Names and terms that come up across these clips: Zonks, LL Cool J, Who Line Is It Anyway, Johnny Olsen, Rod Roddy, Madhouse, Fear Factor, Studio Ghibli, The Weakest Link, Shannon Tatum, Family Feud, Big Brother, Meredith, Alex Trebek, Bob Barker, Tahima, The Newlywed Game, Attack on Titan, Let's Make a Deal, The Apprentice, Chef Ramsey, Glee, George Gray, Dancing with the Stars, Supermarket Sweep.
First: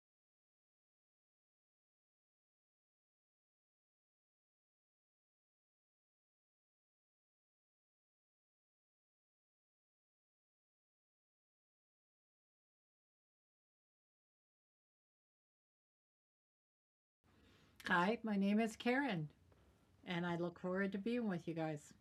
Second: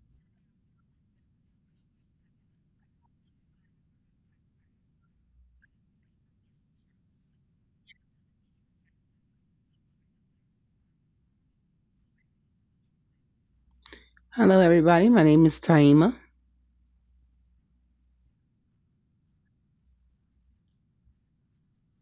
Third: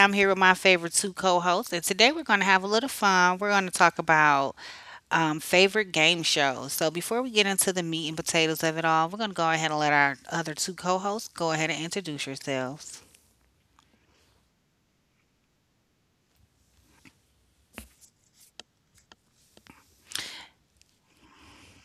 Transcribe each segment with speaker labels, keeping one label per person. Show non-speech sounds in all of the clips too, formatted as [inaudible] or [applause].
Speaker 1: I'm here with my favorite two co hosts, and today we're going to have a little fun. We're going to talk about favorite game shows. So, before we get into the meat and potatoes of it all, we're going to go ahead and let our other two co hosts go ahead and introduce yourselves.
Speaker 2: Hello, everybody. My name is Taima.
Speaker 3: Hi, my name is Karen, and I look forward to being with you guys.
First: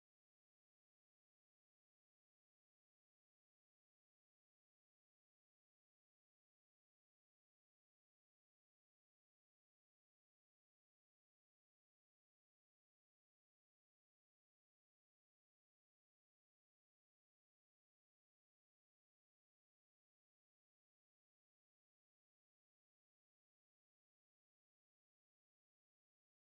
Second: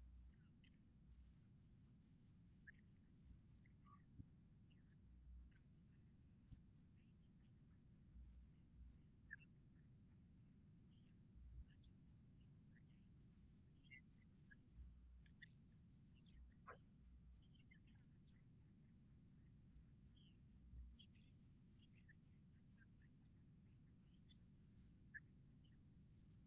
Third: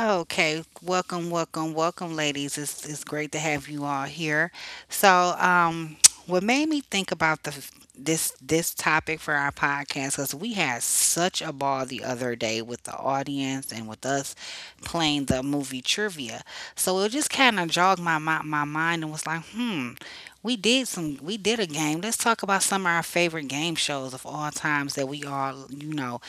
Speaker 1: Okay, welcome, welcome, welcome, ladies. It's great to have you all here. So, what made me think about the this this topic for our podcast because we had such a ball the other day with the audience and with us playing the movie trivia. So it just kind of jogged my mind and was like, hmm, we did a game. Let's talk about some of our favorite game shows of all times that we all, you know,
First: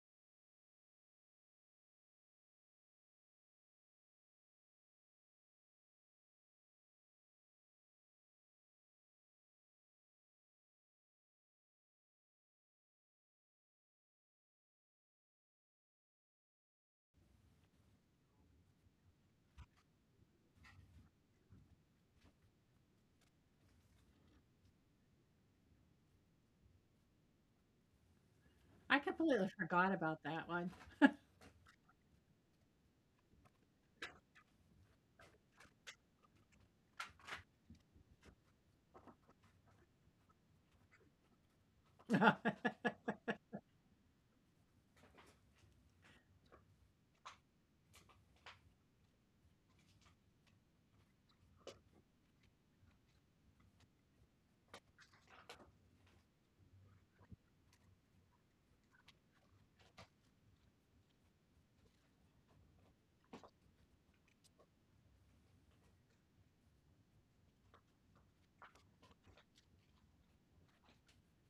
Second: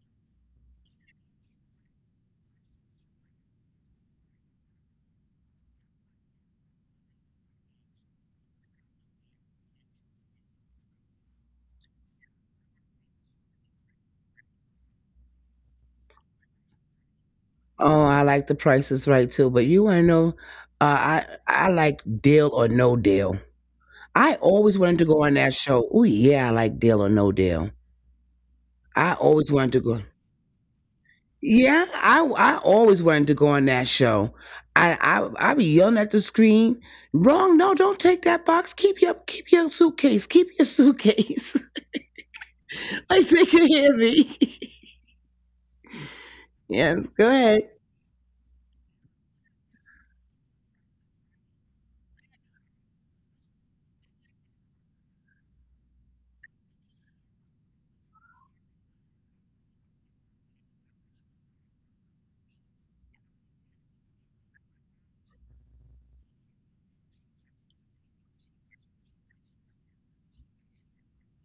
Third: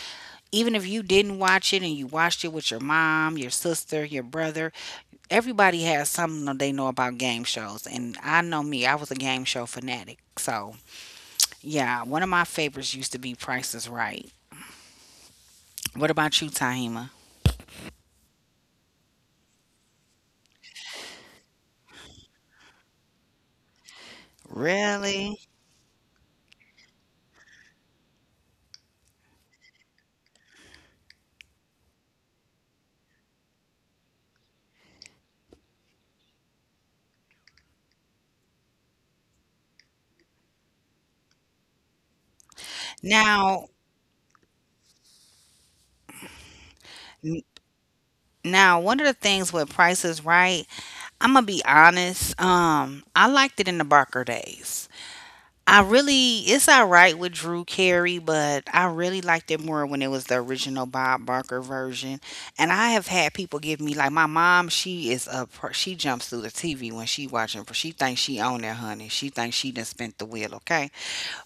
Speaker 1: even if you didn't watch it and you watched it with your mom, your sister, your brother, everybody has something that they know about game shows. And I know me, I was a game show fanatic. So, yeah, one of my favorites used to be Price is Right. What about you, Tahima?
Speaker 2: Oh, I like the Price is right too. But you want to know, uh, I like Deal or No Deal. I always wanted to go on
Speaker 1: Really?
Speaker 2: that show. Oh yeah, I like Deal or No Deal.
Speaker 3: I
Speaker 2: I
Speaker 3: completely
Speaker 2: always wanted to
Speaker 3: forgot
Speaker 2: go.
Speaker 3: about that one.
Speaker 2: Yeah, I always wanted to go on that show. I be yelling at the screen. Wrong. No, don't take that box. Keep your suitcase. Keep your suitcase.
Speaker 3: [laughs]
Speaker 2: [laughs] like they
Speaker 1: Now,
Speaker 2: can hear me. [laughs] Yes. Go
Speaker 1: n-
Speaker 2: ahead.
Speaker 1: Now one of the things with Price is Right, I'm gonna be honest. I liked it in the Barker days. I really, it's all right with Drew Carey, but I really liked it more when it was the original Bob Barker version. And I have had people give me like my mom. She is a she jumps through the TV when she watching. She thinks she own that, honey. She thinks she done spent the wheel. Okay,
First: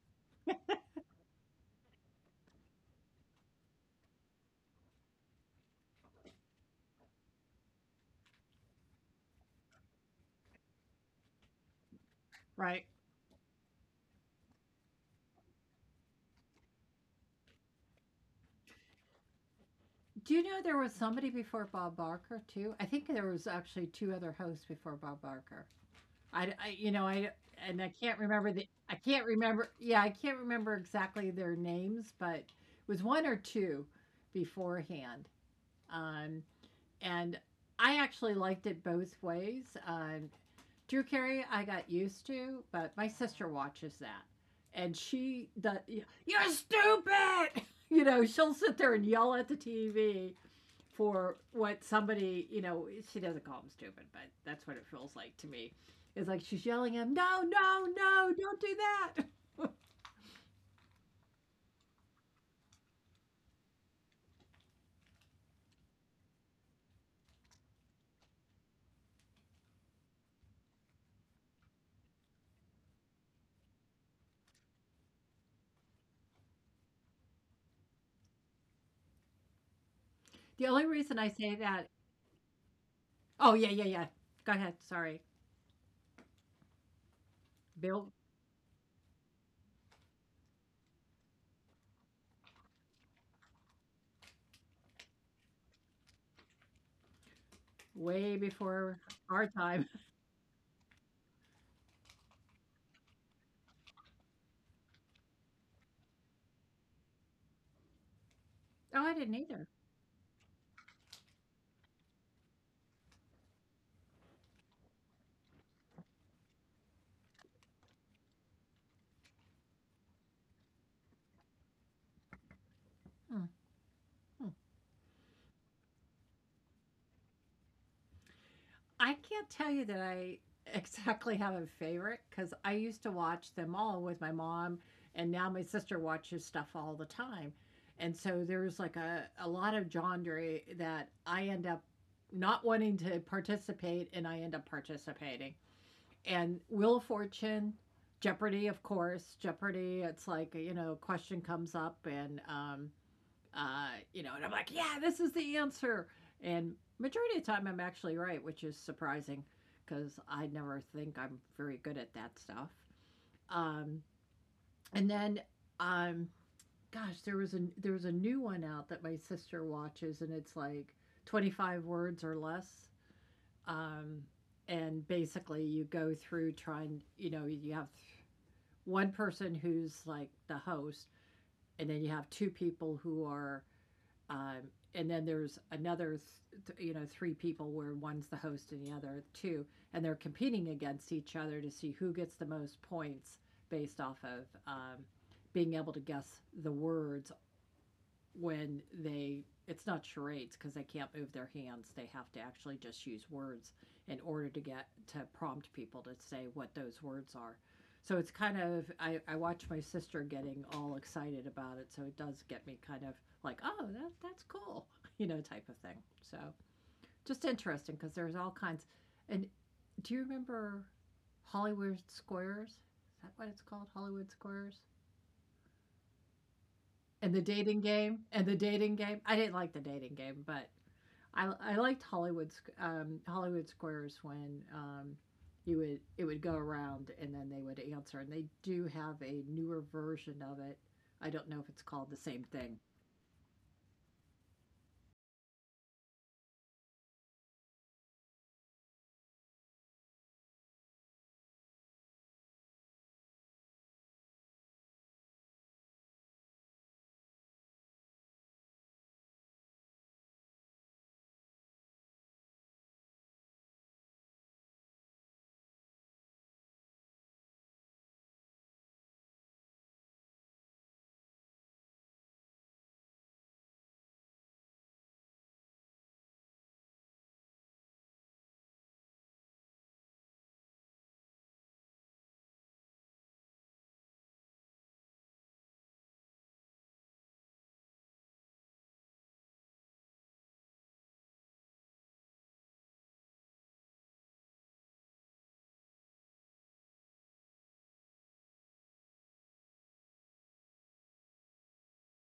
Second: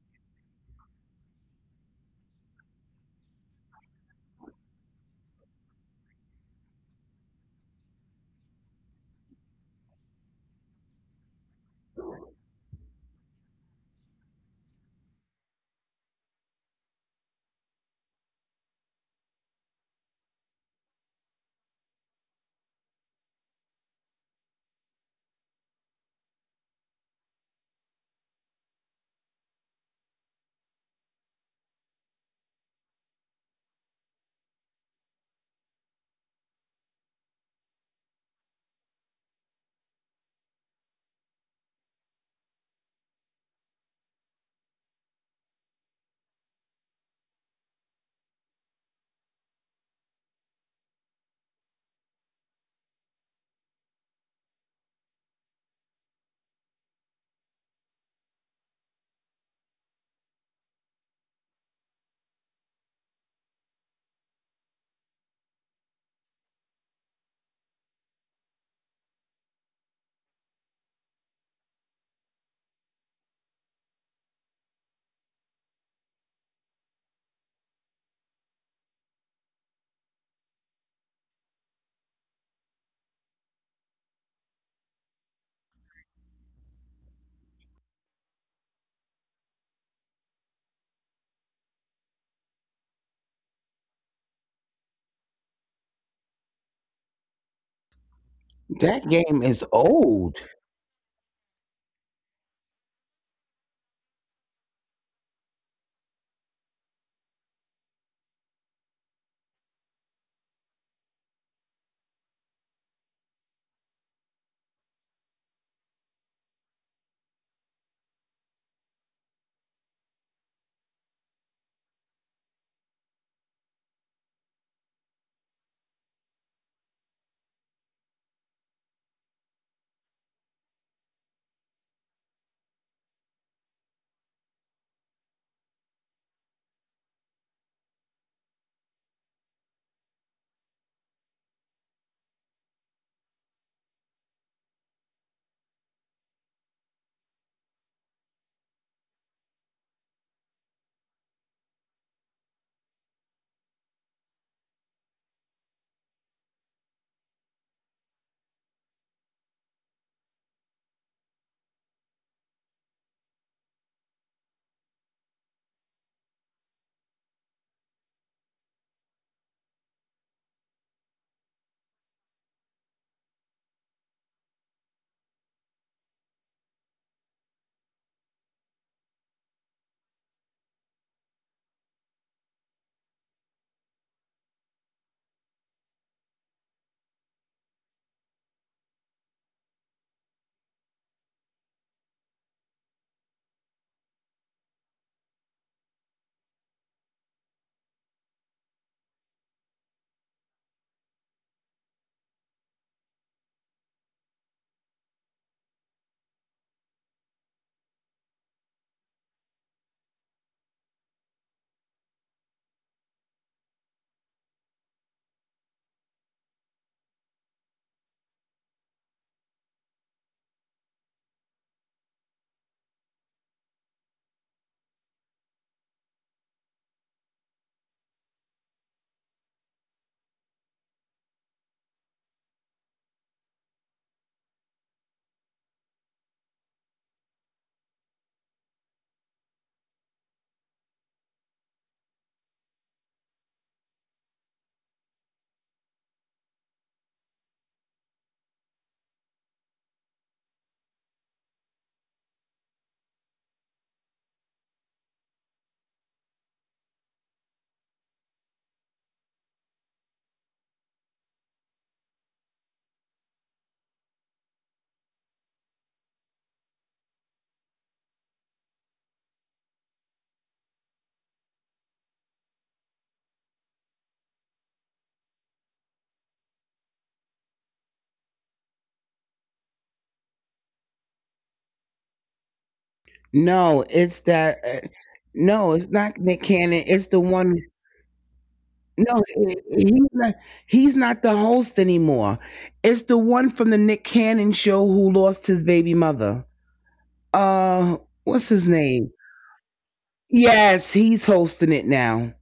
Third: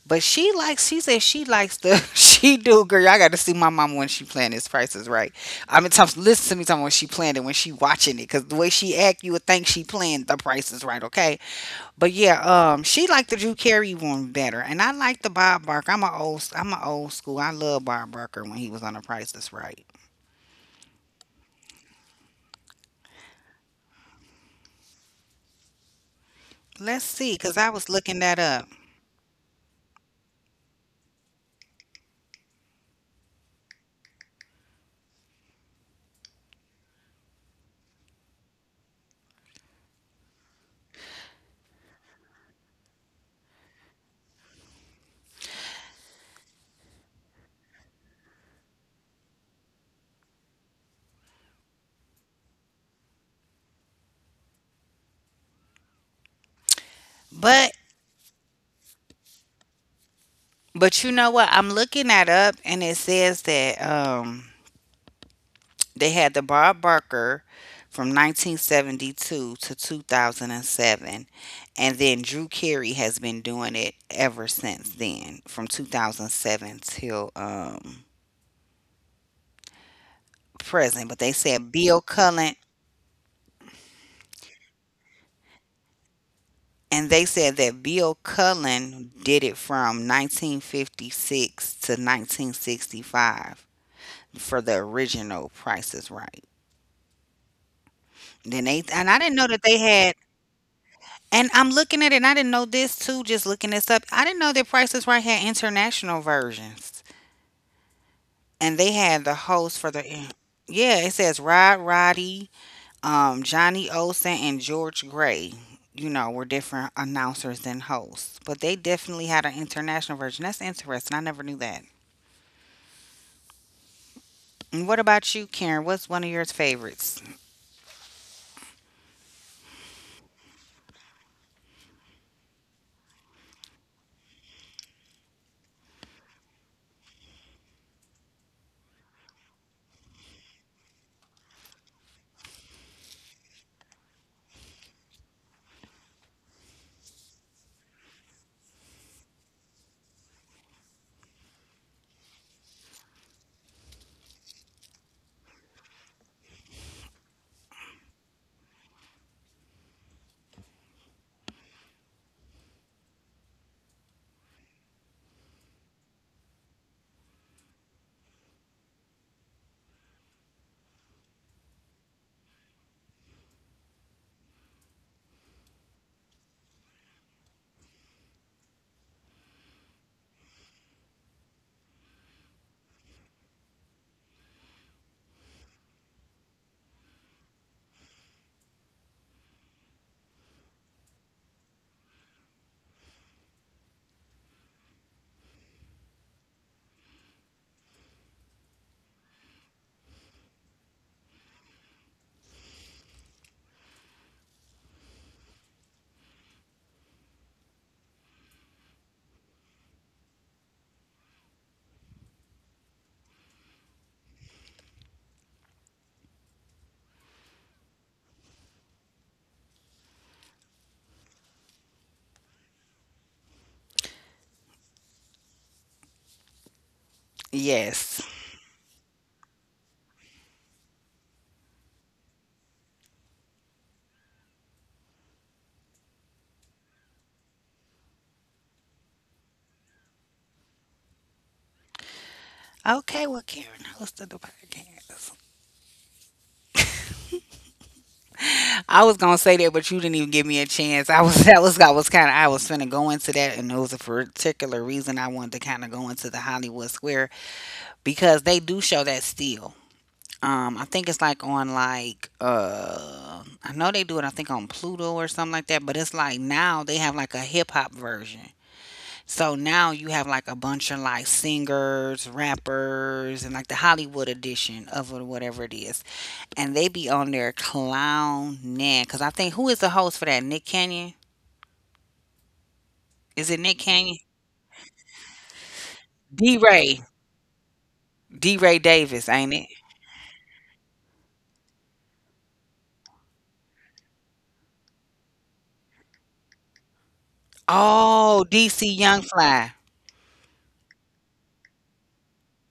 Speaker 1: but she likes. She says she likes the. [laughs] She do, girl. I got to see my mom when she playing this Price is Right. I mean, times listen to me time when she playing it when she watching it because the way she act, you would think she playing the Price is Right. Okay, but yeah,
Speaker 3: Right.
Speaker 1: she liked the Drew Carey one better, and I like the Bob Barker. I'm a old school. I love Bob Barker when he was on The Price is Right.
Speaker 3: Do you know there was somebody before Bob Barker too? I think there was actually 2 other hosts before Bob Barker. I, I- you know,
Speaker 1: Let's
Speaker 3: I
Speaker 1: see, cause I
Speaker 3: I
Speaker 1: was
Speaker 3: can't
Speaker 1: looking
Speaker 3: remember
Speaker 1: that
Speaker 3: the
Speaker 1: up.
Speaker 3: I can't remember exactly their names, but it was 1 or 2 beforehand. Um, and I actually liked it both ways. Drew Carey, I got used to, but my sister watches that, and she the you're stupid. [laughs] You know, she'll sit there and yell at the TV for what somebody, you know, she doesn't call him stupid, but that's what it feels like to me. It's like she's yelling at him, no, no,
Speaker 1: But
Speaker 3: no, don't do that. [laughs]
Speaker 1: but you know what? I'm looking that up, and it says that they had the Bob Barker from 1972 to 2007, and then Drew Carey has been doing it ever since then, from 2007 till
Speaker 3: The only reason I
Speaker 1: present. But
Speaker 3: say
Speaker 1: they
Speaker 3: that,
Speaker 1: said Bill Cullen
Speaker 3: oh, yeah, yeah, yeah. Go ahead. Sorry,
Speaker 1: and they said
Speaker 3: built
Speaker 1: that Bill Cullen did it from 1956 to 1965 for the original Price is Right.
Speaker 3: way
Speaker 2: That
Speaker 3: before
Speaker 1: Then they
Speaker 2: game
Speaker 1: and
Speaker 3: our
Speaker 2: is
Speaker 1: I didn't know
Speaker 3: time.
Speaker 1: that
Speaker 3: [laughs]
Speaker 1: they
Speaker 2: old.
Speaker 1: had. And I'm looking at it, and I didn't know this too. Just looking this up, I didn't know that Price is Right had international versions,
Speaker 3: Oh, I
Speaker 1: and they
Speaker 3: didn't
Speaker 1: had
Speaker 3: either.
Speaker 1: the host for the. Yeah, it says Rod Roddy, Johnny Olsen and George Gray, you know, were different announcers and hosts, but they definitely had an international version. That's interesting. I never knew that.
Speaker 3: Mm-hmm.
Speaker 1: And what about you, Karen? What's one of your favorites?
Speaker 3: I can't tell you that I [laughs] exactly have a favorite because I used to watch them all with my mom, and now my sister watches stuff all the time. And so there's like a lot of genre that I end up not wanting to participate, and I end up participating. And Wheel of Fortune, Jeopardy, of course. Jeopardy, it's like, you know, question comes up, and Uh, you know, and I'm like, yeah, this is the answer. And majority of the time, I'm actually right, which is surprising because I never think I'm very good at that stuff. Um, and then, um, gosh, there was a new one out that my sister watches, and it's like 25 words or less. Um, and basically, you go through trying. You know, you have one person who's like the host, and then you have two people who are Um, and then there's you know, three people where one's the host and the other two, and they're competing against each other to see who gets the most points based off of being able to guess the words, when they, it's not charades because they can't move their hands, they have to actually just use words in order to get to prompt people to say what those words are. So it's kind of I watch my sister getting all excited about it, so it does get me kind of like, oh, that's cool. [laughs] You know, type of thing. So just interesting because there's all kinds. And do you remember Hollywood Squares? Is that what it's called, Hollywood Squares? And the dating game, and the dating game. I
Speaker 1: Yes.
Speaker 3: didn't like the dating game, but I liked Hollywood Squares when you would, it would go around and then they would answer, and they do have a newer version of it. I don't know if it's called the same thing.
Speaker 1: Okay, well, Karen hosted the podcast. I was gonna say that, but you didn't even give me a chance. I was [laughs] that was I was finna go into that, and there was a particular reason I wanted to kind of go into the Hollywood Square because they do show that still. I think it's like on like I know they do it. I think on Pluto or something like that. But it's like now they have like a hip hop version. So now you have like a bunch of like singers, rappers, and like the Hollywood edition of it, whatever it is, and they be on there clowning. Cause I think who is the host for that? Nick Canyon? Is it Nick
Speaker 2: No,
Speaker 1: Canyon?
Speaker 2: it's that. No, it's not
Speaker 1: D
Speaker 2: Nick
Speaker 1: Ray,
Speaker 2: Cannon. It's the one.
Speaker 1: D Ray Davis,
Speaker 2: No,
Speaker 1: ain't it?
Speaker 2: he's not. He's not the host anymore. It's the one from the Nick Cannon show who lost his baby mother. Uh,
Speaker 1: Oh,
Speaker 2: what's
Speaker 1: DC
Speaker 2: his
Speaker 1: Young
Speaker 2: name?
Speaker 1: Fly.
Speaker 2: Yes, he's hosting it now.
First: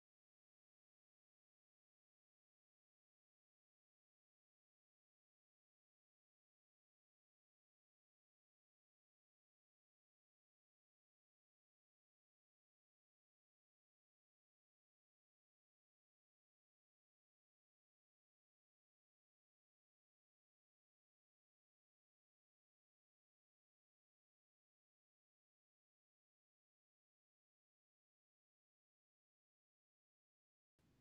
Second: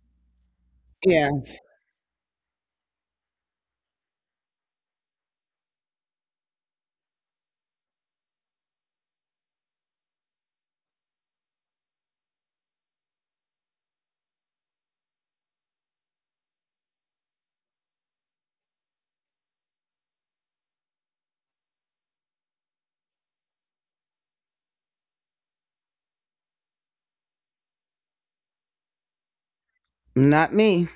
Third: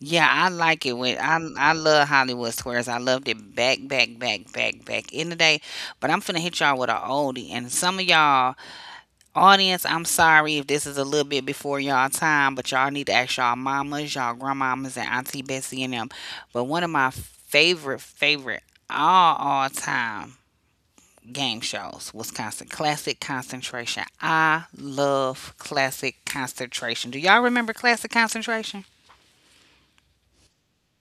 Speaker 1: Yeah, I like it when I
Speaker 2: Yes,
Speaker 1: I love Hollywood Squares. I loved it back in the day. But I'm finna hit y'all with an oldie. And some of y'all audience, I'm sorry if this is a little bit before y'all time, but y'all need to ask y'all mamas, y'all grandmamas, and Auntie Bessie and them. But one of my favorite all time game shows was constant classic concentration. I love classic concentration. Do y'all remember classic concentration?
Speaker 2: not me.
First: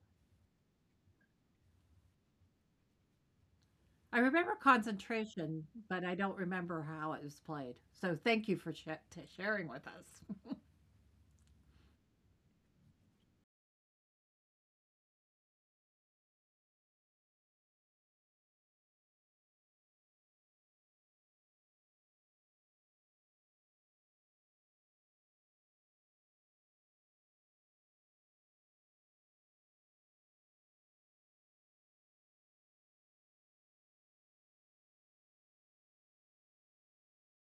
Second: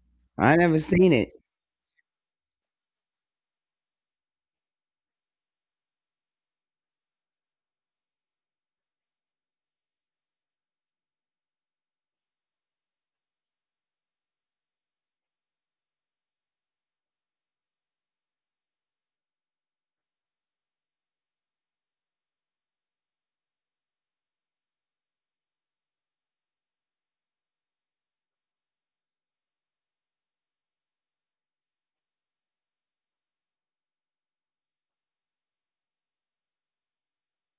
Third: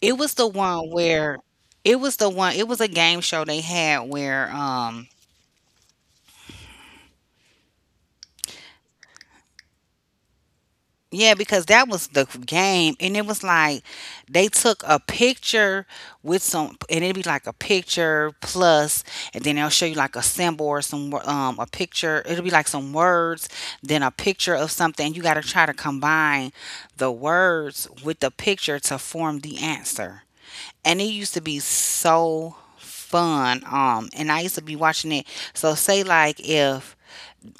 Speaker 1: It was the
Speaker 2: I never
Speaker 1: one
Speaker 2: seen it.
Speaker 1: where it was a game show they had
Speaker 3: I
Speaker 1: where
Speaker 3: remember concentration, but I don't remember how it was played. So thank you for sharing with us.
Speaker 1: yeah because that was the game and it was like they took a picture with some and it'd be like a picture plus and then they'll show you like a symbol or some a picture, it'll be like some words, then a picture of something. You got to try to combine the words with the picture to form the answer, and it used to be so fun. And I used to be watching it. So say like if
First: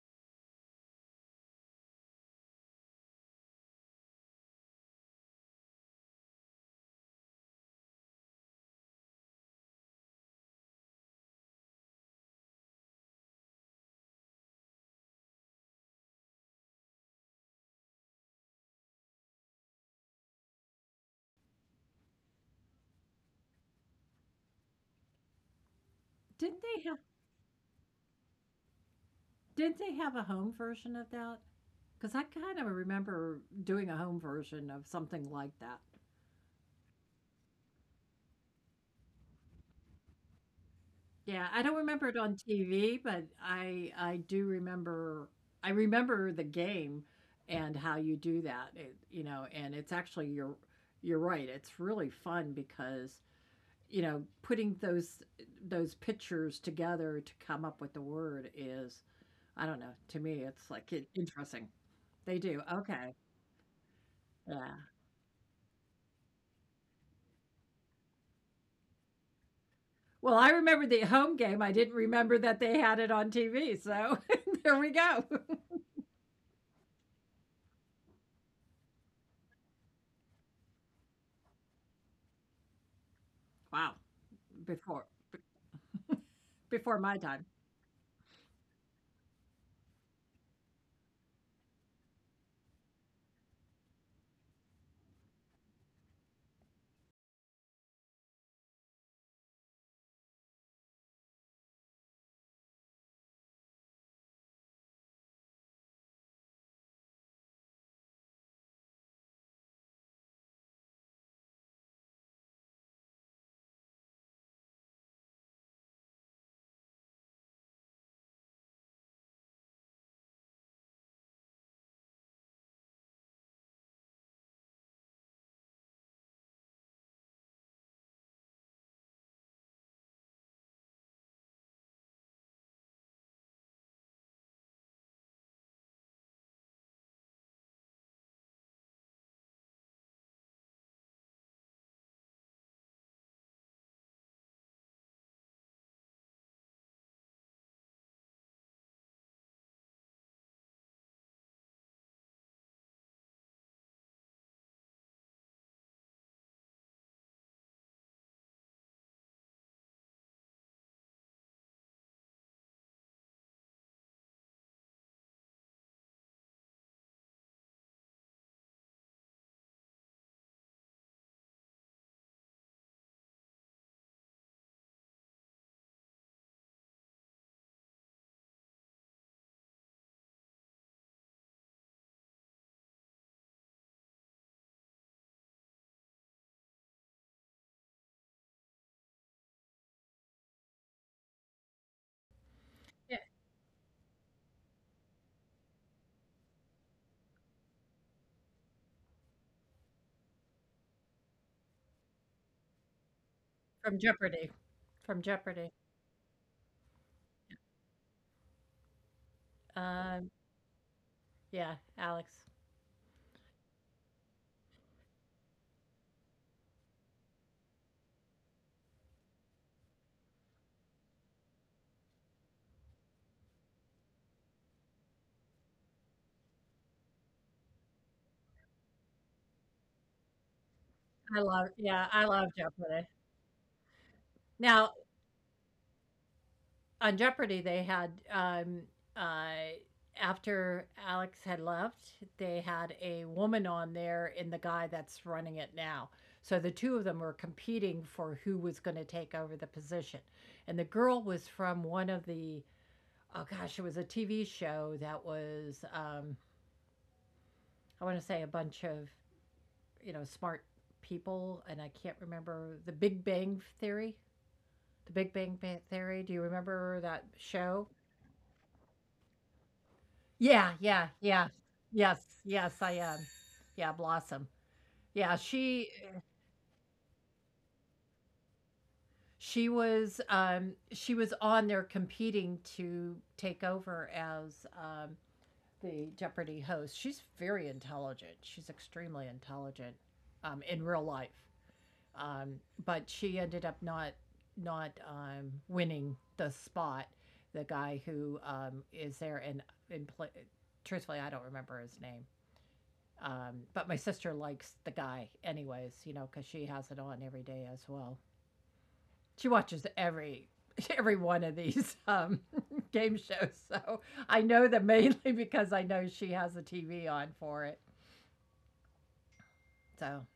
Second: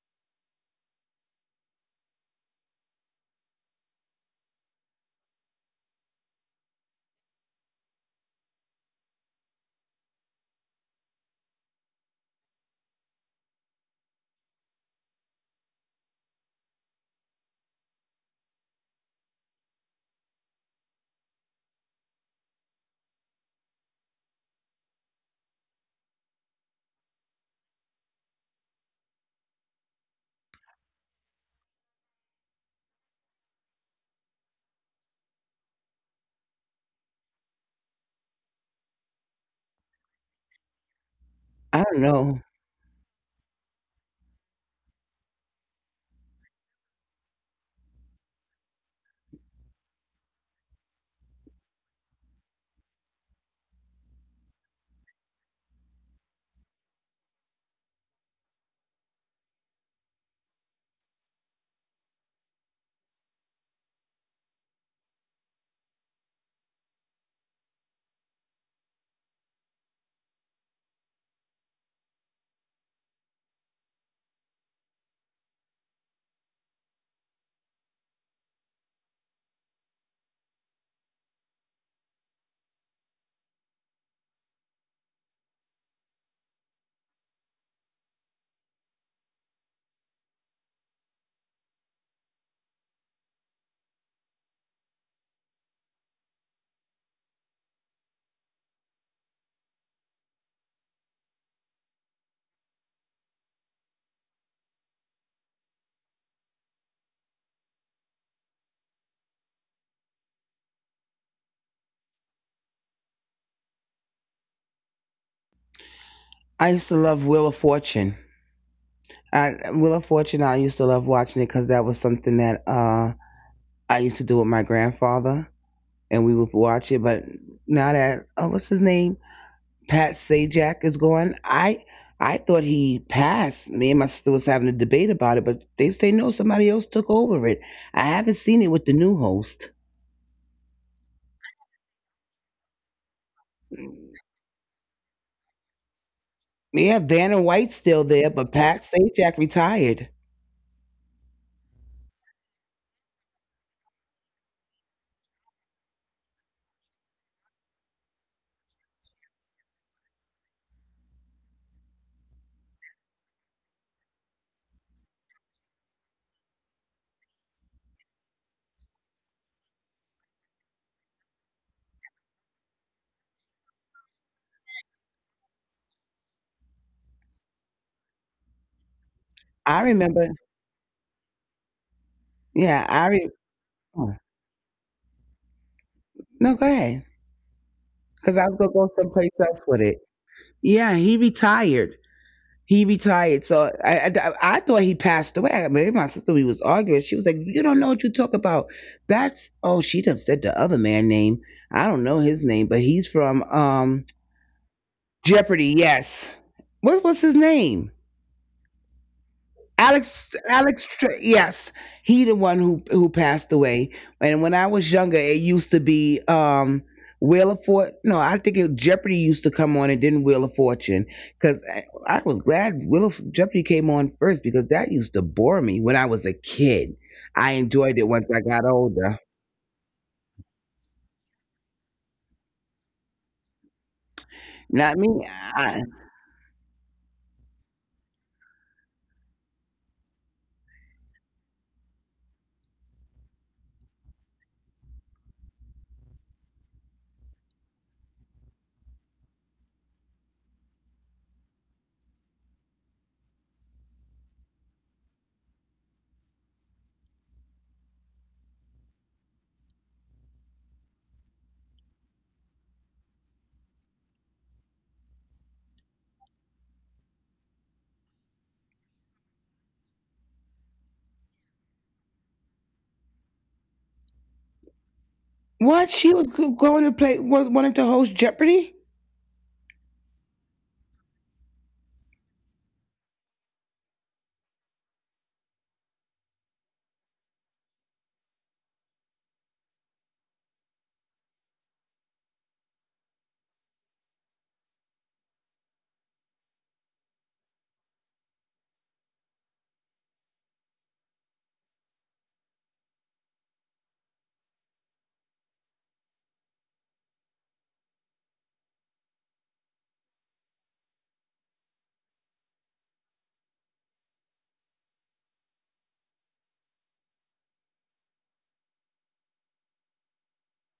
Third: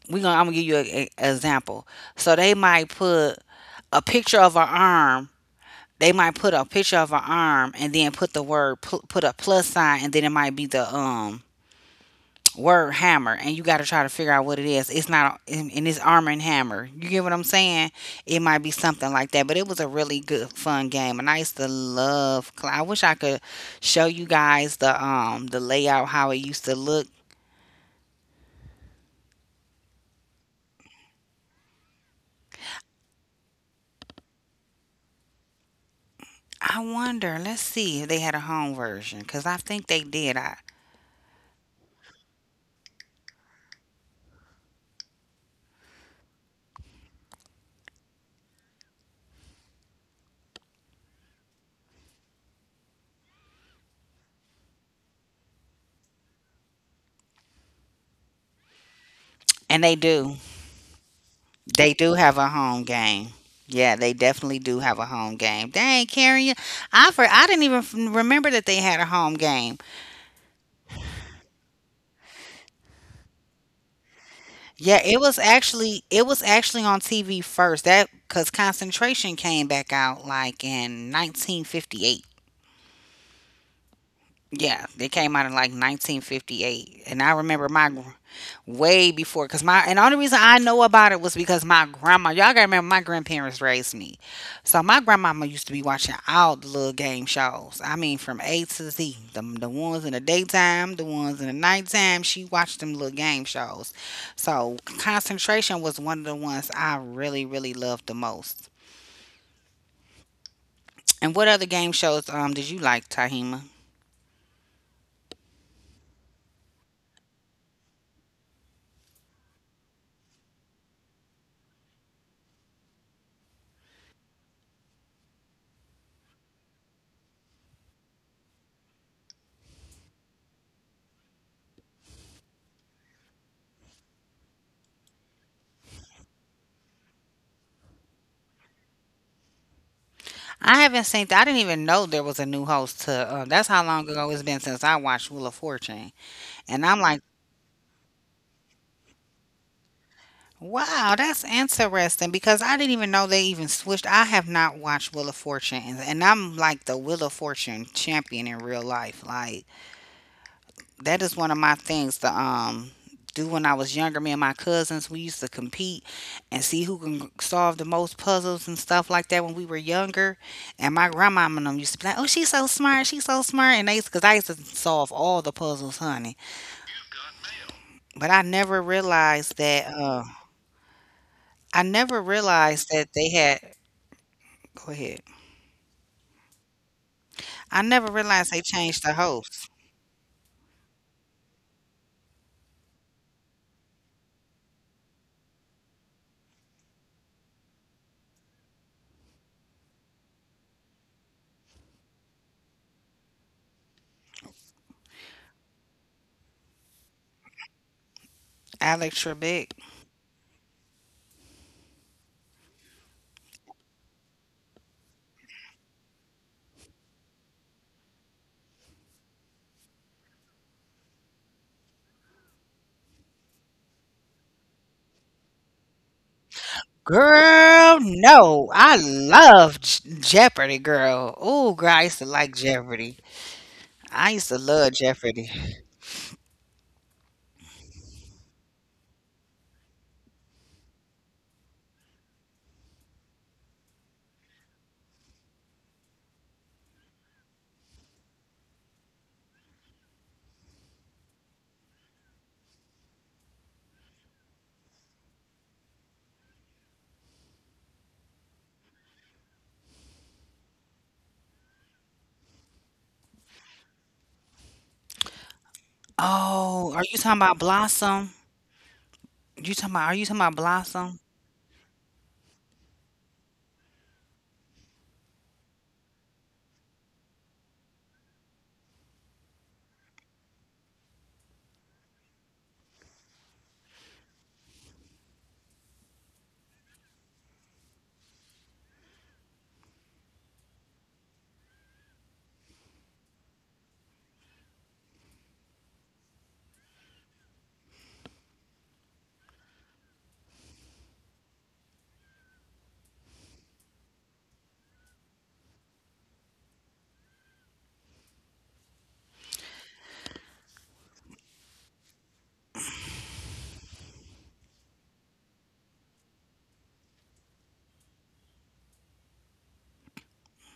Speaker 1: I'm gonna give you an example. So they might put a picture of an arm. They might put a picture of an arm and then put the put a plus sign, and then it might be the word hammer, and you got to try to figure out what it is. It's not, and it's armor and hammer, you get what I'm saying. It might be something like that, but it was a really good fun game and I used to love. I wish I could show you guys the layout how it
Speaker 3: [laughs] Didn't
Speaker 1: used to
Speaker 3: they
Speaker 1: look.
Speaker 3: Didn't they have a home version of that? Because I kind of remember doing a home version of something like that.
Speaker 1: I wonder, let's see if they had a home version, because I think they did.
Speaker 3: Yeah, I don't
Speaker 2: I don't
Speaker 3: remember it on
Speaker 2: know.
Speaker 3: TV, but I do remember, I remember the game and how you do that. It, you know, and it's actually you're right. It's really fun because, you know, putting those pictures together to come up with the word is, I don't
Speaker 1: And
Speaker 3: know.
Speaker 1: they
Speaker 3: To me, it's like it, interesting.
Speaker 1: do
Speaker 3: They
Speaker 1: have a
Speaker 3: do,
Speaker 1: home
Speaker 3: okay.
Speaker 1: game. Yeah, they definitely do
Speaker 3: Yeah.
Speaker 1: have a home game. Dang, Karen, you- I for I didn't even remember that they had a home game.
Speaker 3: Well, I remember the home game. I didn't remember that they had it on TV. So [laughs] there we
Speaker 1: Yeah, it
Speaker 3: go.
Speaker 1: was actually on TV first. That because Concentration came back out like in 1958.
Speaker 3: Wow.
Speaker 1: Yeah, they
Speaker 3: Before
Speaker 1: came out in like 1958,
Speaker 3: Before
Speaker 1: and
Speaker 3: my
Speaker 1: I
Speaker 3: time.
Speaker 1: remember my way before because my and the only reason I know about it was because my grandma. Y'all gotta remember my grandparents raised me, so my grandmama used to be watching all the little game shows. I mean, from A to Z, the ones in the daytime, the ones in the nighttime. She watched them little game shows. So concentration was one of the ones I really really loved the most. And what other game shows did you like, Tahima?
Speaker 2: I used to love Wheel of Fortune. Wheel of Fortune. I used to love watching it because that was something that I used to do with my grandfather and we would watch it. But now that oh, what's his name, Pat Sajak is gone, I thought he passed. Me and my sister was having a debate about it, but they say no, somebody else took over it. I haven't seen it with the new host.
Speaker 1: I haven't seen that. I didn't even know there was a new host to. That's how long ago it's been since I watched Wheel of Fortune, and
Speaker 2: Yeah,
Speaker 1: I'm like,
Speaker 2: Vanna White's still there, but Pat Sajak retired.
Speaker 1: wow, that's interesting because I didn't even know they even switched. I have not watched Wheel of Fortune, and I'm like the Wheel of Fortune champion in real life. Like that is one of my things to do when I was younger. Me and my cousins, we used to compete and see who can solve the most puzzles and stuff like that when we were younger. And my grandmama and them used to be like, "Oh, she's so smart," and they used because I used to solve all the puzzles, honey. But I never realized
Speaker 2: I
Speaker 1: that.
Speaker 2: remember.
Speaker 1: I never
Speaker 2: Yeah,
Speaker 1: realized that they had.
Speaker 2: oh,
Speaker 1: Go ahead.
Speaker 2: no go ahead
Speaker 1: I never
Speaker 2: because I
Speaker 1: realized
Speaker 2: was
Speaker 1: they
Speaker 2: gonna go
Speaker 1: changed the
Speaker 2: someplace else
Speaker 1: host,
Speaker 2: with it. Yeah, he retired. He retired,
Speaker 3: Yeah,
Speaker 2: so I thought he passed away. I mean, my sister, we was arguing. She was like, "You don't know what you talk about." That's oh, she done said the other man name. I don't know his name, but he's from
Speaker 3: from Jeopardy. From
Speaker 2: Jeopardy.
Speaker 3: Jeopardy.
Speaker 2: Yes, what was his name?
Speaker 1: Alex Trebek.
Speaker 3: Um,
Speaker 2: Yes,
Speaker 3: yeah,
Speaker 2: he the one
Speaker 3: Alex.
Speaker 2: who passed away. And when I was younger, it used to be Wheel of Fortune. No, I think it, Jeopardy used to come on and then Wheel of Fortune because I was glad Wheel of Jeopardy came on first because that used to bore me when I was a kid. I enjoyed
Speaker 1: Girl,
Speaker 2: it once I got
Speaker 1: no. I
Speaker 2: older.
Speaker 1: love Jeopardy, girl. Oh,
Speaker 3: I
Speaker 1: girl, I
Speaker 3: love,
Speaker 1: used to
Speaker 3: yeah,
Speaker 1: like
Speaker 3: I love
Speaker 1: Jeopardy.
Speaker 3: Jeopardy.
Speaker 1: I used to love
Speaker 2: Not me.
Speaker 3: Now
Speaker 1: Jeopardy.
Speaker 3: on Jeopardy, they had uh, after Alex had left, they had a woman on there and the guy that's running it now. So the two of them were competing for who was going to take over the position, and the girl was from one of the, oh gosh, it was a TV show that was I want to say a bunch of, you know, smart people, and I can't remember, the Big Bang Theory. The Big Bang Theory. Do you
Speaker 1: Oh, are you talking
Speaker 3: remember
Speaker 1: about
Speaker 3: that show?
Speaker 1: Blossom? Are you talking about Blossom?
Speaker 3: Yeah, yeah, yeah. Yes, yes, I am. Yeah, Blossom.
Speaker 2: What
Speaker 3: Yeah,
Speaker 2: she was go-
Speaker 3: she
Speaker 2: going to play was wanted to host Jeopardy.
Speaker 3: she was, she was on there competing to take over as, the Jeopardy host. She's very intelligent. She's extremely intelligent, in real life. But she ended up not, winning the spot. The guy who, is there and in play. Truthfully, I don't remember his name. But my sister likes the guy, anyways, you know, because she has it on every day as well. She watches every [laughs] every one of these [laughs] game shows, so I know that mainly [laughs] because I know she has the TV on for it. So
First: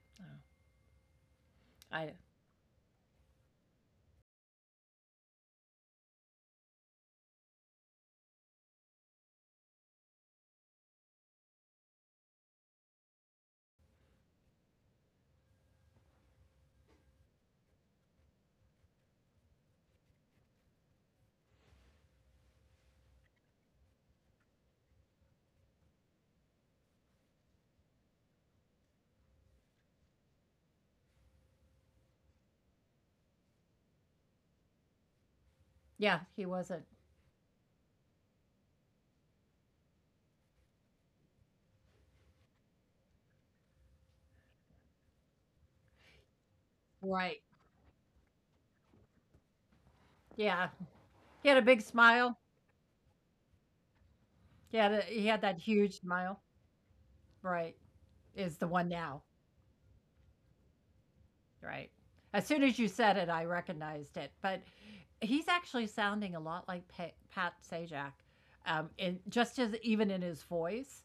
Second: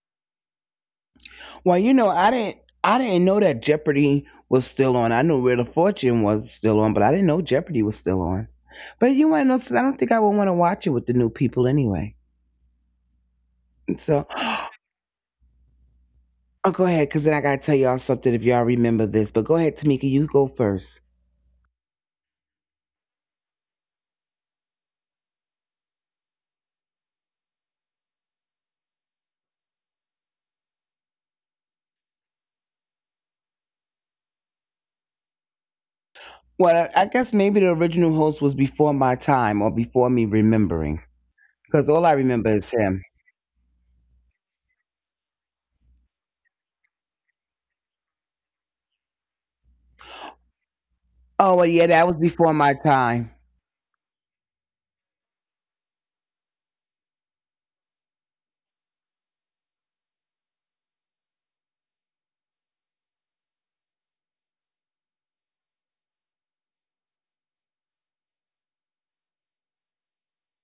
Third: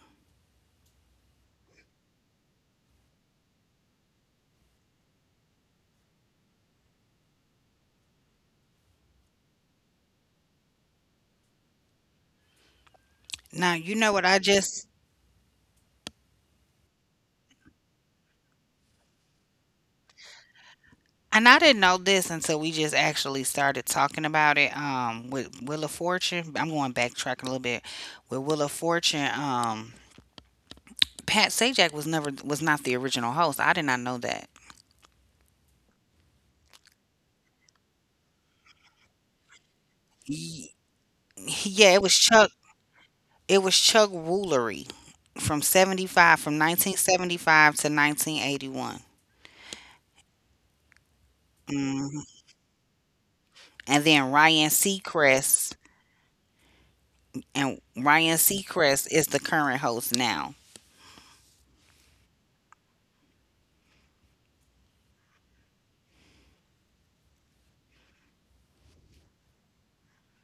Speaker 2: Well, you know,
Speaker 3: I,
Speaker 2: I didn't know that Jeopardy was still on. I knew Wheel of Fortune was still on, but I didn't know Jeopardy was still on. But you want to know something? I don't think I would want to watch it with the new people anyway.
Speaker 1: Now, you know
Speaker 2: So,
Speaker 1: what
Speaker 2: [gasps]
Speaker 1: I
Speaker 2: oh,
Speaker 1: just,
Speaker 2: go ahead, because then I gotta tell y'all something if y'all remember this. But go ahead, Tamika, you go first.
Speaker 1: and I didn't know this until we just actually started talking about it with Wheel of Fortune. I'm going backtrack a little bit. With Wheel of Fortune, Pat Sajak was not the original host. I did not know that.
Speaker 3: yeah, he wasn't.
Speaker 2: Well, I guess maybe the original host was before my time or before me
Speaker 1: Ye-
Speaker 2: remembering, because
Speaker 1: Yeah, it
Speaker 2: all
Speaker 1: was
Speaker 2: I
Speaker 1: Chuck.
Speaker 2: remember is him.
Speaker 1: It was Chuck Woolery from
Speaker 3: Right.
Speaker 1: 1975 to 1981.
Speaker 3: Yeah, he had a
Speaker 2: Oh well,
Speaker 3: big
Speaker 2: yeah, that was
Speaker 3: smile.
Speaker 1: Hmm.
Speaker 2: before my time.
Speaker 1: And then Ryan
Speaker 3: He had that
Speaker 1: Seacrest
Speaker 3: huge smile. Right,
Speaker 1: and
Speaker 3: is the
Speaker 1: Ryan
Speaker 3: one now.
Speaker 1: Seacrest is the current host now.
Speaker 3: Right. As soon as you said it, I recognized it. But he's actually sounding a lot like Pat Sajak, in just, as even in his voice.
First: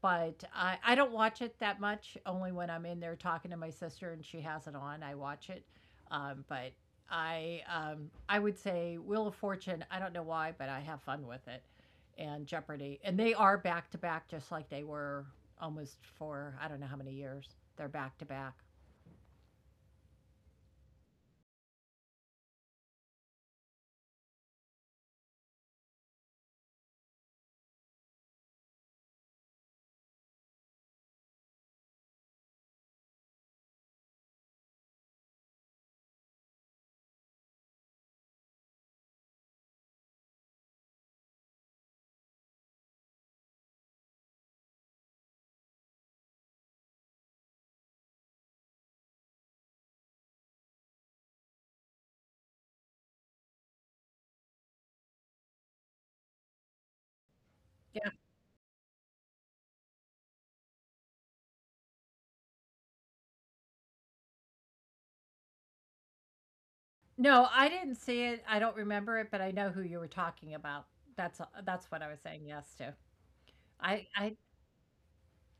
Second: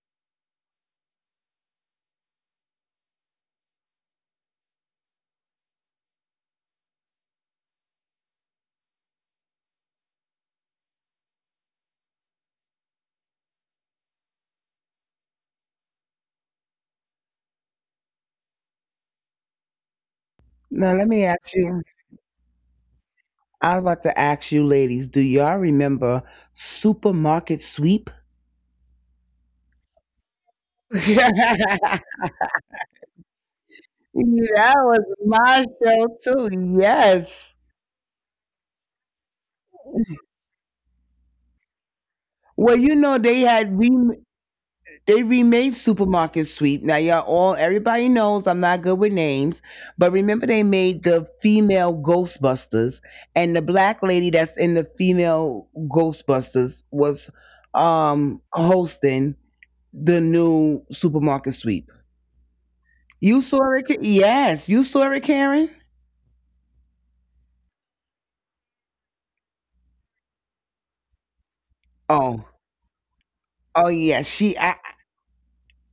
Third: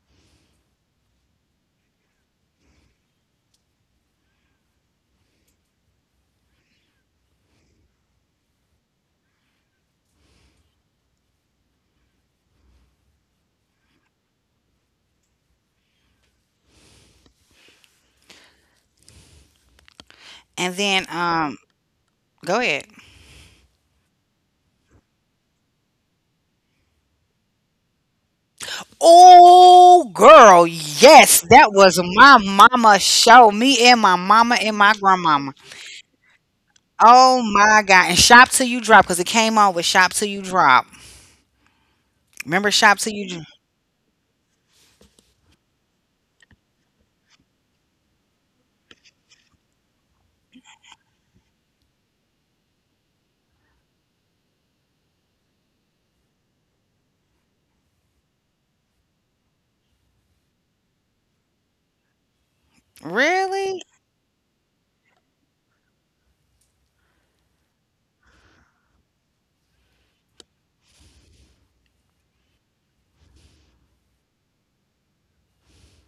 Speaker 3: But I don't watch it that much. Only when I'm in there talking to my sister and she has it on, I watch it. But I would say Wheel of Fortune. I don't know why, but I have fun with it, and Jeopardy, and they are back to back, just like they were almost for, I don't know how many years. They're back to back.
Speaker 2: Now
Speaker 1: And
Speaker 2: let me
Speaker 1: then
Speaker 2: ask you.
Speaker 1: go ahead.
Speaker 2: I was about to ask you ladies, do y'all remember Supermarket Sweep?
Speaker 1: Oh
Speaker 2: [laughs]
Speaker 1: girl, yes, that
Speaker 2: That
Speaker 1: was my mama show. Me and my mama and my
Speaker 2: was
Speaker 1: grandmama.
Speaker 2: my show too.
Speaker 1: Oh
Speaker 2: Yes.
Speaker 1: my god. And Shop Till You Drop because it came on with Shop Till You Drop. Remember
Speaker 2: Well,
Speaker 1: Shop Till
Speaker 2: you
Speaker 1: You
Speaker 2: know
Speaker 1: Drop?
Speaker 2: they had they remade Supermarket Sweep. Now y'all all everybody knows I'm not good with names, but remember they made the female Ghostbusters and the black lady that's in the female Ghostbusters was hosting the new Supermarket Sweep. You
Speaker 1: Really?
Speaker 2: saw it. Yes, you saw it, Karen.
Speaker 3: No, I didn't see it. I don't remember it, but I know who you were talking about. That's what I
Speaker 2: Oh,
Speaker 3: was saying yes to.
Speaker 2: oh yeah. She.
Speaker 3: I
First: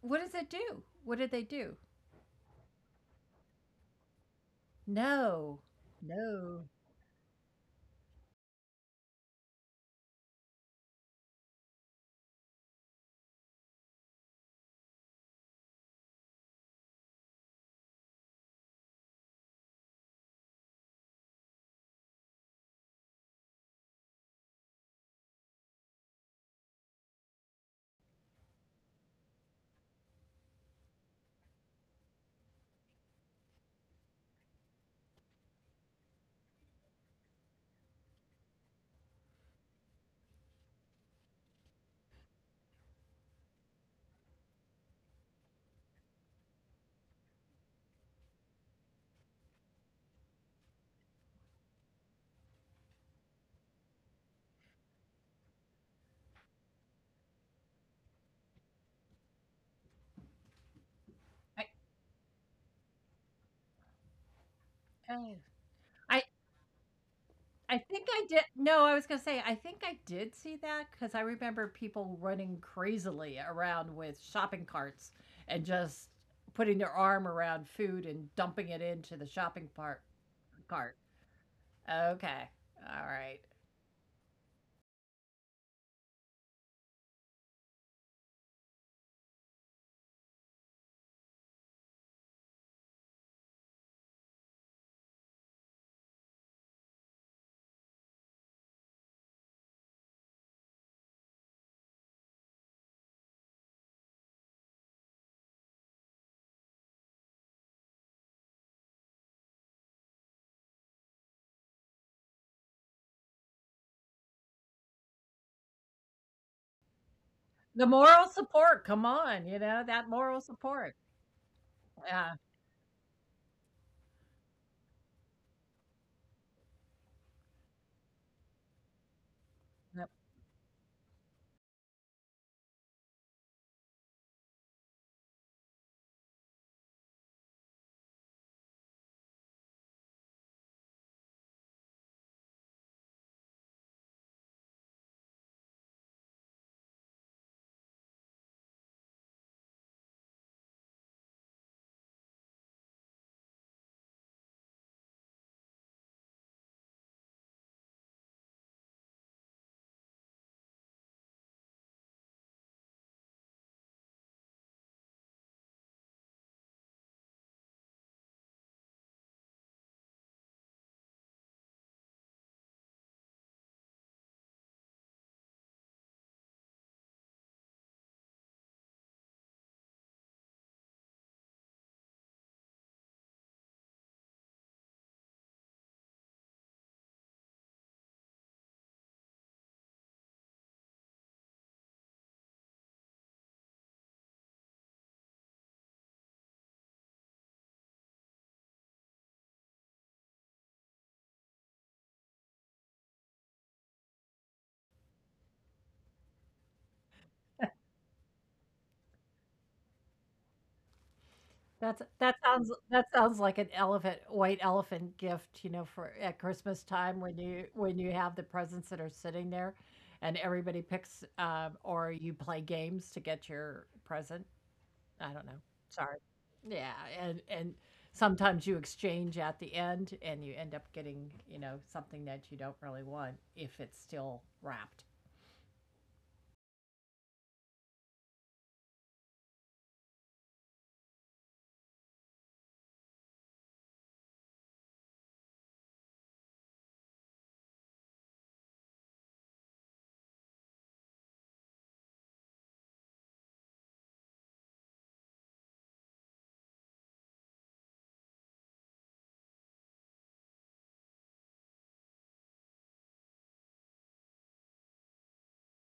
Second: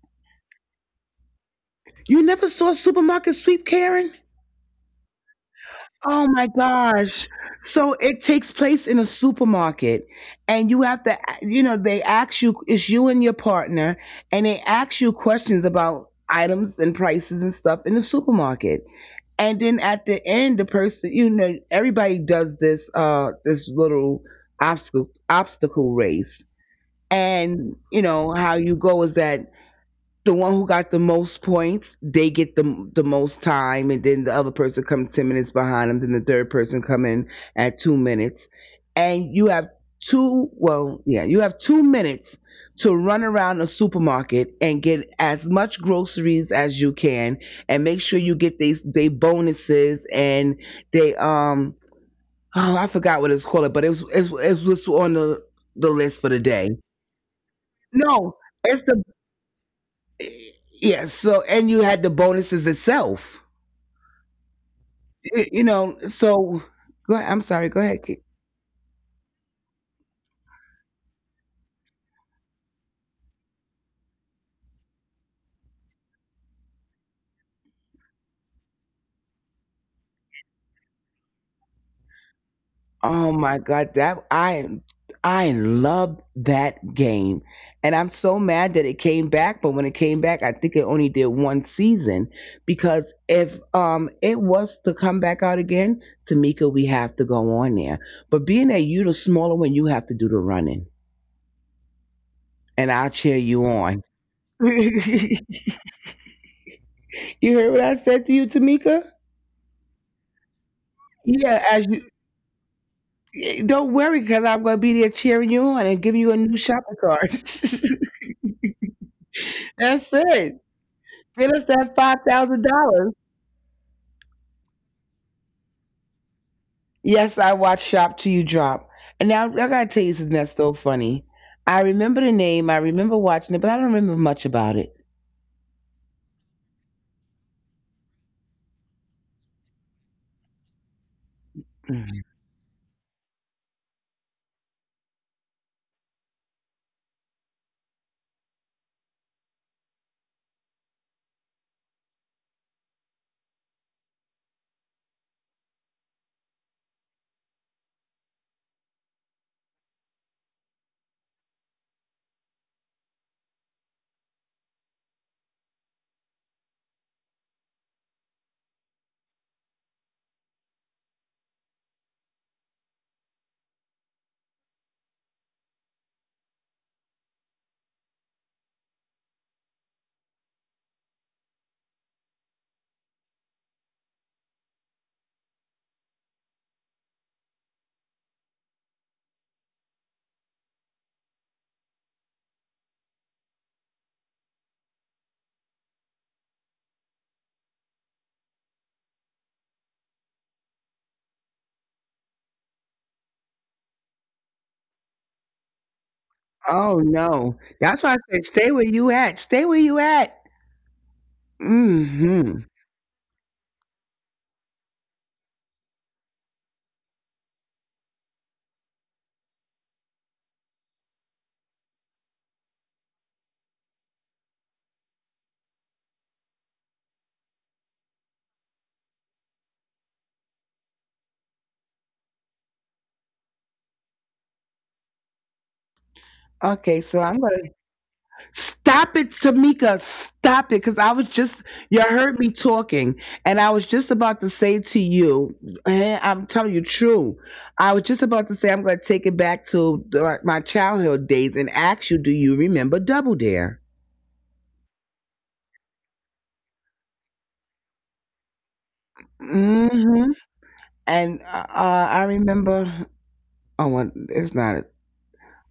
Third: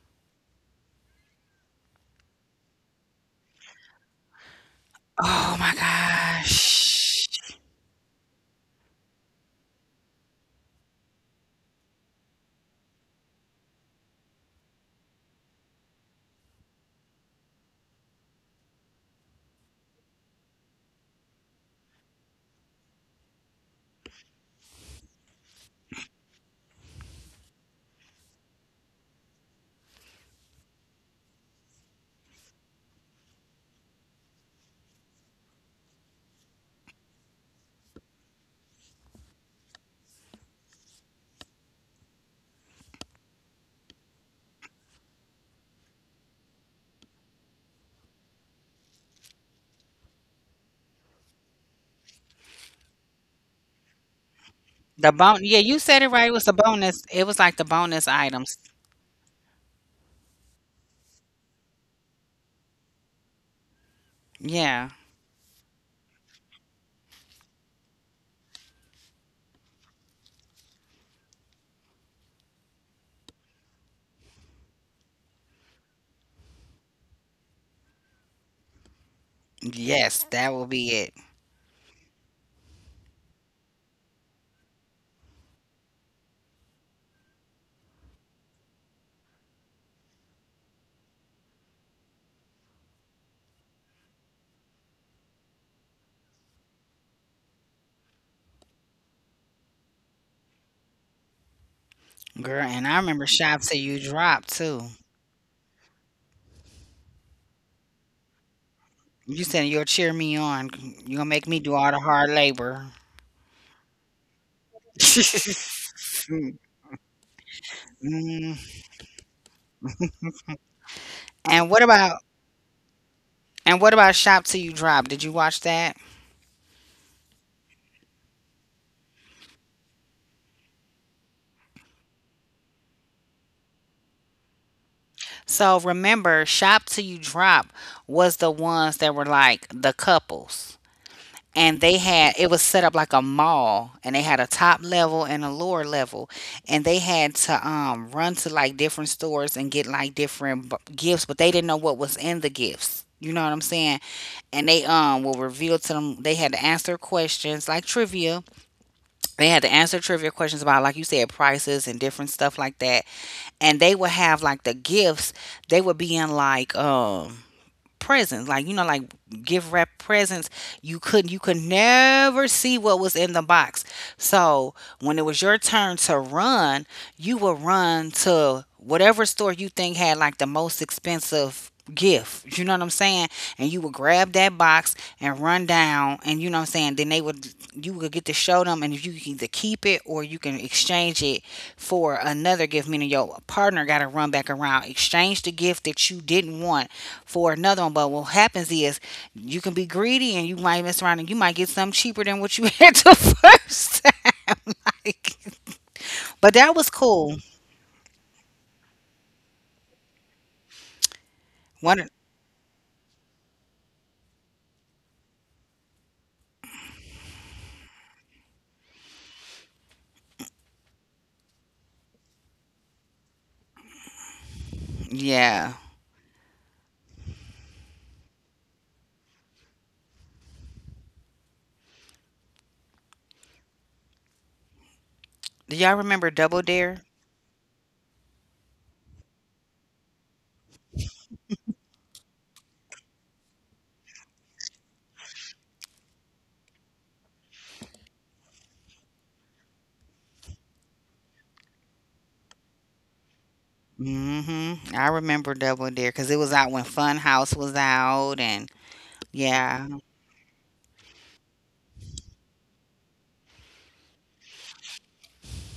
Speaker 3: What does it do? What did they do?
Speaker 2: You never saw supermarket sweep, Karen.
Speaker 1: Oh
Speaker 3: No.
Speaker 1: my
Speaker 2: Oh my
Speaker 3: No.
Speaker 2: gosh.
Speaker 1: gosh.
Speaker 2: So it takes place in a supermarket and you have to you know they ask you it's you and your partner and they ask you questions about items and prices and stuff in the supermarket. And then at the end the person you know everybody does this this little obstacle race and you know how you go is that the one who got the most points, they get the most time, and then the other person comes 10 minutes behind them. Then the third person come in at 2 minutes, and you have two. Well, yeah, you have 2 minutes to run around a supermarket and get as much groceries as you can, and make sure you get these they bonuses and they oh I forgot what it's called, but it was
Speaker 1: The
Speaker 2: on
Speaker 1: bon Yeah, you said
Speaker 2: the
Speaker 1: it right. It
Speaker 2: list for
Speaker 1: was a
Speaker 2: the day.
Speaker 1: bonus. It was like the bonus
Speaker 2: No,
Speaker 1: items.
Speaker 2: it's the yeah, so
Speaker 3: I
Speaker 2: and you had the bonuses itself.
Speaker 1: Yeah.
Speaker 3: oh.
Speaker 2: You know,
Speaker 3: I
Speaker 2: so go ahead, I'm
Speaker 3: I
Speaker 2: sorry, go
Speaker 3: think
Speaker 2: ahead.
Speaker 3: I did, no, I was gonna say, I think I did see that because I remember people running crazily around with shopping carts and just putting their arm around food and dumping it into the shopping part
Speaker 1: Yes, that will be
Speaker 3: cart.
Speaker 1: it.
Speaker 3: Okay. All right.
Speaker 2: Oh my God, that I loved that game. And I'm so mad that it came back, but when it came back, I think it only did one season because if it was to come back out again, Tamika, we have to go on there. But being that you the smaller one, you have to do the running.
Speaker 1: Girl, and I
Speaker 2: And I'll
Speaker 1: remember
Speaker 2: cheer
Speaker 1: shops that
Speaker 2: you
Speaker 1: you
Speaker 2: on.
Speaker 1: dropped
Speaker 2: [laughs]
Speaker 1: too.
Speaker 2: You heard what I said to you, Tamika?
Speaker 1: You said you'll cheer me on. You're gonna make me do
Speaker 2: Yeah,
Speaker 1: all the
Speaker 2: as
Speaker 1: hard labor.
Speaker 2: you don't worry, because I'm going to be there cheering you on and giving you a
Speaker 1: [laughs]
Speaker 2: new shopping cart.
Speaker 3: The moral
Speaker 1: Mm.
Speaker 3: support, come on, you know,
Speaker 2: [laughs]
Speaker 3: that
Speaker 2: That's
Speaker 3: moral
Speaker 2: it.
Speaker 3: support.
Speaker 2: Get
Speaker 1: And
Speaker 2: us
Speaker 1: what
Speaker 2: that
Speaker 1: about
Speaker 3: Yeah,
Speaker 2: $5,000.
Speaker 1: and what about Shop Till You Drop? Did you watch that?
Speaker 2: Yes, I watched Shop Till You Drop. And now I
Speaker 3: yep.
Speaker 2: gotta tell you something that's so funny. I remember the name, I remember watching it, but I don't remember much about it.
Speaker 1: So remember, Shop Till You Drop was the ones that were like the couples, and they had— it was set up like a mall, and they had a top level and a lower level, and they had to run to like different stores and get like different gifts, but they didn't know what was in the gifts. You know what I'm saying? And they will reveal to them. They had to answer questions like trivia. They had to answer trivia questions about, like you said, prices and different stuff like that. And they would have like the gifts. They would be in like presents, like, you know, like gift wrap presents. You couldn't— you could never see what was in the box. So when it was your turn to run, you would run to whatever store you think had like the most expensive gift. You know what I'm saying? And you would grab that box and run down, and then they would— you would get to show them, and if you can either keep it or you can exchange it for another gift, meaning your partner gotta run back around, exchange the gift that you didn't want for another one. But what happens is you can be greedy, and you might mess around and you might get something cheaper than what you [laughs] had the first time. [laughs] like,
Speaker 2: Oh no.
Speaker 1: but
Speaker 2: That's
Speaker 1: that
Speaker 2: why I
Speaker 1: was
Speaker 2: said stay
Speaker 1: cool.
Speaker 2: where you at. Stay where you at.
Speaker 3: That sounds,
Speaker 2: Mm-hmm.
Speaker 3: that sounds like
Speaker 1: One.
Speaker 3: an elephant, white elephant gift, you know, for at Christmas time when you have the presents that are sitting there, and everybody picks, or you play games to get your present. I don't know. Sorry.
Speaker 1: Yeah.
Speaker 3: Yeah, and sometimes you exchange at the end and you end up getting, you know, something that you don't really want if it's still wrapped.
Speaker 1: Do y'all remember
Speaker 2: Okay,
Speaker 1: Double
Speaker 2: so I'm
Speaker 1: Dare?
Speaker 2: gonna stop it, Tamika. Stop it. Because I was just, you heard me talking, and I was just about to say to you, and I'm telling you true. I was just about to say, I'm going to take it back to my childhood days and ask you, do you remember Double Dare?
Speaker 1: Mm-hmm. I remember Double Dare because it was out when Fun House was out, and yeah.
Speaker 2: Mm hmm And I remember, oh, well, it's not.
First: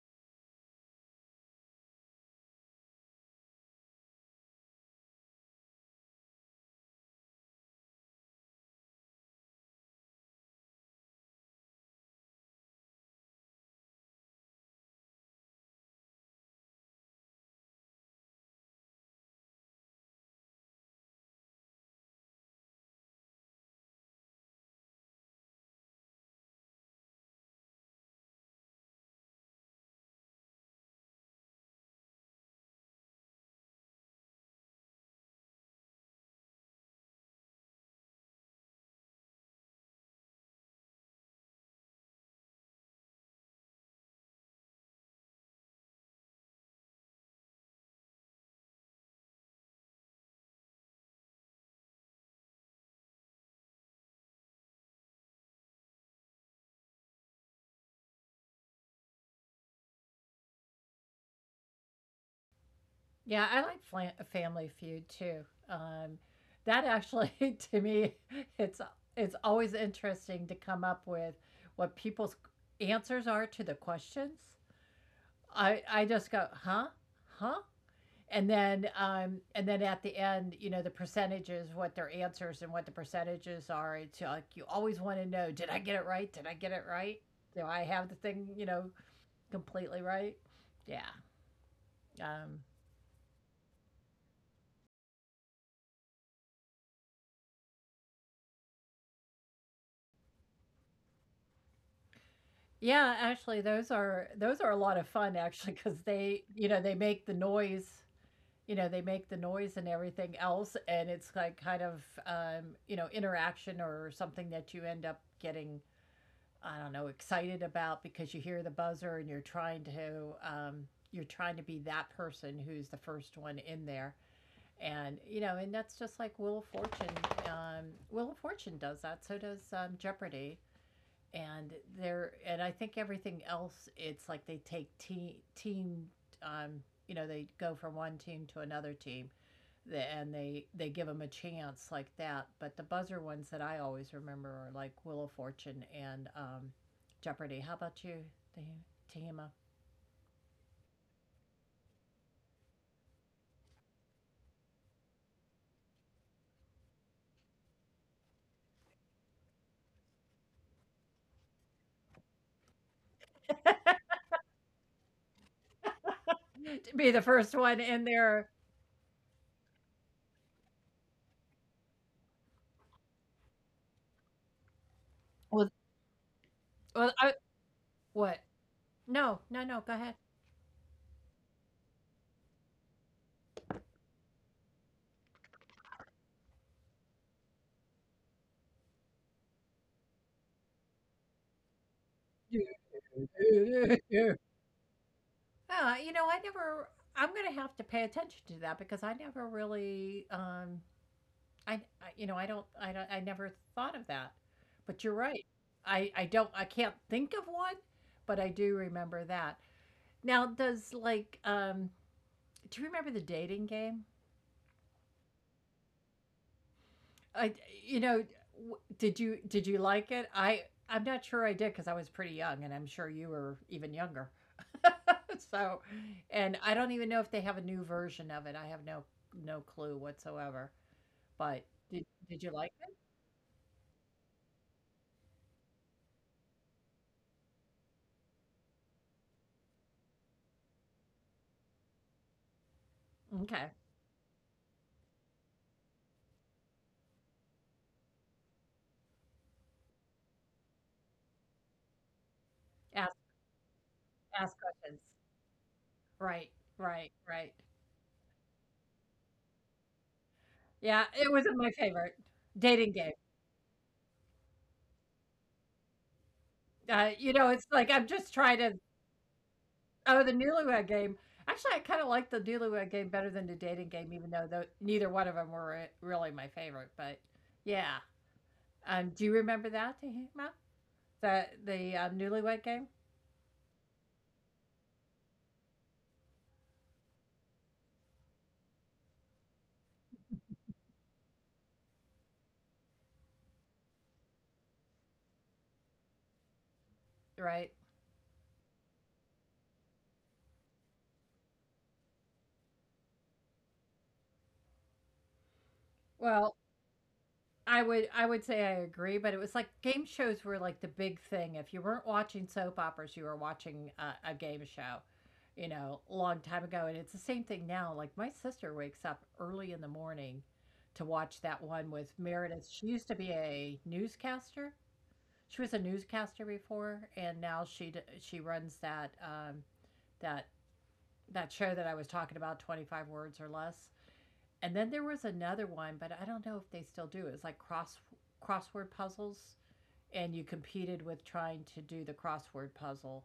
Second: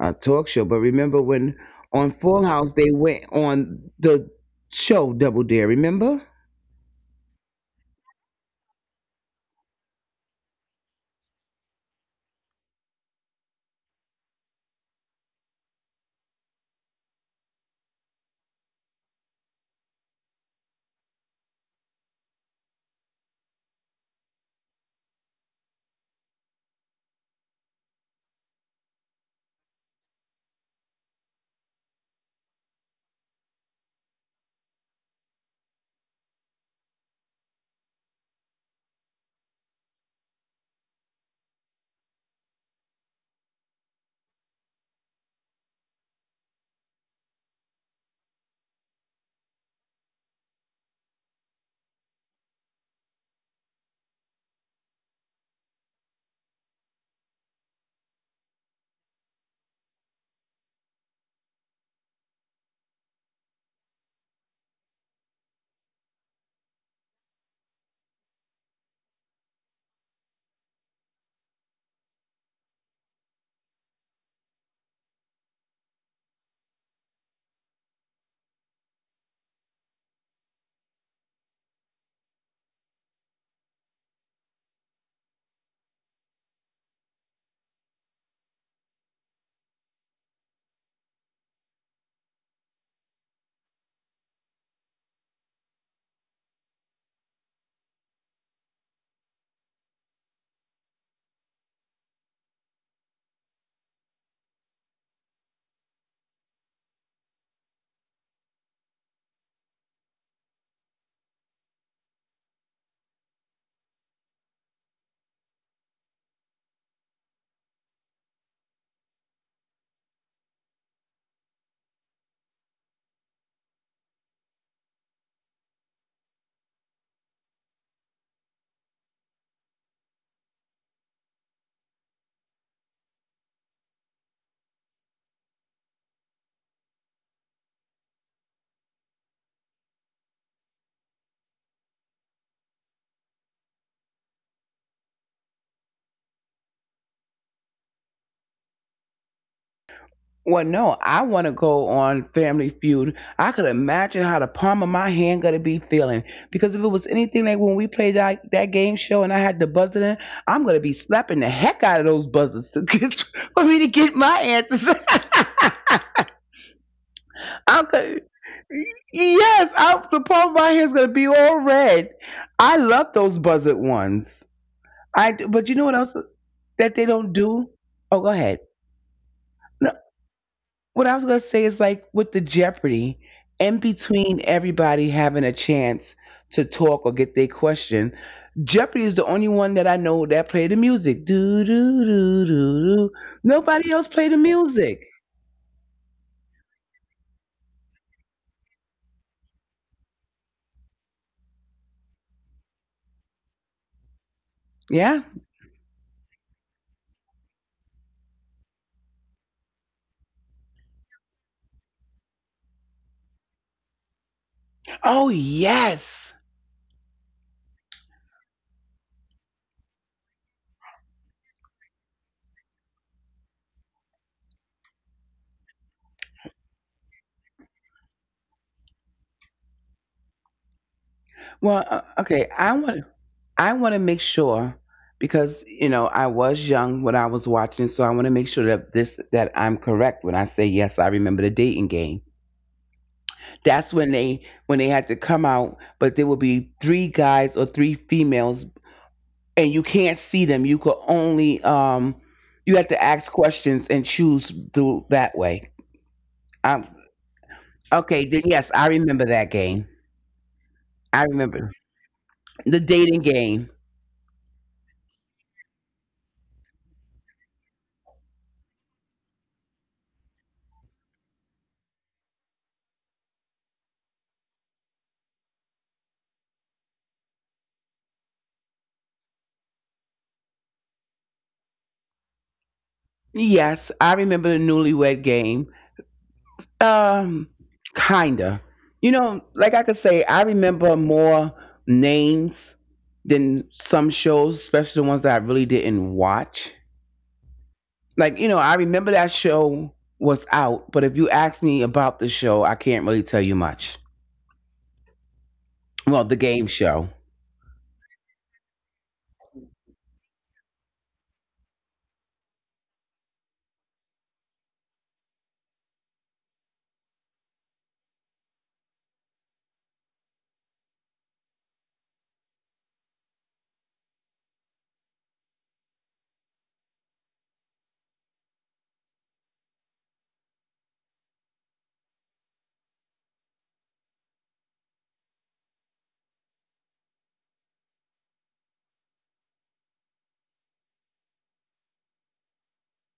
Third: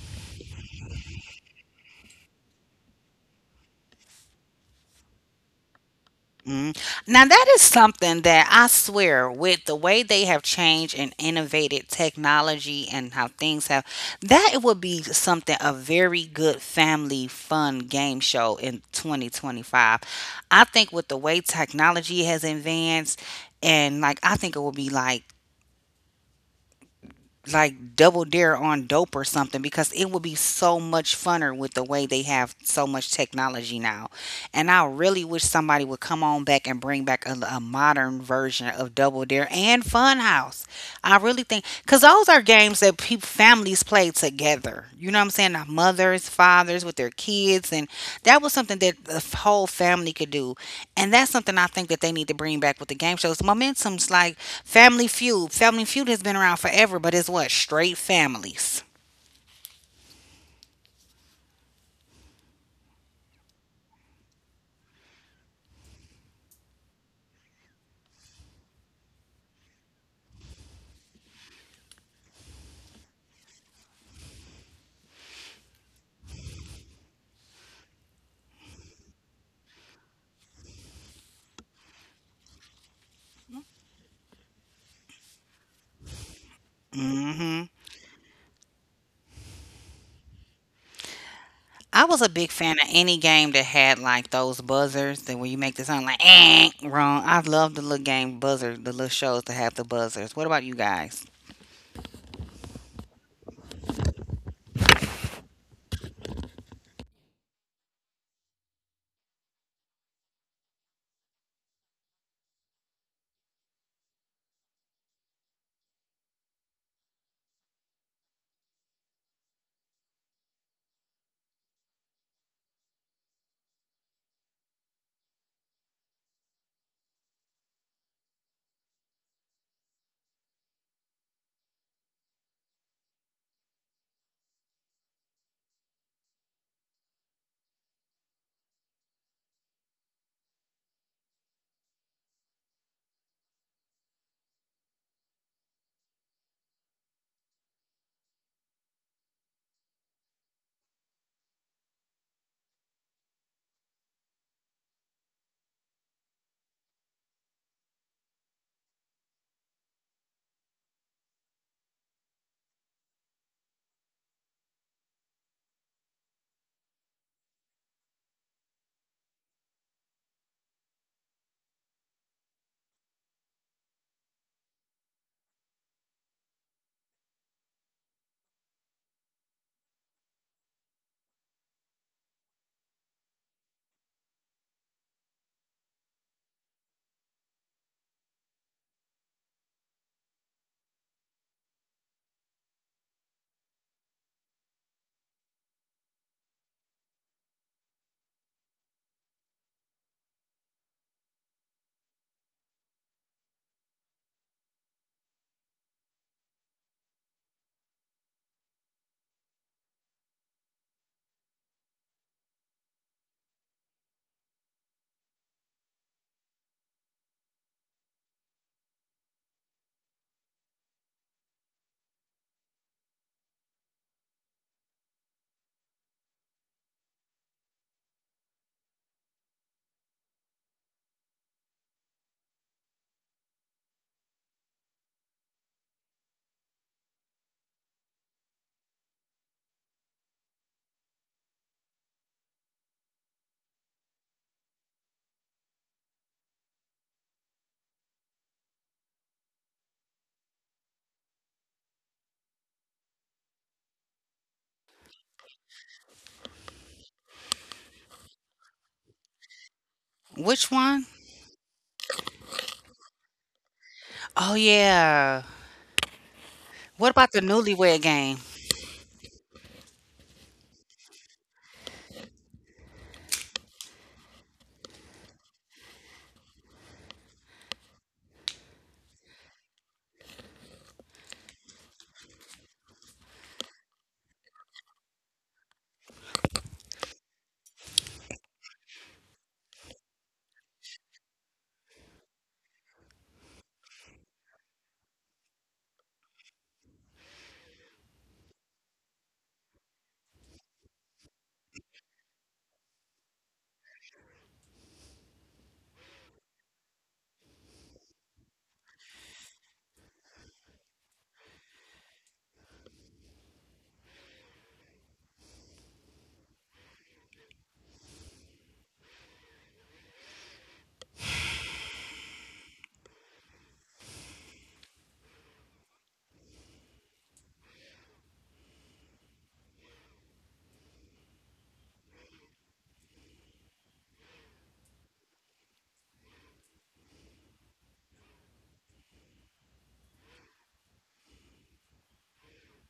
Speaker 2: Talk show. But remember when on Full House they went on the show Double Dare. Remember?
Speaker 1: Mm. Now, that is something that I swear, with the way they have changed and innovated technology and how things have, that it would be something— a very good family fun game show in 2025. I think with the way technology has advanced, and like, I think it would be like— like Double Dare on dope or something, because it would be so much funner with the way they have so much technology now. And I really wish somebody would come on back and bring back a modern version of Double Dare and Funhouse. I really think, 'cause those are games that people— families play together. You know what I'm saying? Our mothers, fathers with their kids, and that was something that the whole family could do. And that's something I think that they need to bring back with the game shows. Momentum's like Family Feud. Family Feud has been around forever, but it's what— straight families.
Speaker 3: Yeah, I like flan Family Feud too. That actually, [laughs] to me, it's it's always interesting to come up with what people's answers are to the questions. I just go, huh, huh, and then at the end, you know, the percentages, what their answers and what the percentages are. It's like you always want to know: did I get it right? Did I get it right? Do
Speaker 1: Hmm.
Speaker 3: I have the thing, you know, completely right? Yeah.
Speaker 1: I was a big
Speaker 3: Um,
Speaker 1: fan of any game that had like those buzzers, that where you make the sound like, eh, wrong. I love the little game buzzer, the little shows that have the buzzers. What about you guys?
Speaker 3: yeah, actually, those are a lot of fun actually because they, you know, they make the noise, you know, they make the noise and everything else, and it's like kind of, you know, interaction or something that you end up getting, I don't know, excited about because you hear the buzzer and you're trying to be that person who's the first one in there. And, you know, and that's just like Wheel of Fortune. Wheel of Fortune does that. So does Jeopardy, and they're and I think everything else, it's like they take team, um you know, they go from one team to another team, and they give them a chance like that, but the buzzer ones that I always remember are like Wheel of Fortune and Jeopardy. How about you, Tam-
Speaker 2: Well, no, I want to go on Family Feud. I could imagine how the palm of my hand gonna be feeling because if it was anything like when we played that game show and I had the buzzer in, I'm gonna be slapping the heck out of those buzzers to get, [laughs] for me to get my answers. [laughs]
Speaker 3: to be the first one
Speaker 2: I'm
Speaker 3: in
Speaker 2: gonna,
Speaker 3: there.
Speaker 2: yes, the palm of my hand's gonna be all red. I love those buzzard ones. But you know what else that they don't do? Oh, go
Speaker 3: What?
Speaker 2: ahead.
Speaker 3: No, no, no, go
Speaker 2: No,
Speaker 3: ahead.
Speaker 2: what I was gonna say is like with the Jeopardy, in between everybody having a chance to talk or get their question, Jeopardy is the only one that I know that play the music. Do do
Speaker 3: [laughs]
Speaker 2: do do
Speaker 3: uh,
Speaker 2: do. Nobody else play the music.
Speaker 3: you know, I never. I'm gonna have to pay attention to that because I never really I you know, I don't I never thought of that. But you're
Speaker 2: Yeah.
Speaker 3: right. I don't, I can't think of one, but I do remember that. Now, does like do you remember the dating game?
Speaker 2: Oh yes.
Speaker 3: I You know, did you did you like it? I'm not sure I did because I was pretty young and I'm sure you were even younger. [laughs] So, and I don't even know if they have a new version of it. I have no clue whatsoever.
Speaker 2: Well,
Speaker 3: But
Speaker 2: okay.
Speaker 3: did you like it?
Speaker 2: I want to make sure because you know I was young when I was watching, so I want to make sure that this that I'm correct when I say yes. I remember the dating game.
Speaker 3: Okay.
Speaker 2: That's when they had to come out, but there would be three guys or three females, and you can't see them. You could only you had to
Speaker 3: Ask
Speaker 2: ask questions and choose
Speaker 3: Ask
Speaker 2: through
Speaker 3: questions.
Speaker 2: that way.
Speaker 3: Right,
Speaker 2: um
Speaker 3: right, right.
Speaker 2: okay, then yes, I remember that game.
Speaker 1: Which
Speaker 3: Yeah,
Speaker 1: one?
Speaker 2: I
Speaker 3: it wasn't
Speaker 2: remember
Speaker 3: my favorite.
Speaker 2: the
Speaker 3: Dating game.
Speaker 2: dating game.
Speaker 1: Oh yeah. What
Speaker 3: You know,
Speaker 1: about the
Speaker 3: it's like I'm
Speaker 1: Newlywed
Speaker 3: just
Speaker 1: Game?
Speaker 3: trying to, oh, the Newlywed Game. Actually, I kind of like the Newlywed Game better than the Dating Game, even though tho neither one of them were re really my favorite. But yeah, do you remember that, Tehima? The Newlywed Game,
Speaker 2: Yes, I remember the newlywed game. um kinda, you know, like I could say I remember more names than some shows, especially the ones that I really didn't watch.
Speaker 3: right?
Speaker 2: Like, you know, I remember that show was out, but if you ask me about the show, I can't really tell you much. Well, the
Speaker 3: Well,
Speaker 2: game show.
Speaker 3: I would say I agree, but it was like game shows were like the big thing. If you weren't watching soap operas, you were watching a game show, you know, a long time ago. And it's the same thing now. Like my sister wakes up early in the morning to watch that one with Meredith. She used to be a newscaster. She was a newscaster before, and now she runs that that that show that I was talking about, 25 words or less. And then there was another one, but I don't know if they still do. It was like crossword puzzles, and you competed with trying to do the crossword puzzle.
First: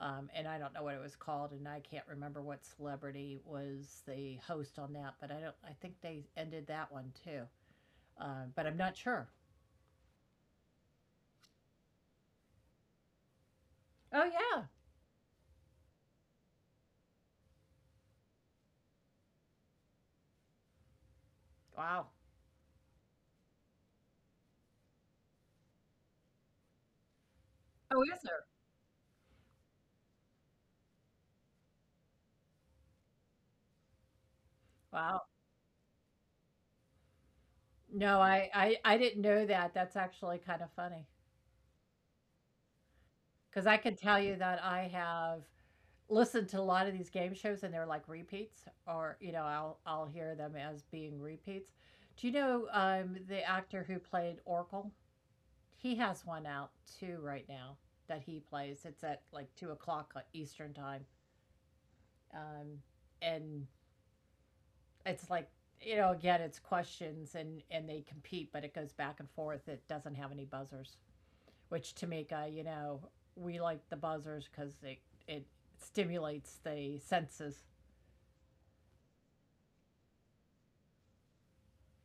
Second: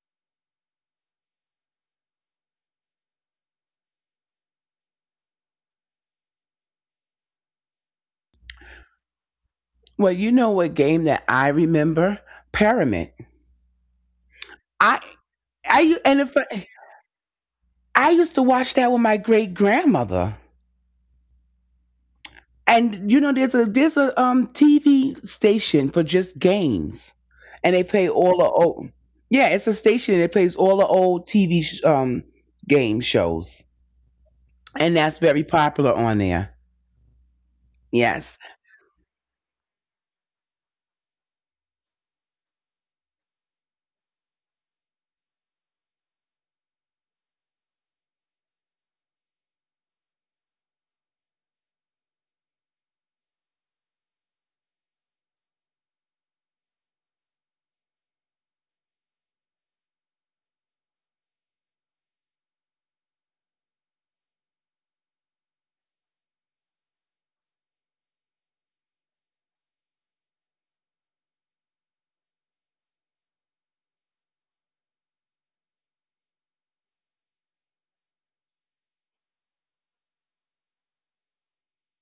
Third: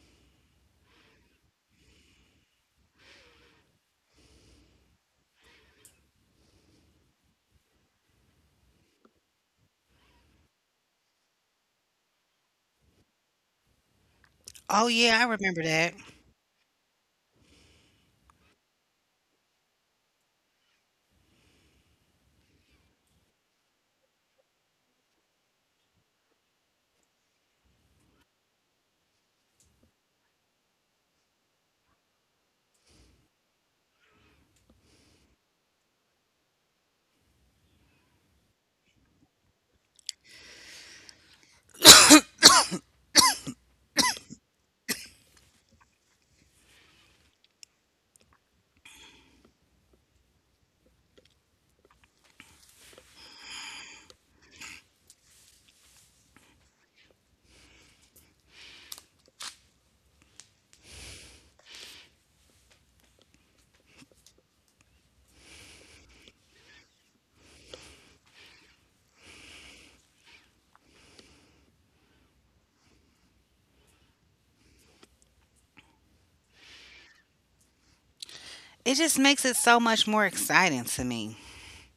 Speaker 3: And I don't know what it was called, and I can't remember what celebrity was the host on that. But I don't. I think they ended that one too, but I'm not sure.
Speaker 2: Well, you know what game that I remember? Pyramid.
Speaker 3: Oh yeah!
Speaker 1: Oh
Speaker 2: I
Speaker 1: yeah, I remember that.
Speaker 2: I and if I, I used to watch that with my great grandmother.
Speaker 3: Wow.
Speaker 2: And you know, there's a TV station for just games, and they
Speaker 3: Oh,
Speaker 2: play
Speaker 3: is
Speaker 2: all
Speaker 3: there?
Speaker 2: the old. Yeah, it's a station that plays all the old TV game shows, and that's
Speaker 3: Wow.
Speaker 2: very popular on there.
Speaker 3: No,
Speaker 2: Yes.
Speaker 3: I didn't know that. That's actually kind of funny because I can tell you that I have listen to a lot of these game shows, and they're like repeats, or you know I'll hear them as being repeats. Do you know the actor who played Oracle? He has one out too right now that he plays. It's at like 2 o'clock Eastern time. Um and it's like, you know, again, it's questions, and they compete, but it goes back and forth. It doesn't have any buzzers, which, Tamika, you know, we like the buzzers because it stimulates the senses.
Speaker 1: It just makes it so much more exciting to me.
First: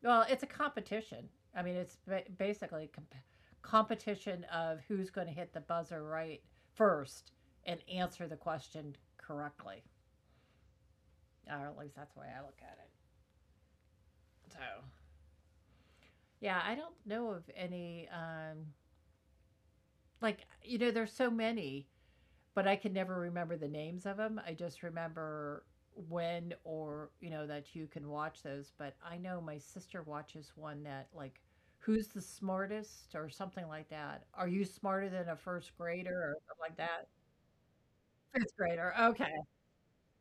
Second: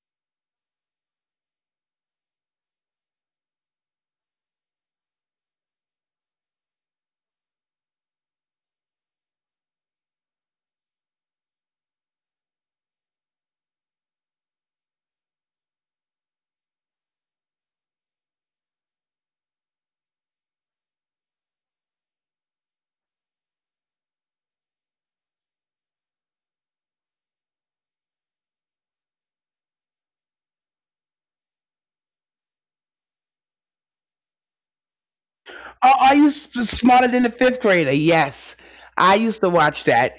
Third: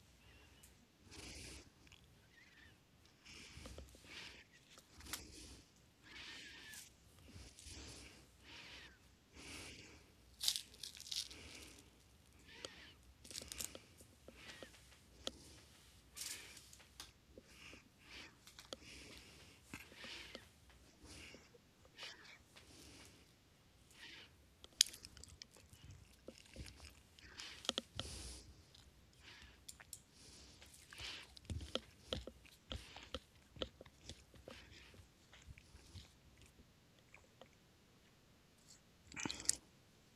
Speaker 3: Well, it's a competition. I mean, basically competition of who's going to hit the buzzer right first and answer the question correctly. Or at least that's the way I look at it. So, yeah, I don't know of any. Like you know, there's so many, but I can never remember the names of them. I just remember when, or, you know, that you can watch those, but I know my sister watches one that, like, who's the smartest or something like that. Are you smarter than a first grader
Speaker 2: Are
Speaker 3: or something like that?
Speaker 2: smarter than the 5th grader?
Speaker 3: Fifth
Speaker 2: Yes,
Speaker 3: grader.
Speaker 2: I
Speaker 3: Okay.
Speaker 2: used to watch that.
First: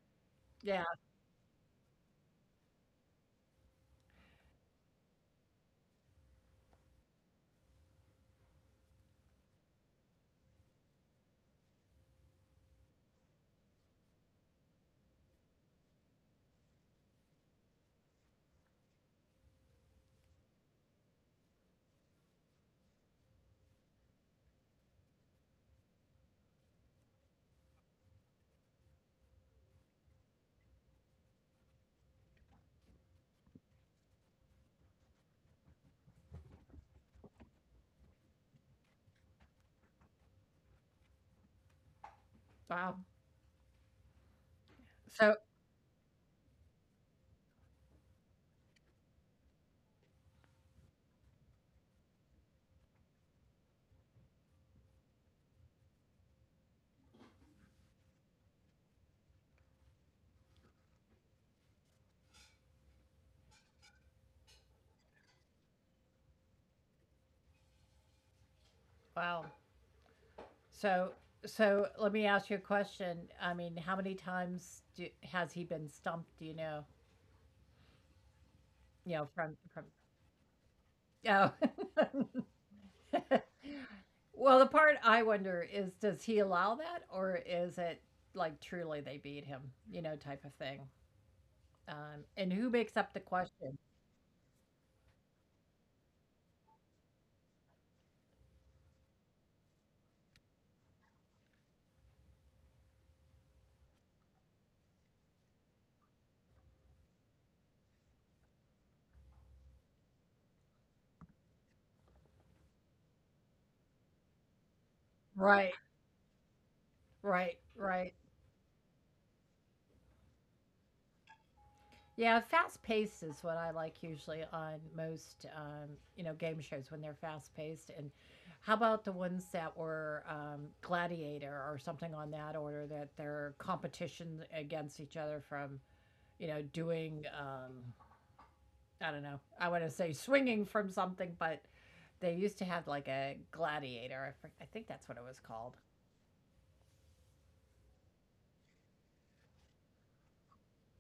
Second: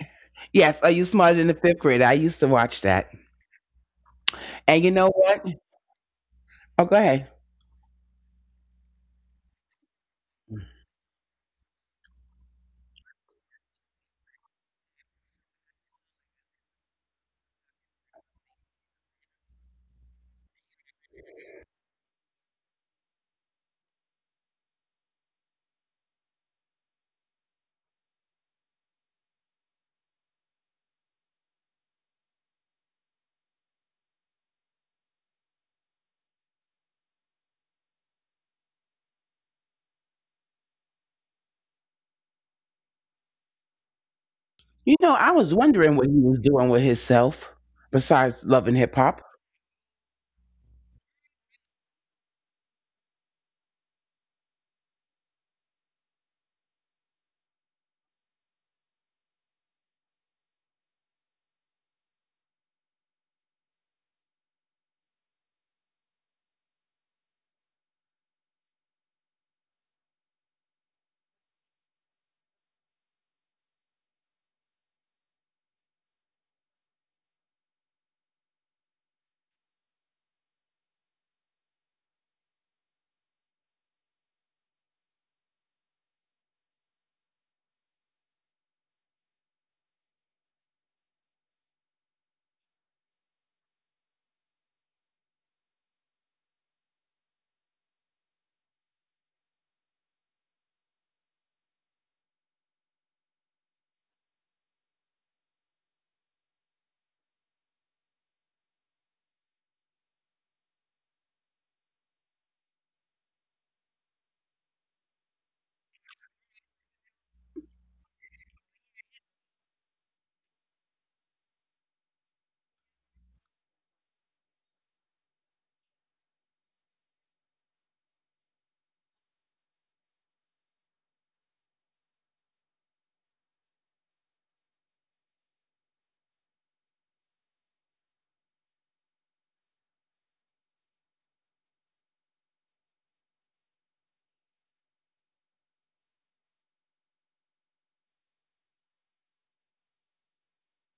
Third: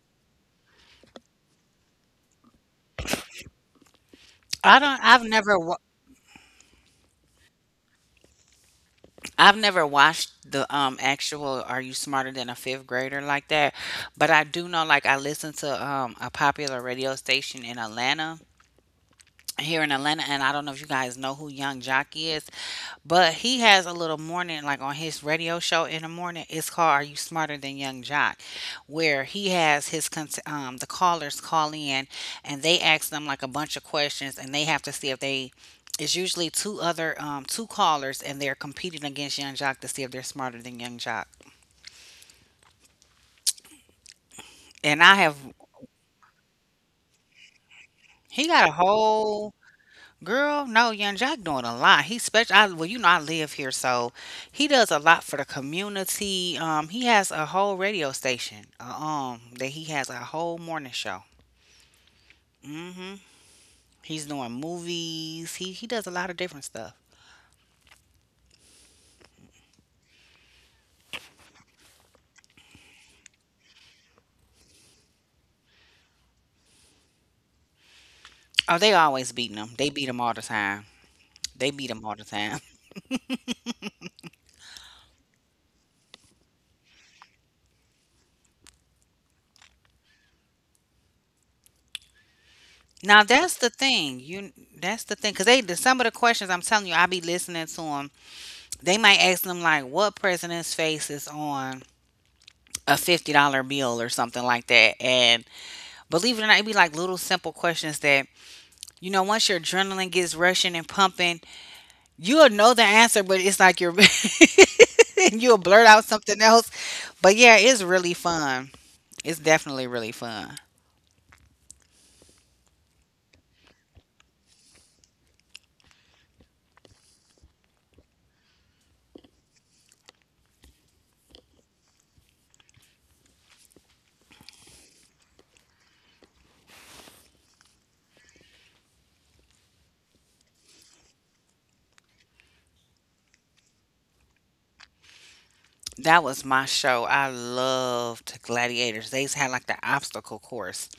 Speaker 2: Yes,
Speaker 3: Yeah.
Speaker 2: are you smarter than the 5th grader? I used to watch that.
Speaker 1: I
Speaker 2: And you
Speaker 1: don't.
Speaker 2: know
Speaker 1: I've
Speaker 2: what?
Speaker 1: never.
Speaker 2: Oh, go ahead.
Speaker 1: I've never watched the actual "Are You Smarter Than a Fifth Grader" like that, but I do know. Like, I listen to a popular radio station in Atlanta, here in Atlanta, and I don't know if you guys know who Young Jock is, but he has a little morning, like, on his radio show in the morning. It's called "Are You Smarter Than Young Jock," where he has his the callers call in, and they ask them like a bunch of questions, and they have to see if they— it's usually two other two callers, and they're competing against Young Jock to see if they're smarter than Young Jock.
Speaker 3: Wow.
Speaker 2: You
Speaker 1: And
Speaker 2: know,
Speaker 1: I
Speaker 2: I
Speaker 3: So,
Speaker 1: have—
Speaker 2: was wondering what he was doing with himself besides
Speaker 1: he got a
Speaker 2: loving hip hop.
Speaker 1: whole— girl, no, Young Jack doing a lot. He special. I, well, you know, I live here, so he does a lot for the community. He has a whole radio station. That he has a whole morning show. Mm hmm He's doing movies. He does a lot of different stuff.
Speaker 3: wow. So, so let me ask you a question. I mean, how many times has he been stumped, do you know?
Speaker 1: Oh, they
Speaker 3: You know,
Speaker 1: always
Speaker 3: from
Speaker 1: beating him.
Speaker 3: from
Speaker 1: They beat him all the time.
Speaker 3: oh.
Speaker 1: They beat him all the time. [laughs]
Speaker 3: [laughs] Well, the part I wonder is, does he allow that, or is it like truly they beat him, you know, type of thing? And who makes up the
Speaker 1: Now that's the
Speaker 3: question?
Speaker 1: thing. You— that's the thing, because they— some of the questions, I'm telling you, I be listening to them. They might ask them like, "What president's face is on a $50 meal?" or something like that. And believe it or not, it'd be like little simple questions that, you know, once your adrenaline gets rushing and pumping, you'll know the answer, but it's like you're, [laughs] and you'll
Speaker 3: Right,
Speaker 1: blurt out something else. But
Speaker 3: right,
Speaker 1: yeah, it's
Speaker 3: right.
Speaker 1: really fun. It's definitely really fun.
Speaker 3: Yeah, fast paced is what I like usually on most, you know, game shows, when they're fast paced. And how about the ones that were Gladiator or something on that order, that they're competition against each other from, you know, doing, I don't know, I want to say swinging from something, but they used to have like a gladiator. Think that's what it was called.
Speaker 1: That was my show. I loved Gladiators. They had like the obstacle course,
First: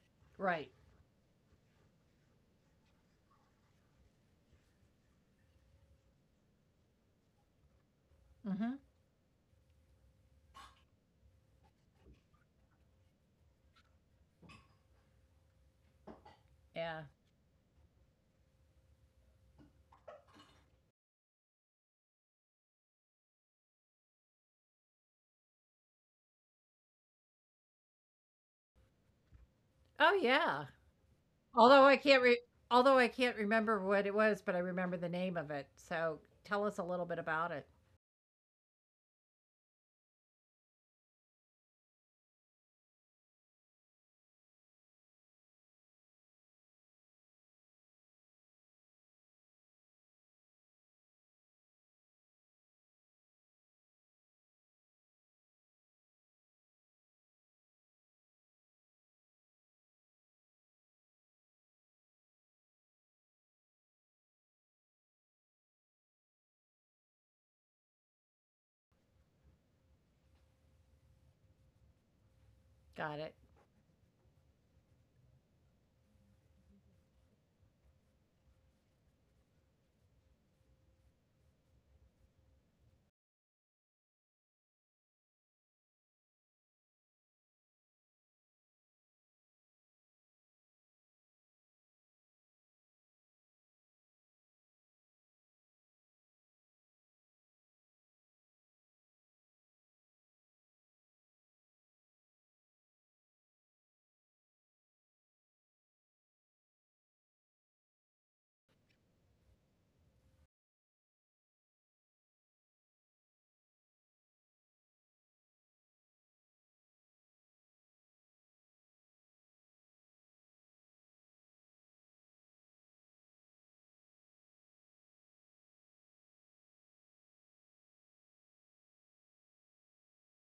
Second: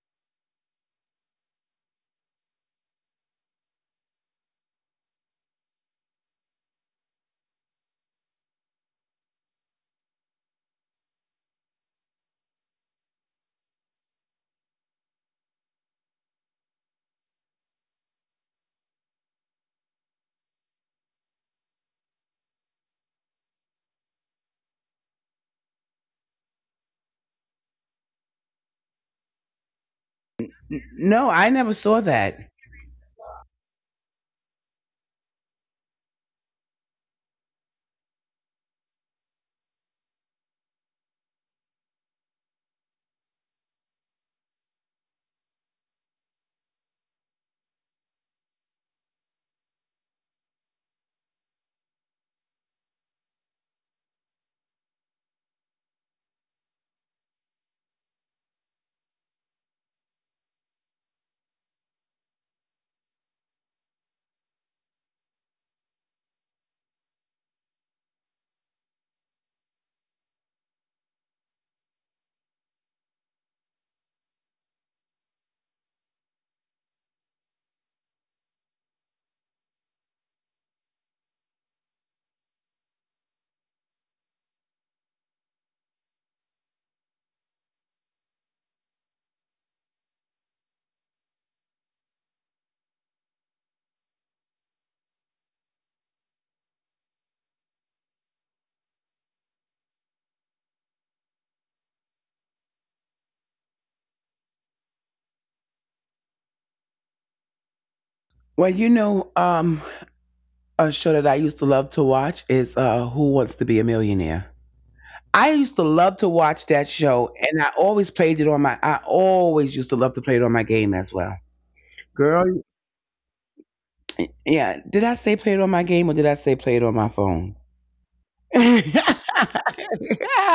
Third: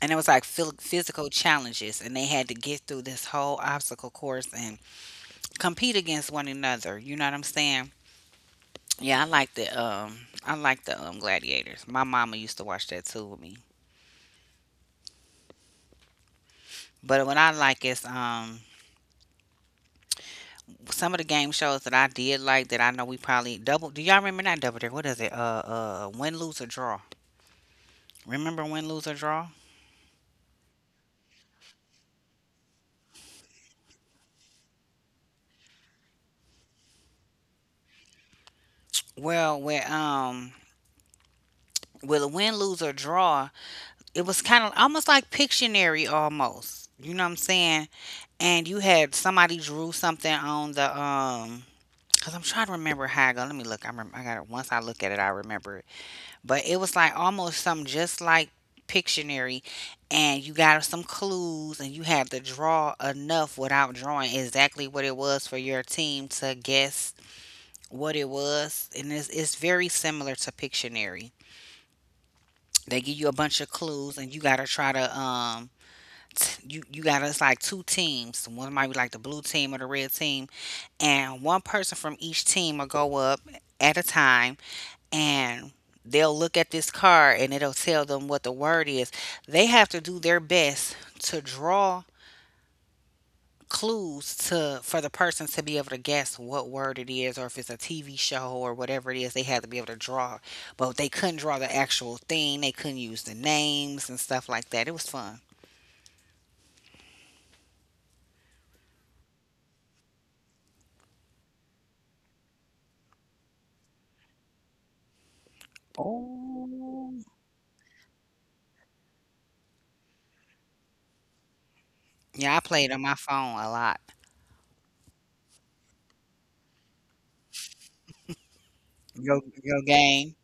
Speaker 1: and it was like
Speaker 3: Right.
Speaker 1: physical challenges, and they had to get through this whole obstacle course and compete against one another. You know what I'm saying?
Speaker 3: Mm-hmm.
Speaker 1: Yeah, I like the Gladiators. My mama used to watch that too with me.
Speaker 3: Yeah.
Speaker 1: But what I like is some of the game shows that I did like, that I know we probably— double— do y'all remember not Double Dare, what is it? Win, Lose or Draw. Remember Win, Lose or Draw?
Speaker 3: Oh yeah.
Speaker 2: No, I never
Speaker 3: Although I
Speaker 2: saw
Speaker 3: can't
Speaker 2: that.
Speaker 3: re- although I can't remember what it was, but I remember the name of it. So tell us a little bit about it.
Speaker 1: Well, where with a Win, Lose or Draw, it was kinda almost like Pictionary almost. You know what I'm saying? And you had somebody drew something on the 'cause I'm trying to remember how I go. Let me look. I remember. I got it. Once I look at it, I remember. But it was like almost something just like Pictionary, and you got some clues, and you had to draw enough without drawing exactly what it was for your team to guess what it was, and it's— it's very similar to Pictionary. They give
Speaker 3: Got
Speaker 1: you a
Speaker 3: it.
Speaker 1: bunch of clues, and you gotta try to You— you got— it's like two teams. One might be like the blue team or the red team, and one person from each team will go up at a time, and they'll look at this card and it'll tell them what the word is. They have to do their best to draw clues to— for the person to be able to guess what word it is, or if it's a TV show or whatever it is, they had to be able to draw, but they couldn't draw the actual thing. They couldn't use the names and stuff like that. It was fun.
Speaker 2: Well, you know, a show that I used to love to watch is Who Wants to Be a Millionaire. I used to love to watch that
Speaker 1: Oh.
Speaker 2: show, and I always played it on my. I always used to love to play it on my game as well. Girl,
Speaker 1: Yeah, I played on my phone a lot.
Speaker 2: yeah. Did I say play it on my game or did I say play it on my phone? [laughs] Yeah,
Speaker 1: Your— your game.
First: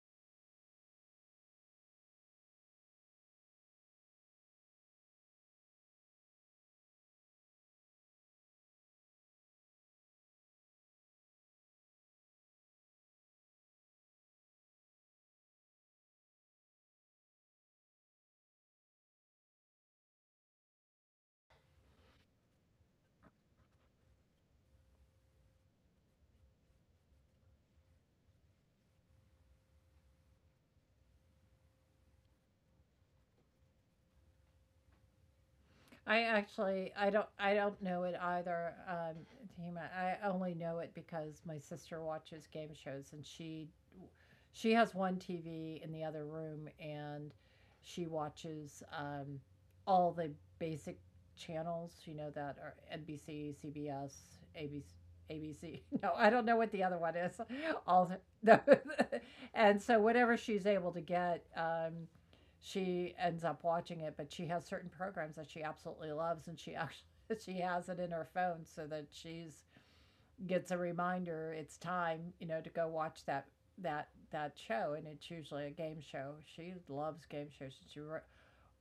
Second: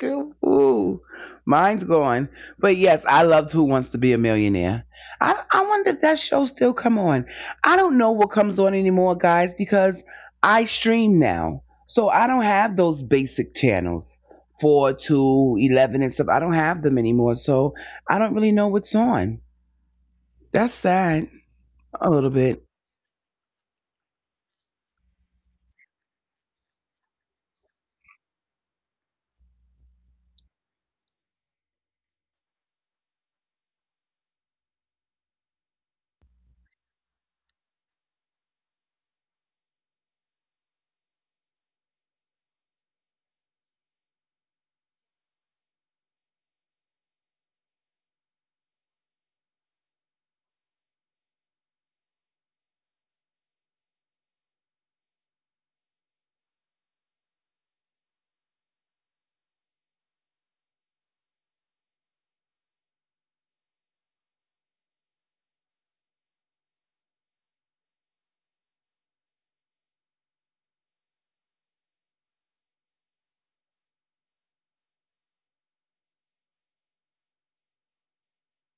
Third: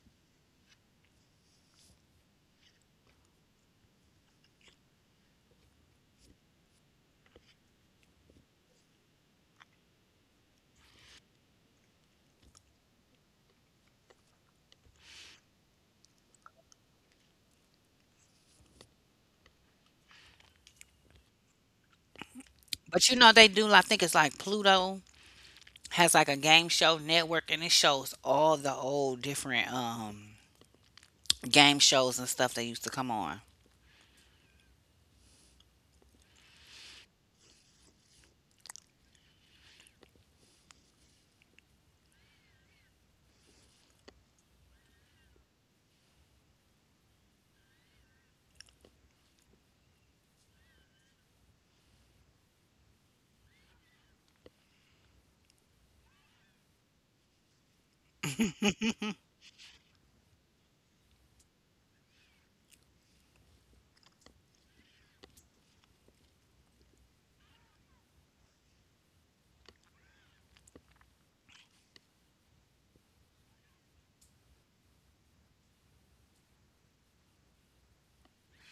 Speaker 2: cool, ooh, mine's gone. But yes, I loved Who Wants to Be a Millionaire. I wonder if that show still come on. I don't know what comes on anymore, guys, because I stream now, so I don't have those basic channels 4 to 11 and stuff. I don't have them anymore, so I don't really know what's on. That's sad a little bit.
Speaker 1: But you know, they do— I think it's like Pluto has like a game show network, and it shows all the old different game shows and stuff that used to come on.
Speaker 3: I actually I don't know it either, Tima. I only know it because my sister watches game shows, and she has one TV in the other room, and she watches all the basic channels, you know, that are NBC, CBS, ABC. [laughs] No, I don't know what the other one is. [laughs] All the, no. [laughs] And so whatever she's able to get, she ends up watching it, but she has certain programs that she absolutely loves, and she actually [laughs] she has it in her phone so that she's gets a reminder it's time, you know, to go watch that show, and it's usually a game show. She loves game shows. And she,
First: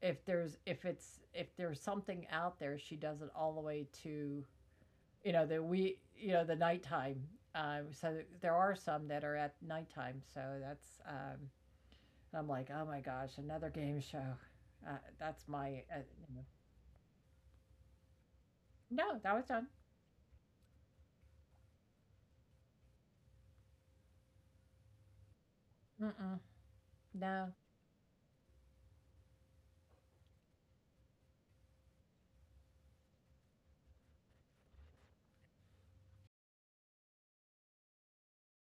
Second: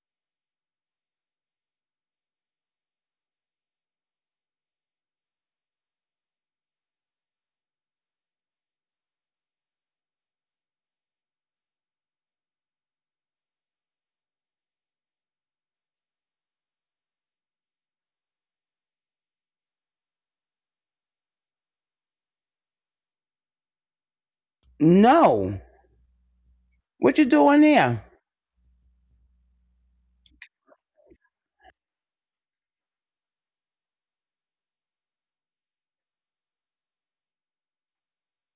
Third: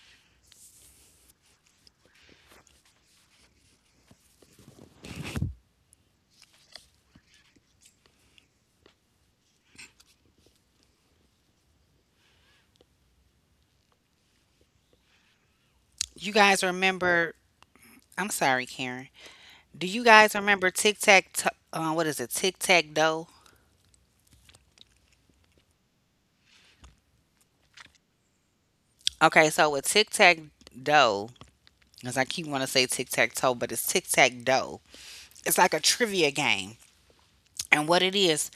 Speaker 3: if there's something out there, she does it all the way to, you know the, we you know, the nighttime. So there are some that are at nighttime, so that's, and I'm like, oh my gosh, another game show. That's my
Speaker 1: You
Speaker 3: you know.
Speaker 1: guys remember— I'm sorry, Karen.
Speaker 3: No, that was done.
Speaker 1: Do you guys remember Tic Tac what is it? Tic Tac Doe?
Speaker 2: No,
Speaker 3: Mm-mm,
Speaker 2: what you
Speaker 3: no,
Speaker 2: doing there?
Speaker 1: Okay, so with Tic Tac Doe, because I keep want to say Tic Tac Toe, but it's Tic Tac Doe. It's like a trivia game, and what it is,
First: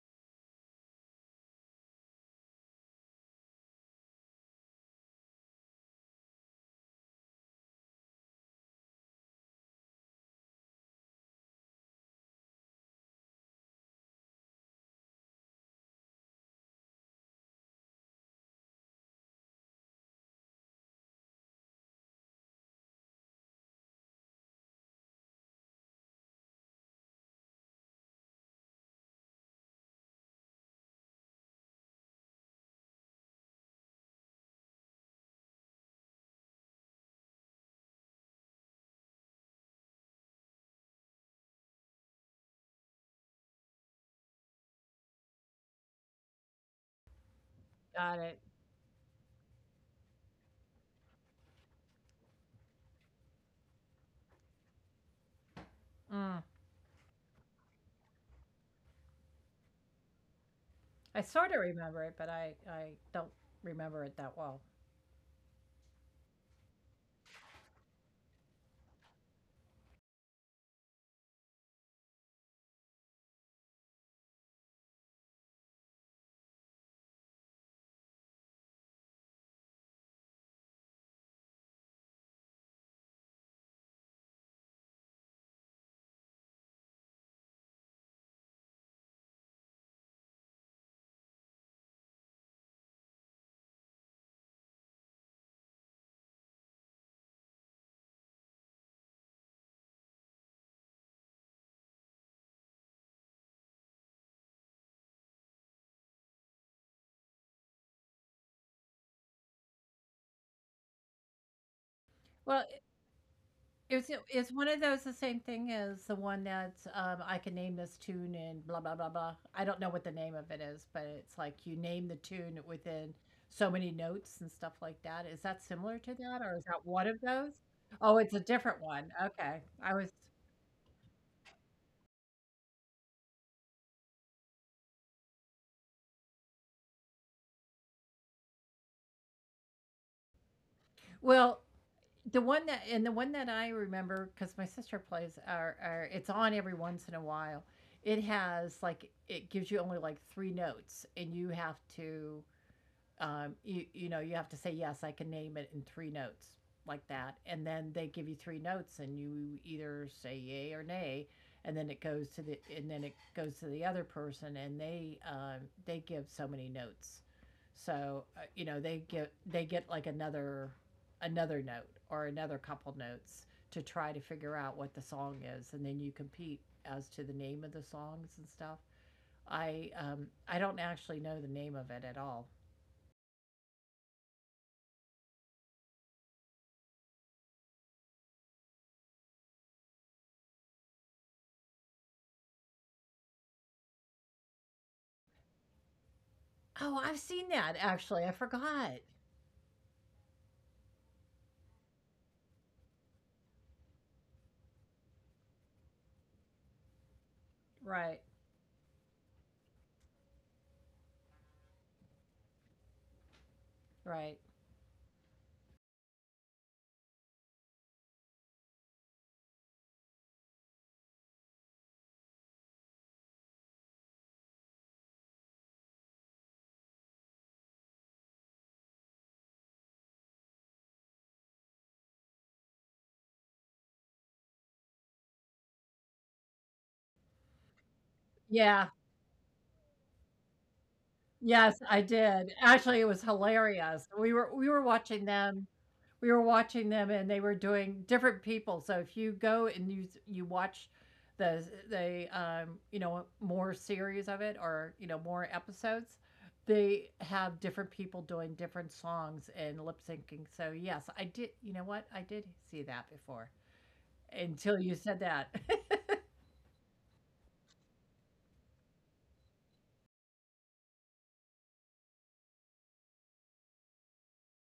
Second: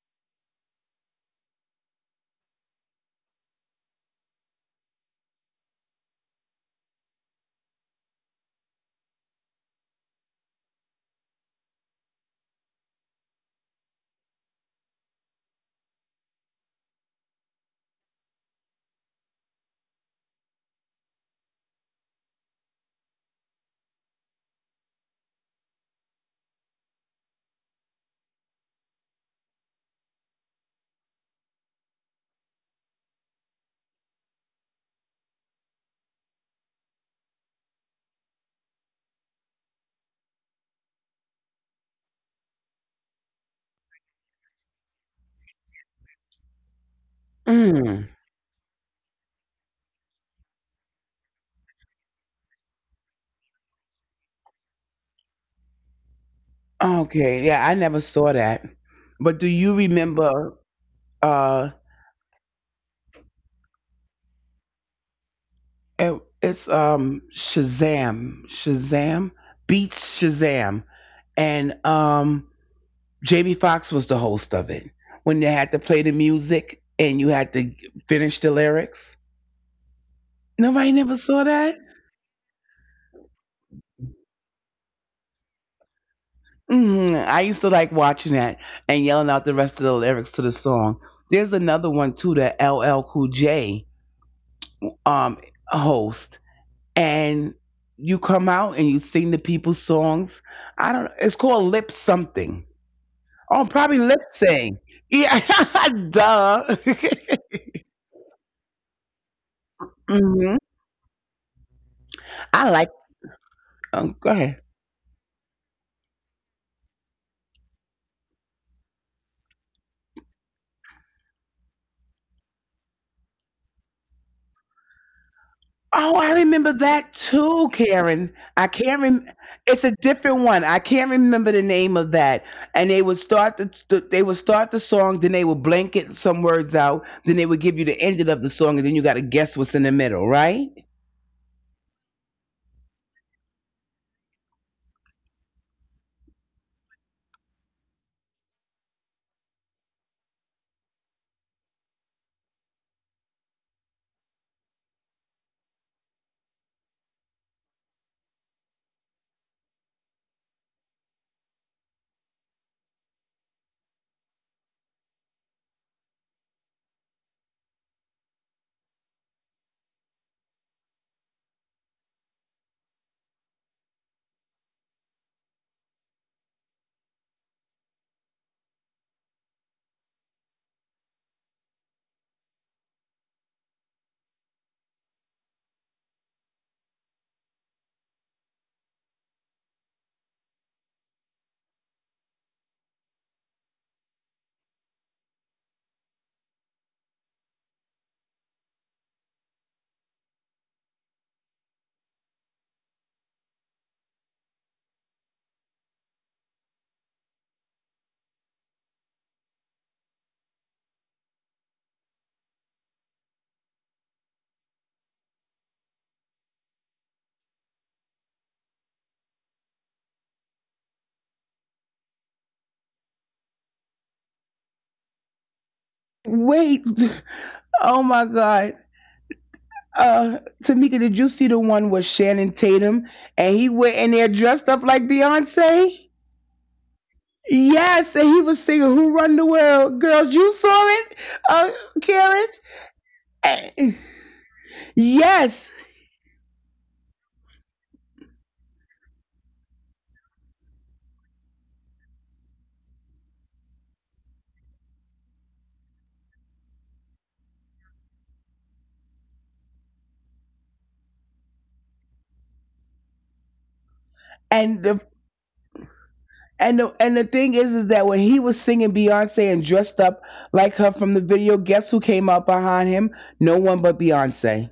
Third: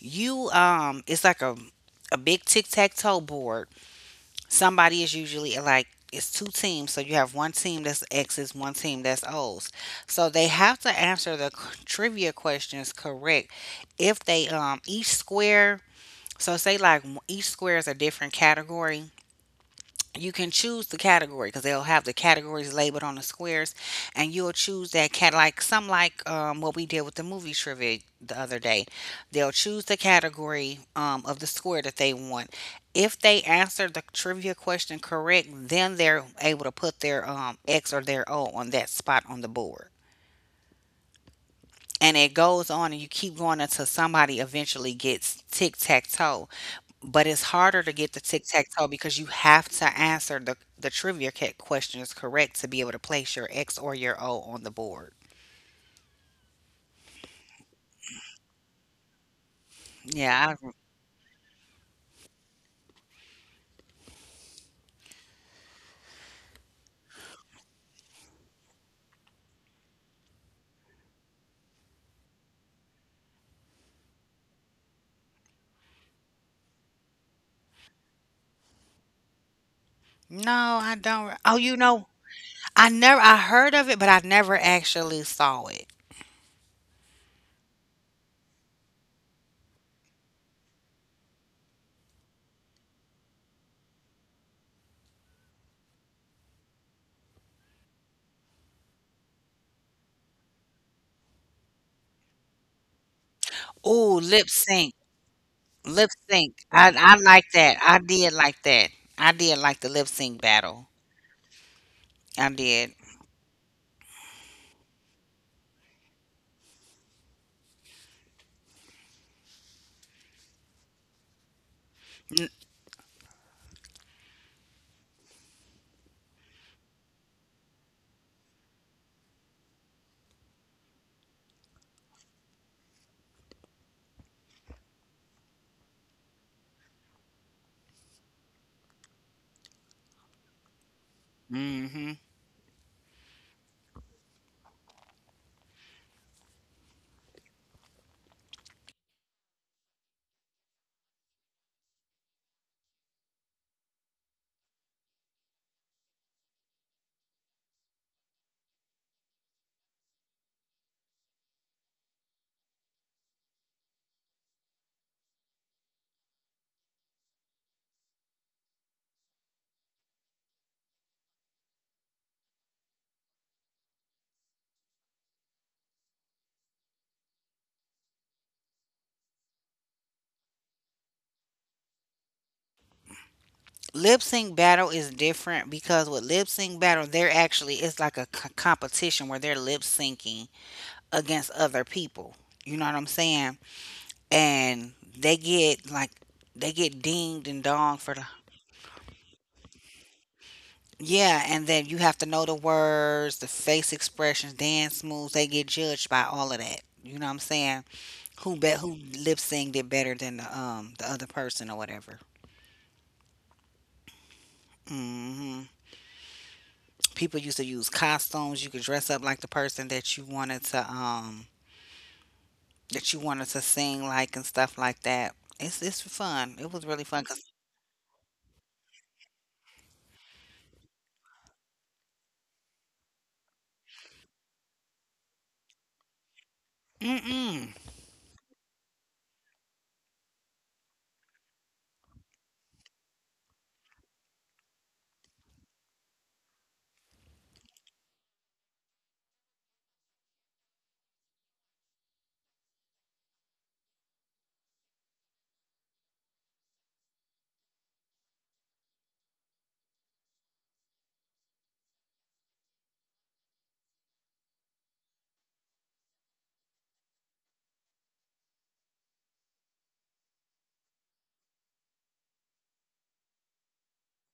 Speaker 1: you it's like a— a big tic tac toe board. Somebody is usually— like, it's two teams, so you have one team that's X's, one team that's O's. So they have to answer the trivia questions correct. If they each square— so say like each square is a different category. You can choose the category because they'll have the categories labeled on the squares, and you'll choose that cat— like some, like what we did with the movie trivia the other day. They'll choose the category of the square that they want. If they answer the trivia question correct, then they're able to put their X or their O on that spot on the board. And it goes on, and you keep going until somebody eventually gets tic tac toe. But it's harder to
Speaker 3: got
Speaker 1: get the
Speaker 3: it.
Speaker 1: tic tac toe because you have to answer the trivia questions correct to be able to place your X or your O on the board.
Speaker 3: Mm.
Speaker 2: Okay, yeah, I never saw that. But do you remember
Speaker 1: Yeah, I,
Speaker 3: I sort of
Speaker 2: uh
Speaker 3: remember it, but I don't remember it that well.
Speaker 2: it's Shazam, Beats Shazam, and Jamie Foxx was the host of it. When they had to play the music and you had to finish the lyrics.
Speaker 1: no,
Speaker 2: Nobody
Speaker 1: I
Speaker 2: never saw
Speaker 1: don't. Oh,
Speaker 2: that?
Speaker 1: you know, I never— I heard of it, but I never actually saw it.
Speaker 2: I used to like watching that and yelling out the rest of the lyrics to the song. There's another one too that LL Cool J um host, and you come out and you sing the people's songs. I don't know. It's called lip something. Oh, probably lip
Speaker 1: Oh, lip
Speaker 2: sync.
Speaker 1: sync,
Speaker 2: Yeah, [laughs]
Speaker 1: lip
Speaker 2: duh.
Speaker 1: sync. I— I like that. I did like that. I did like the
Speaker 2: [laughs]
Speaker 1: Lip
Speaker 2: hmm
Speaker 1: Sync Battle.
Speaker 3: Well,
Speaker 1: I
Speaker 2: I
Speaker 3: it,
Speaker 2: like.
Speaker 1: did.
Speaker 2: Go
Speaker 3: it's
Speaker 2: ahead.
Speaker 3: one of those. The same thing as the one that's, I can name this tune and blah blah blah blah. I don't know what the name of it is, but it's like you name the tune within so many notes and stuff like that. Is that similar
Speaker 2: Oh,
Speaker 3: to
Speaker 2: I
Speaker 3: that, or is
Speaker 2: remember
Speaker 3: that one
Speaker 2: that
Speaker 3: of those?
Speaker 2: too,
Speaker 3: Oh,
Speaker 2: Karen.
Speaker 3: it's a
Speaker 2: I
Speaker 3: different
Speaker 2: can't
Speaker 3: one.
Speaker 2: rem.
Speaker 3: Okay,
Speaker 2: It's a
Speaker 3: I was
Speaker 2: different one. I can't remember the name of that. And they would start the they would start the song, then they would blanket some words out, then they would give you the ending of the song, and then you got to guess what's in the middle, right?
Speaker 3: well.
Speaker 1: Mm-hmm.
Speaker 3: The one that and the one that I remember because my sister plays are it's on every once in a while. It has like it gives you only like three notes, and you have to you you know, you have to say, yes, I can name it in three notes, like that, and then they give you three notes and you either say yay or nay, and then it goes to the other person, and they, they give so many notes, so, you know, they get like another, another note or another couple notes to try to figure out what the song is, and then you compete as to the name of the songs and stuff. I don't actually know the name of it at all.
Speaker 1: Lip Sync Battle is different, because with Lip Sync Battle, they're actually— it's like a competition where they're lip syncing against other people. You know what I'm saying? And they get like— they
Speaker 3: Oh, I've
Speaker 1: get
Speaker 3: seen
Speaker 1: dinged
Speaker 3: that
Speaker 1: and donged
Speaker 3: actually. I
Speaker 1: for the—
Speaker 3: forgot.
Speaker 1: yeah, and then you have to know the words, the face expressions, dance moves. They get judged by all of that. You know what I'm saying?
Speaker 3: Right,
Speaker 1: Who bet— who lip synced it better than the other person or whatever.
Speaker 3: right.
Speaker 1: Hmm. People used to use costumes. You could dress up like the person that you wanted to that you wanted to sing like and stuff like that. It's— it's
Speaker 2: Wait.
Speaker 1: fun.
Speaker 2: [laughs]
Speaker 1: It was really fun. 'Cause—
Speaker 2: Oh my God. Tamika, did you see the one with Shannon Tatum and he went in there dressed up like Beyonce?
Speaker 1: mm-mm.
Speaker 2: Yes, and he was singing
Speaker 3: Yeah.
Speaker 2: "Who Run the World." Girls, you saw it, uh,
Speaker 3: Yes, I
Speaker 2: Karen.
Speaker 3: did. Actually, it was
Speaker 2: Eh,
Speaker 3: hilarious. We were watching them.
Speaker 2: Yes,
Speaker 3: We were watching them, and they were doing different people. So if you go and you watch the you know, more series of it, or you know, more episodes, they have different people doing different songs and lip syncing. So yes, I did. You know what? I did see that before
Speaker 2: and
Speaker 3: until
Speaker 2: the
Speaker 3: you said that. [laughs]
Speaker 2: and the and the thing is that when he was singing Beyonce and dressed up like her from the video, guess who came out behind him? No one but Beyonce.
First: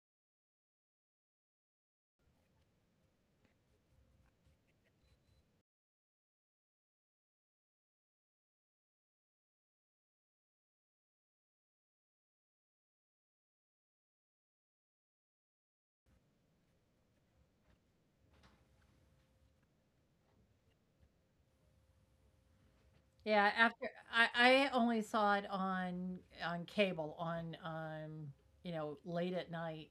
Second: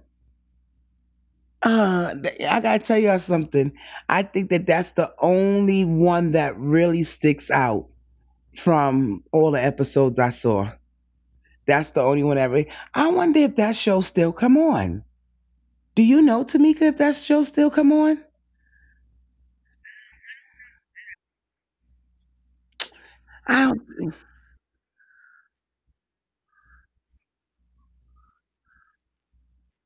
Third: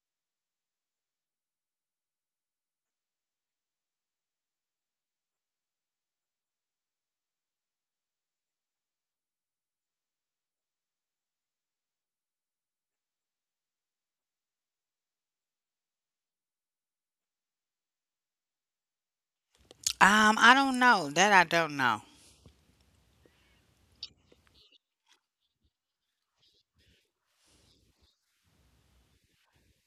Speaker 2: I gotta tell y'all something. I think that that's the only one that really sticks out from all the episodes I saw. That's the only one I wonder if that show still come on. Do you know, Tamika, if that show still come on?
Speaker 1: I don't know that. I don't know.
Speaker 3: Yeah,
Speaker 2: I
Speaker 3: after I only saw it on cable on, you know, late at night,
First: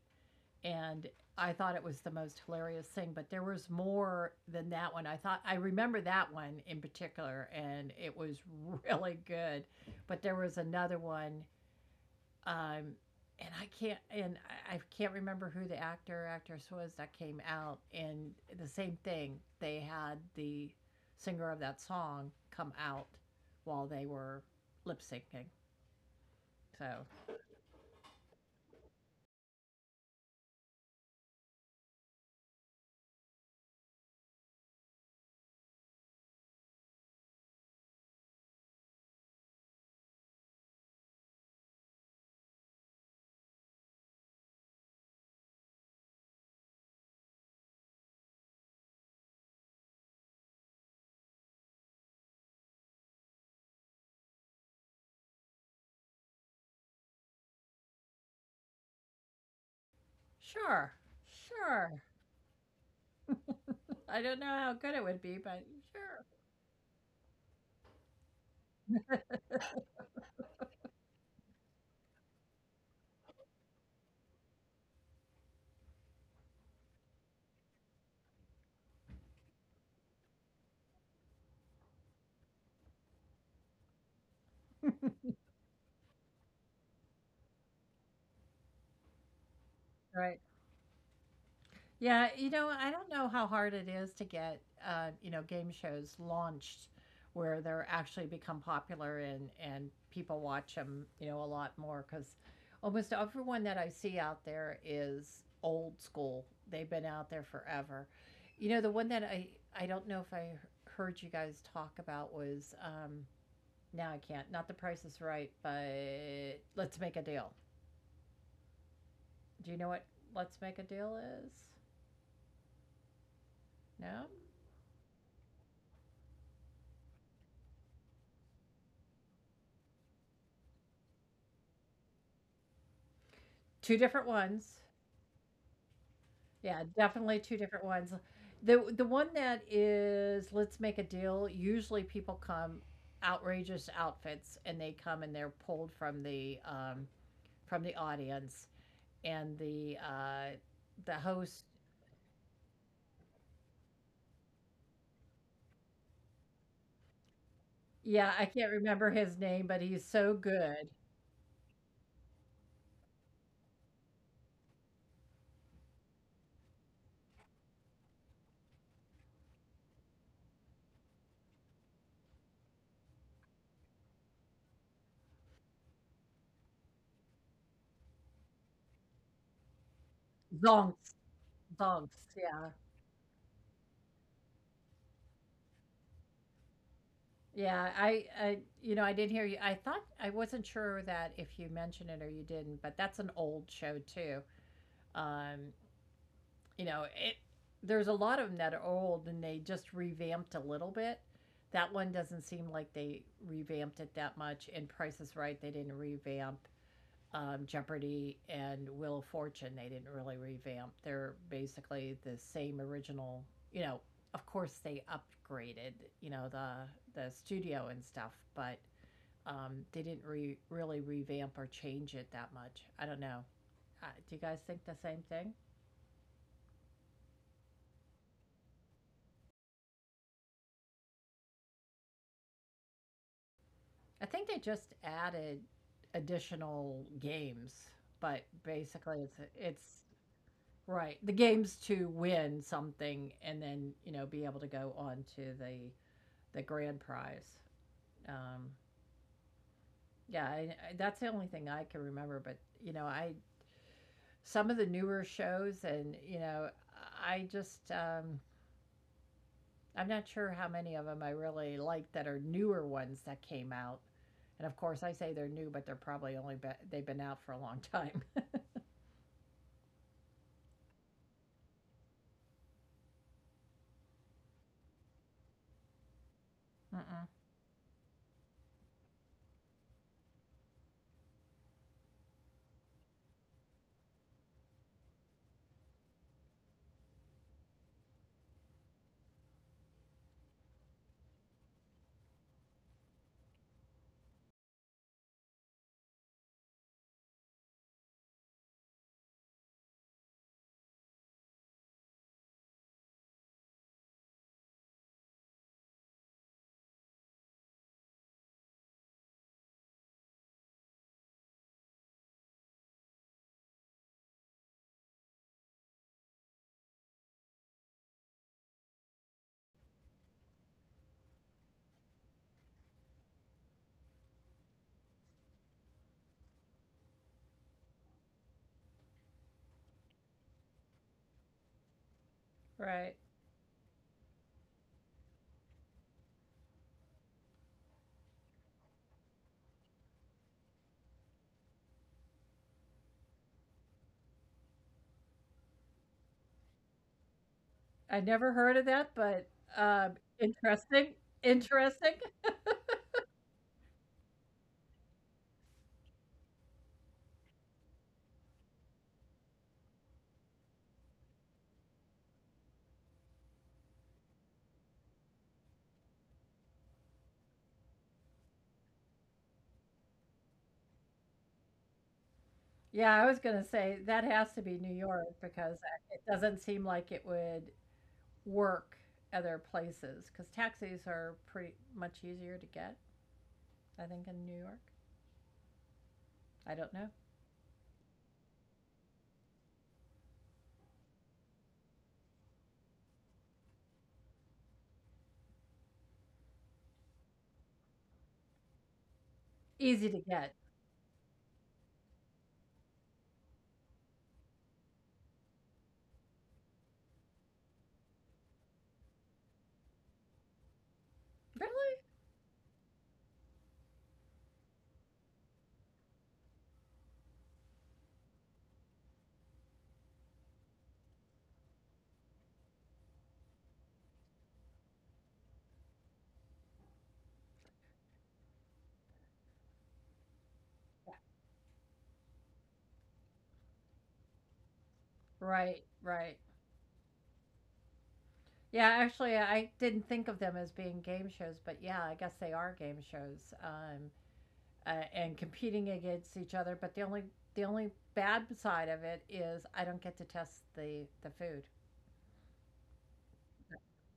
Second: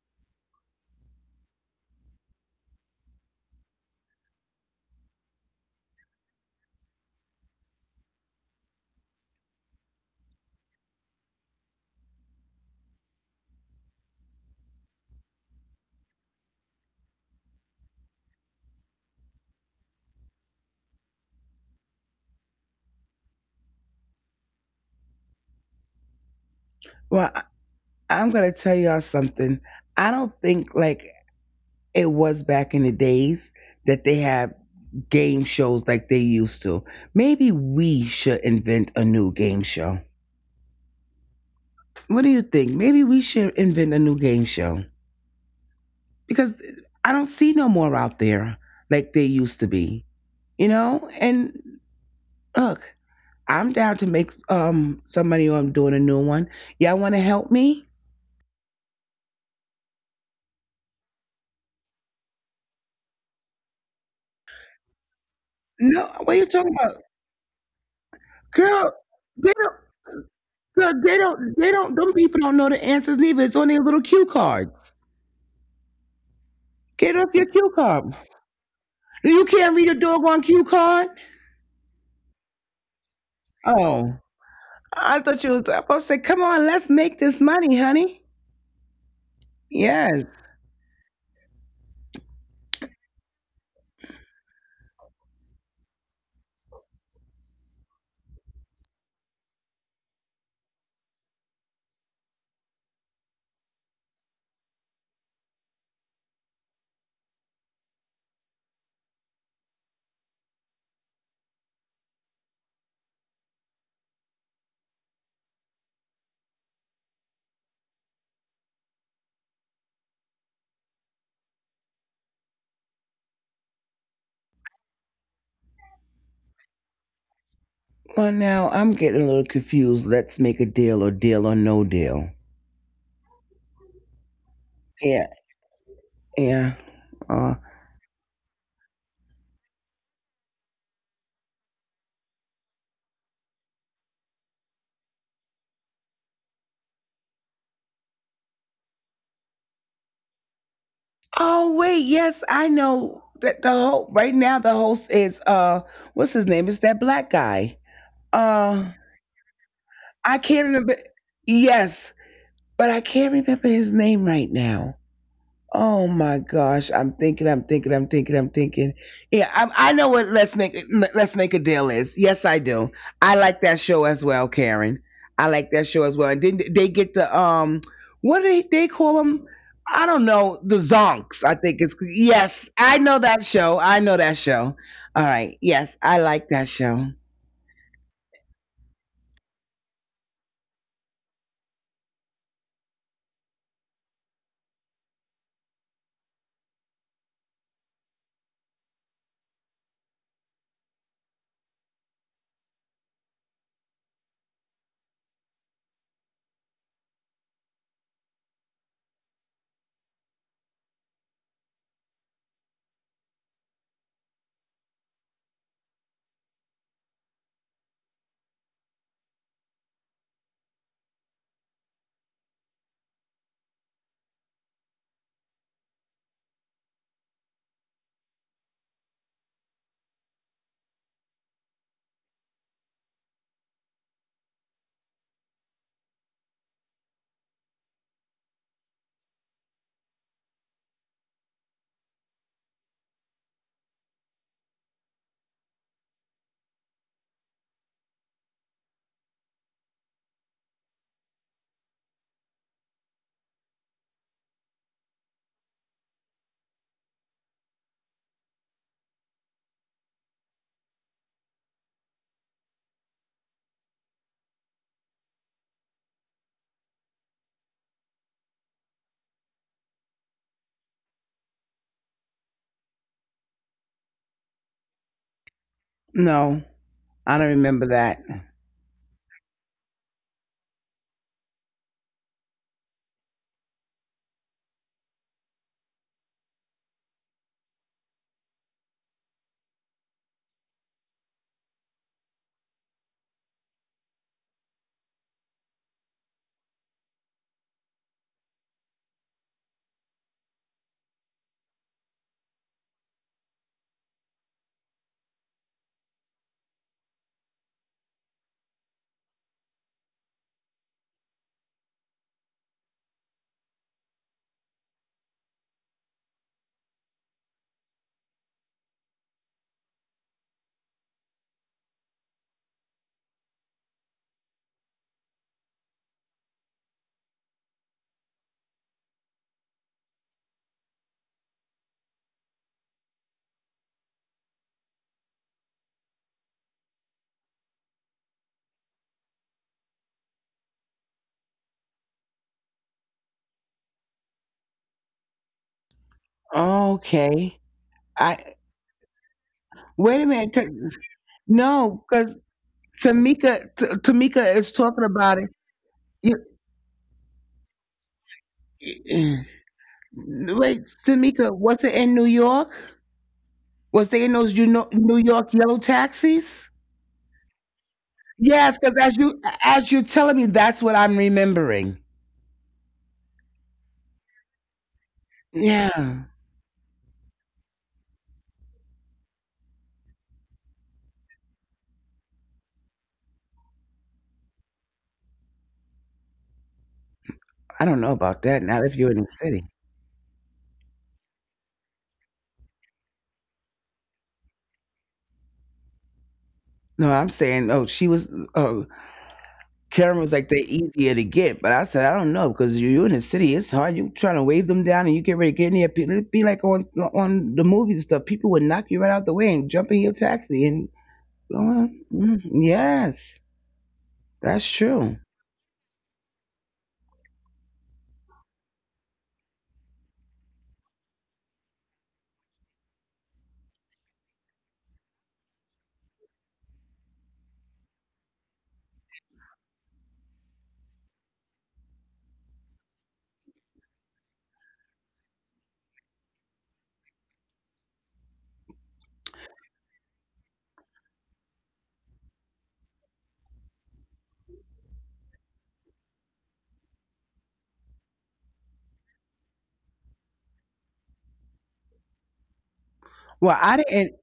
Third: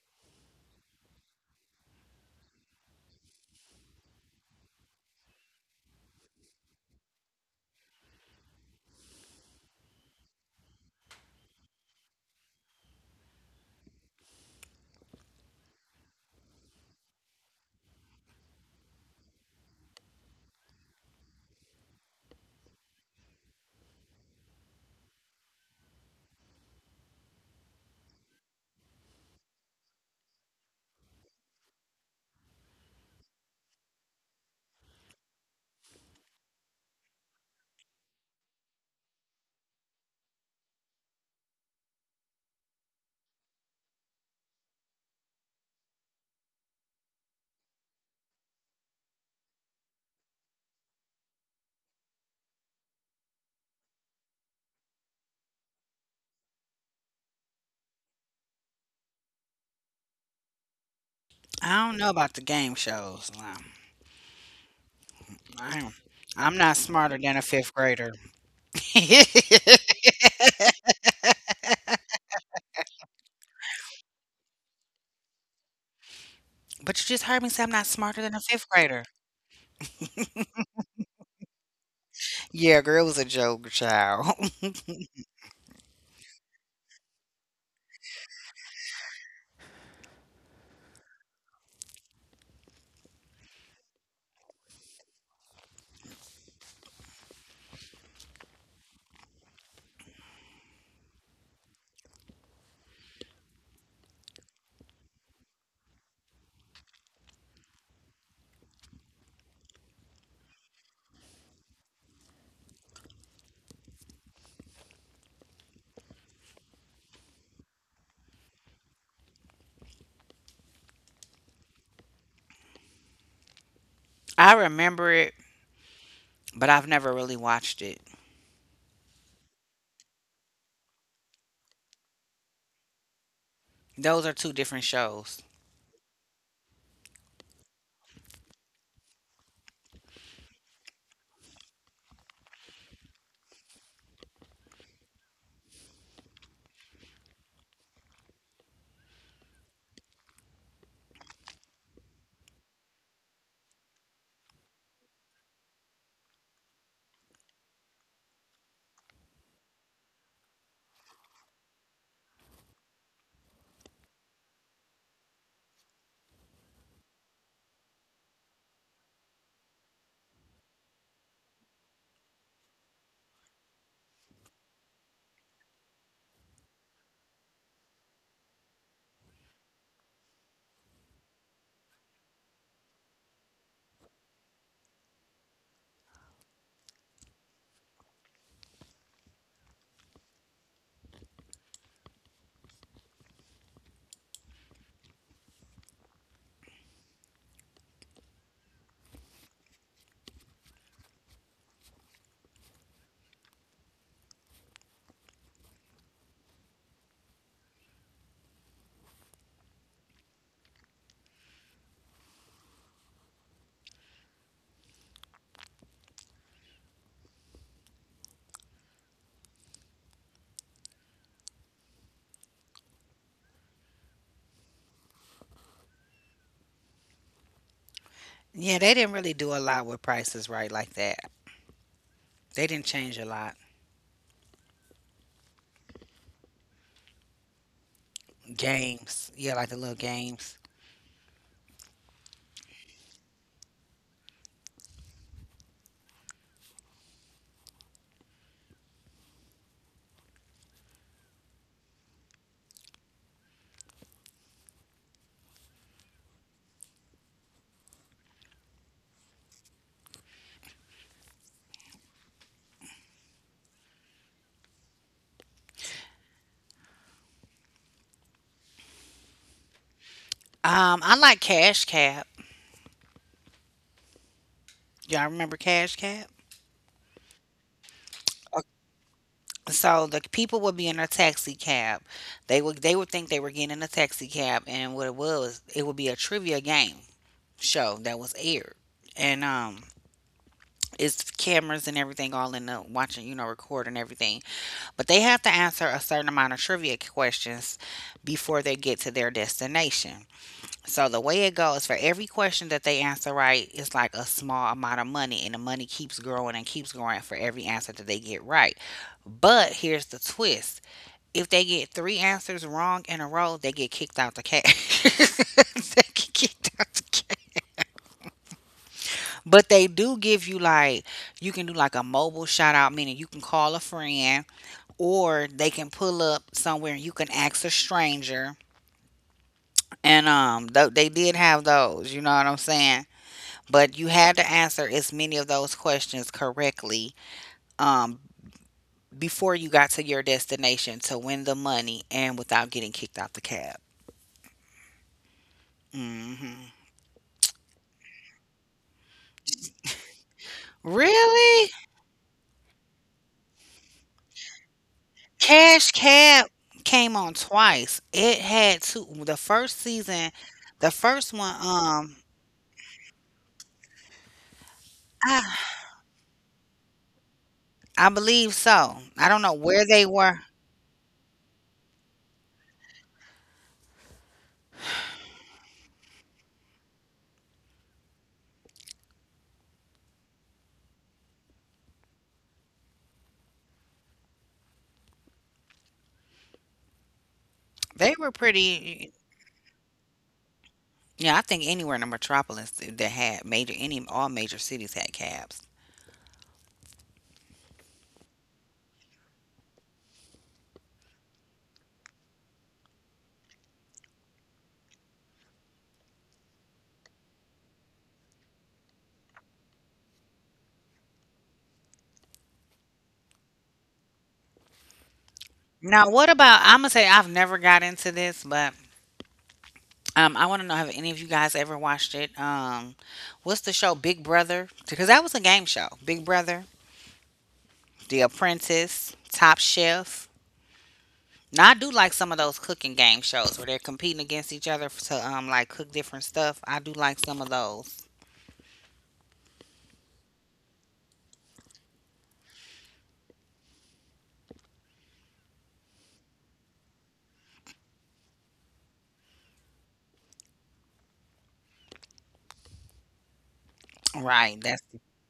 Speaker 3: and I thought it was the most hilarious thing, but there was more than that one. I thought I remember that one in particular, and it was [laughs] really good, but there was another one, um, and I can't, and I can't remember who the actor or actress was that came out. And the same thing, they had the singer of that song come out while they were lip syncing. So,
Speaker 2: well, I- I'm gonna tell y'all something. I don't think like it was back in the days that they have game shows like they used to. Maybe we should invent a new game show. What do you think? Maybe we should invent a new game show because I don't see no more out there like they used to be. You know, and look, I'm down to make some money while I'm doing a new one. Y'all want to help me?
Speaker 3: sure,
Speaker 1: I
Speaker 3: sure.
Speaker 1: don't know about the game shows.
Speaker 3: [laughs] I don't know how good it would be, but
Speaker 1: I don't,
Speaker 2: No,
Speaker 3: sure.
Speaker 2: what are you
Speaker 1: I'm
Speaker 2: talking
Speaker 1: not
Speaker 2: about,
Speaker 1: smarter than a fifth grader.
Speaker 2: girl? They don't,
Speaker 1: [laughs]
Speaker 2: girl, they don't. Them people don't know the answers neither. It's on their little cue cards.
Speaker 1: But you
Speaker 2: Get off
Speaker 1: just
Speaker 2: your
Speaker 1: heard me
Speaker 2: cue
Speaker 1: say I'm not
Speaker 2: card.
Speaker 1: smarter than a fifth grader.
Speaker 2: You can't read a doggone cue card.
Speaker 1: Yeah, girl, it was a joke,
Speaker 2: Oh,
Speaker 1: child. [laughs]
Speaker 2: I thought you was supposed to say, "Come on, let's make this money, honey." Yes.
Speaker 3: Right. Yeah, you know, I don't know how hard it is to get, you know, game shows launched where they're actually become popular, and people watch them, you know, a lot more, because almost everyone that I see out there is old school. They've been out there forever. You know, the one that I don't know if I heard you guys talk about was, now I can't, not The Price is Right, but Let's Make a Deal. Do you know what Let's Make a Deal is? No,
Speaker 1: I remember it, but I've never really watched it.
Speaker 2: Well, now I'm getting a little confused. Let's make a deal or deal or no deal.
Speaker 3: two different
Speaker 1: Those are two
Speaker 3: ones.
Speaker 1: different
Speaker 2: Yeah,
Speaker 1: shows.
Speaker 2: yeah.
Speaker 3: Yeah, definitely 2 different ones. The one that is Let's Make a Deal, usually people come outrageous outfits and they come and they're pulled from the audience, and the host.
Speaker 2: Oh wait, yes, I know that the whole right now the host is what's his name? It's that black guy.
Speaker 3: Yeah, I can't
Speaker 2: Uh
Speaker 3: remember his name, but he's
Speaker 2: I
Speaker 3: so
Speaker 2: can't
Speaker 3: good.
Speaker 2: remember, yes, but I can't remember his name right now. Oh my gosh, I'm thinking. Yeah, I know what Let's Make a Deal is. Yes, I do. I like that show as well, Karen. I like that show as well. And didn't they get the what do they call them? I don't know. The
Speaker 3: Zonks,
Speaker 2: Zonks, I think it's.
Speaker 3: Zonks,
Speaker 2: Yes,
Speaker 3: yeah.
Speaker 2: I know that show. I know that show. All right. Yes, I like that show.
Speaker 3: Yeah, I you know, I didn't hear you, I thought I wasn't sure that if you mentioned it or you didn't, but that's an old show too. Um you know, it, there's a lot of them that are old, and they just revamped a little bit. That one doesn't seem like they revamped it that much. And Price is Right, they didn't revamp. Jeopardy and Wheel of Fortune, they didn't really revamp. They're basically the same original. You know, of course they upgraded, you know, the studio and stuff, but they didn't really revamp or change it that much. I don't know. Do you guys think the same thing?
Speaker 1: Yeah, they didn't really do a lot with prices right like that. They didn't change a lot.
Speaker 3: I think they just added additional games, but basically it's
Speaker 1: Games. Yeah, like
Speaker 3: it's
Speaker 1: the little games.
Speaker 3: right. The games to win something, and then, you know, be able to go on to the grand prize. Um yeah, that's the only thing I can remember, but you know, I, some of the newer shows, and you know, I just I'm not sure how many of them I really like that are newer ones that came out. And of course, I say they're new, but they're probably only be- they've been out for a long [laughs] time.
Speaker 1: I like Cash Cab. Y'all remember Cash
Speaker 2: No,
Speaker 1: Cab?
Speaker 3: Mm-mm.
Speaker 2: I don't remember that.
Speaker 1: Uh, So the people would be in a taxi cab. They would think they were getting in a taxi cab, and what it was, it would be a trivia game show that was aired. And it's cameras and everything all in the watching, you know, recording everything. But they have to answer a certain amount of trivia questions before they get to their destination. So the way it goes, for every question that they answer right, it's like a small amount of money, and the money keeps growing and keeps growing for every answer that they get right. But here's the twist: if they get three answers wrong in a row, they get kicked out the cash. [laughs] They get kicked out the cash. But they do give you like you can do like a mobile shout out, meaning you can call a friend, or they can pull up somewhere and you can ask a stranger. And they did have those. You know what I'm saying?
Speaker 3: Right.
Speaker 1: But you had to answer as many of those questions correctly um, before you got to your destination to win the money and without getting kicked out the cab. Hmm.
Speaker 2: Okay.
Speaker 3: I
Speaker 2: I
Speaker 3: never heard of that, but
Speaker 2: Wait a
Speaker 3: um,
Speaker 2: minute.
Speaker 1: Really?
Speaker 2: 'Cause
Speaker 3: interesting.
Speaker 2: no,
Speaker 3: Interesting.
Speaker 2: because. Tamika, Tamika is
Speaker 1: Cash
Speaker 2: talking about
Speaker 1: Cab
Speaker 2: it.
Speaker 1: came on twice. It had two. The first season,
Speaker 2: You-
Speaker 1: the first one,
Speaker 2: [clears throat] Wait, Tamika, was it in New York? Was they in those, you
Speaker 1: ah,
Speaker 2: know, New York yellow taxis?
Speaker 1: I believe so. I don't know
Speaker 2: Yes,
Speaker 1: where
Speaker 2: because
Speaker 1: they
Speaker 2: as
Speaker 1: were.
Speaker 2: you're telling me, that's what I'm remembering.
Speaker 3: Yeah, I was going to say that has to be New York because
Speaker 2: Yeah,
Speaker 3: it doesn't seem like it would work other places because taxis are pretty much easier to get, I think, in New York. I don't
Speaker 1: They
Speaker 3: know.
Speaker 1: were
Speaker 2: I don't
Speaker 1: pretty.
Speaker 2: know about that. Not if you're in the city.
Speaker 1: Yeah, I think anywhere in the metropolis that had major, any all major cities had cabs.
Speaker 2: No, I'm saying, oh, she was. Oh, Karen
Speaker 3: Easy to
Speaker 2: was like they're
Speaker 3: get.
Speaker 2: easier to get, but I said I don't know because you're in the city. It's hard. You trying to wave them down, and you get ready to get in there. People, it'd be like on the movies and stuff. People would knock you right out the way and jump in your taxi and well,
Speaker 3: Really?
Speaker 2: mm, yes, that's
Speaker 1: Now,
Speaker 2: true.
Speaker 1: what about? I'm gonna say I've never got into this, but I want to know have any of you guys ever watched it? What's the show Big Brother? Because that was a game show. Big Brother, The Apprentice, Top Chef. Now I do like some of those cooking game shows where they're competing against each other to like cook different stuff. I do
Speaker 3: Right,
Speaker 1: like some of
Speaker 3: right.
Speaker 1: those.
Speaker 3: Yeah, actually, I didn't think of them as being game shows, but yeah, I guess they are game shows. And competing against each other. But the only bad side of it is I don't get to test the food.
Speaker 1: Right.
Speaker 2: Well,
Speaker 1: That's
Speaker 2: I didn't.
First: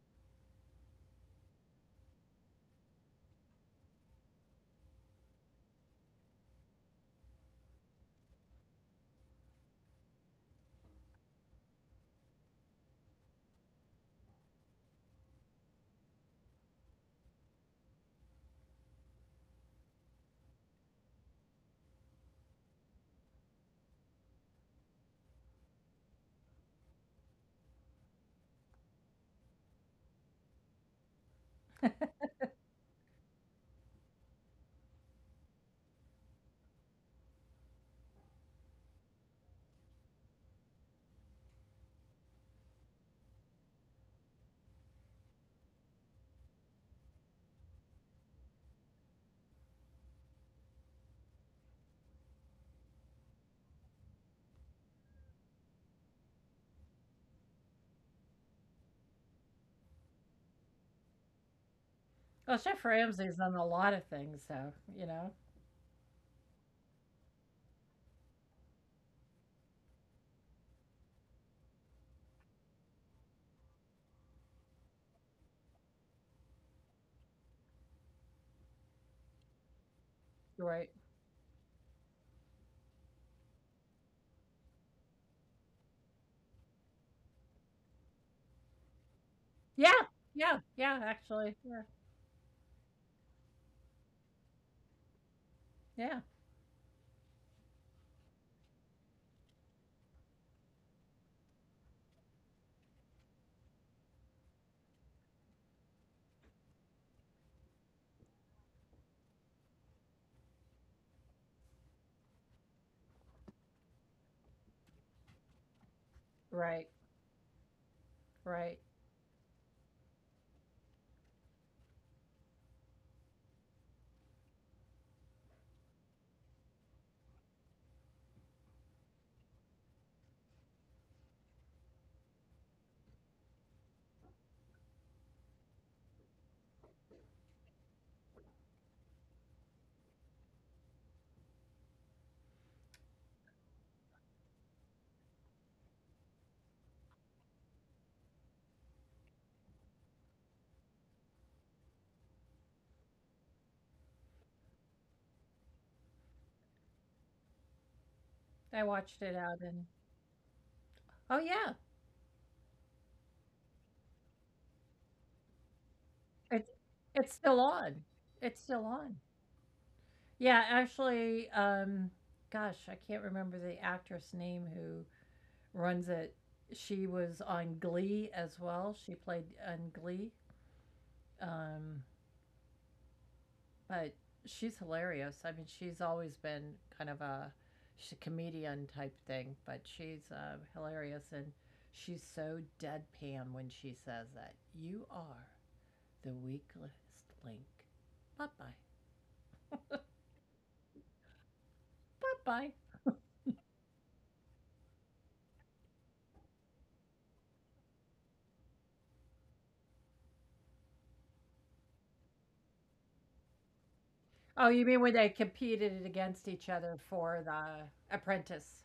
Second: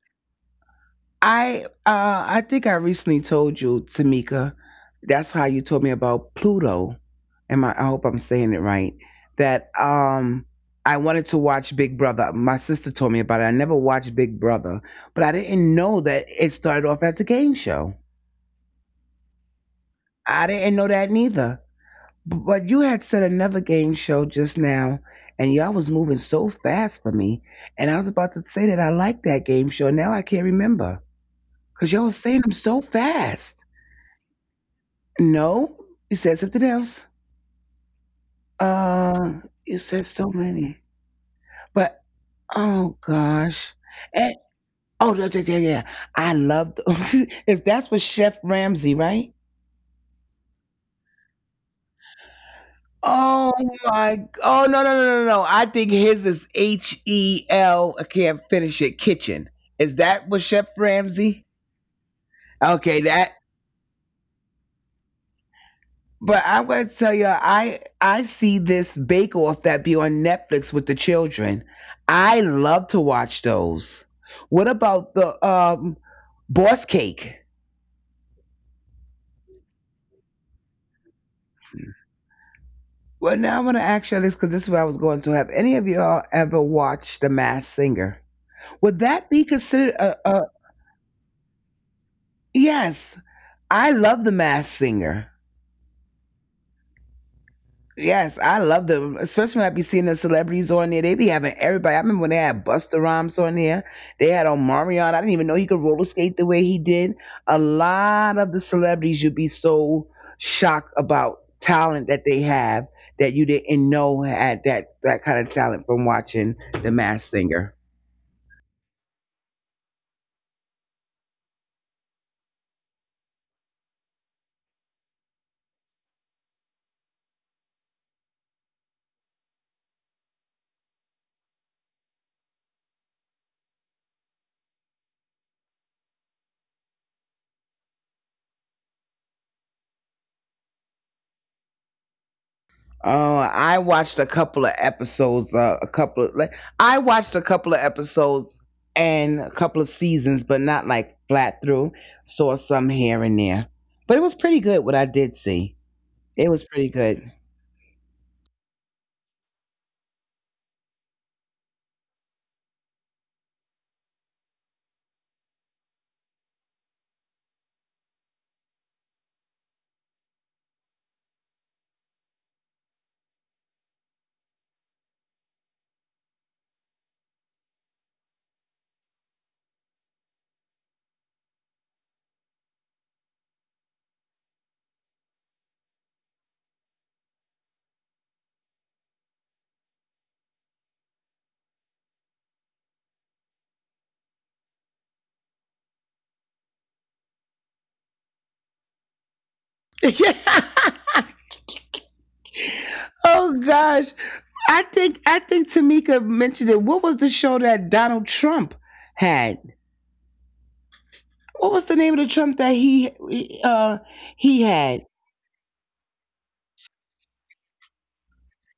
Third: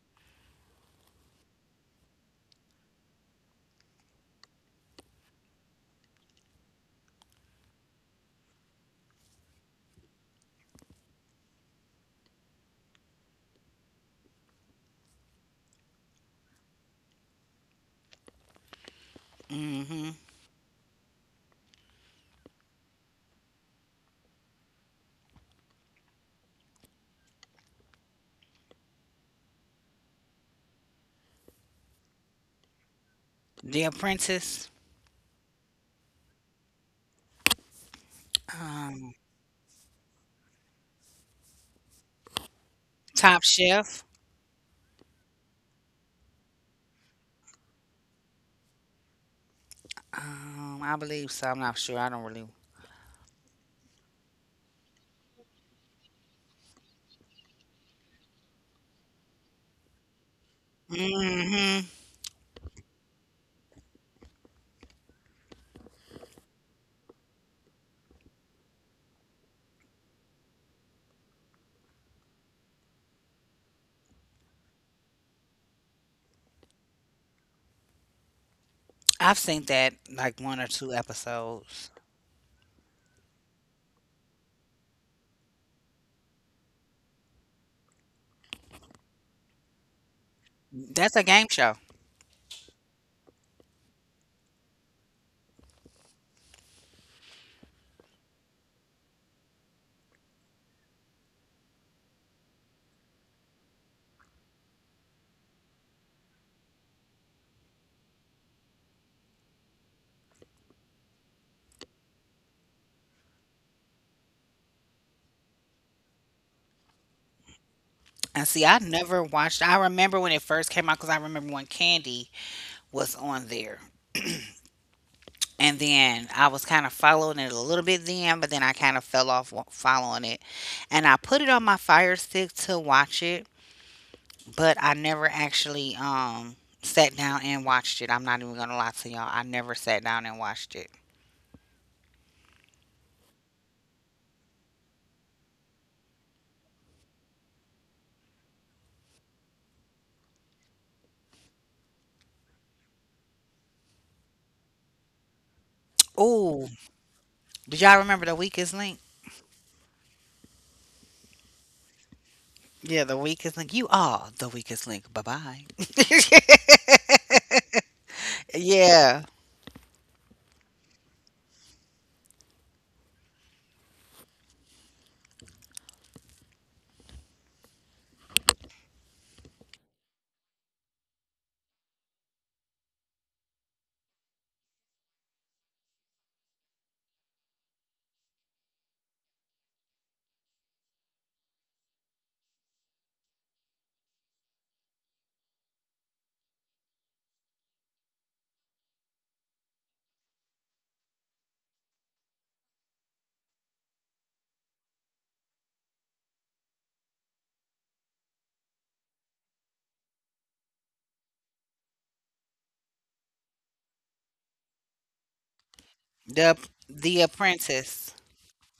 Speaker 2: I think I recently told you, Tamika. That's how you told me about Pluto. And I hope I'm saying it right. That I wanted to watch Big Brother. My sister told me about it. I never watched Big Brother, but I didn't know that it started off as a game show.
Speaker 1: Mm-hmm.
Speaker 2: I didn't know that neither. But you had said another game show just now, and y'all was moving so fast for me. And I was about to say that I like that game show. Now I can't remember because y'all was saying them so fast.
Speaker 1: The Apprentice,
Speaker 2: No, you said something else.
Speaker 1: um,
Speaker 2: Uh, you said so many. But oh
Speaker 1: Top
Speaker 2: gosh,
Speaker 1: Chef.
Speaker 2: and oh yeah. Yeah. I love. [laughs] Is that's with Chef Ramsey, right?
Speaker 1: I believe so. I'm not sure. I don't really.
Speaker 2: Oh my! Oh no! I think his is H E L. I can't finish it. Kitchen, is that what Chef Ramsay?
Speaker 3: Well, Chef
Speaker 2: Okay, that.
Speaker 3: Ramsay's done a lot of things, so you know,
Speaker 2: But I'm going to tell you, I see this Bake Off that be on Netflix with the children. I love to watch those. What about the Boss Cake?
Speaker 1: I've seen that like 1 or
Speaker 3: right?
Speaker 1: 2 episodes.
Speaker 2: Well, now I want to ask you this because this is where I was going to. Have any of y'all ever watched The Masked Singer? Would that be
Speaker 3: Yeah,
Speaker 2: considered a
Speaker 3: yeah, yeah.
Speaker 1: That's a
Speaker 3: Actually,
Speaker 1: game
Speaker 3: yeah,
Speaker 1: show.
Speaker 2: yes? I love the mass singer.
Speaker 3: yeah.
Speaker 2: Yes, I love them, especially when I be seeing the celebrities on there. They be having everybody. I remember when they had Busta Rhymes on there. They had on Marion. I didn't even know he could roller skate the way he did. A lot of the celebrities you'd be so shocked about talent that they have that you didn't know had that kind of talent from watching
Speaker 3: Right,
Speaker 2: The Mass Singer.
Speaker 1: And
Speaker 3: right.
Speaker 1: see, I never watched I remember when it first came out because I remember when Candy was on there. And then I was kind of following it a little bit then, but then I kind of fell off following it. And I put it on my Fire Stick to watch it, but I never actually sat down and watched it. I'm not even going to lie to y'all. I never sat down and watched it.
Speaker 2: Oh, I watched a couple of episodes. A couple of like, I watched a couple of episodes and a couple of seasons, but not like flat through. Saw some here and there, but it was pretty good. What I did see, it was
Speaker 1: Ooh,
Speaker 2: pretty good. [laughs]
Speaker 1: did y'all remember The
Speaker 3: I
Speaker 1: Weakest Link?
Speaker 3: watched it out, and oh yeah,
Speaker 1: Yeah, the weakest link. You are the weakest link. Bye bye.
Speaker 3: it's it's still on. It's
Speaker 1: [laughs]
Speaker 3: still on.
Speaker 1: Yeah,
Speaker 3: Yeah, actually, gosh, I can't remember the actress name who runs it. She was on Glee as well. She played on Glee. Um, but she's hilarious. I mean, she's always been kind of a she's a comedian type thing, but she's hilarious and she's so deadpan when she says that. You are the weakest link. Bye bye.
Speaker 2: Yeah.
Speaker 3: Bye bye.
Speaker 2: oh gosh, I think Tamika mentioned it. What was the show that Donald Trump had? What was the name of the Trump that uh
Speaker 3: Oh,
Speaker 2: he
Speaker 3: you mean
Speaker 2: had?
Speaker 3: when they competed against
Speaker 1: the
Speaker 3: each other
Speaker 1: the
Speaker 3: for the
Speaker 1: Apprentice.
Speaker 3: Apprentice?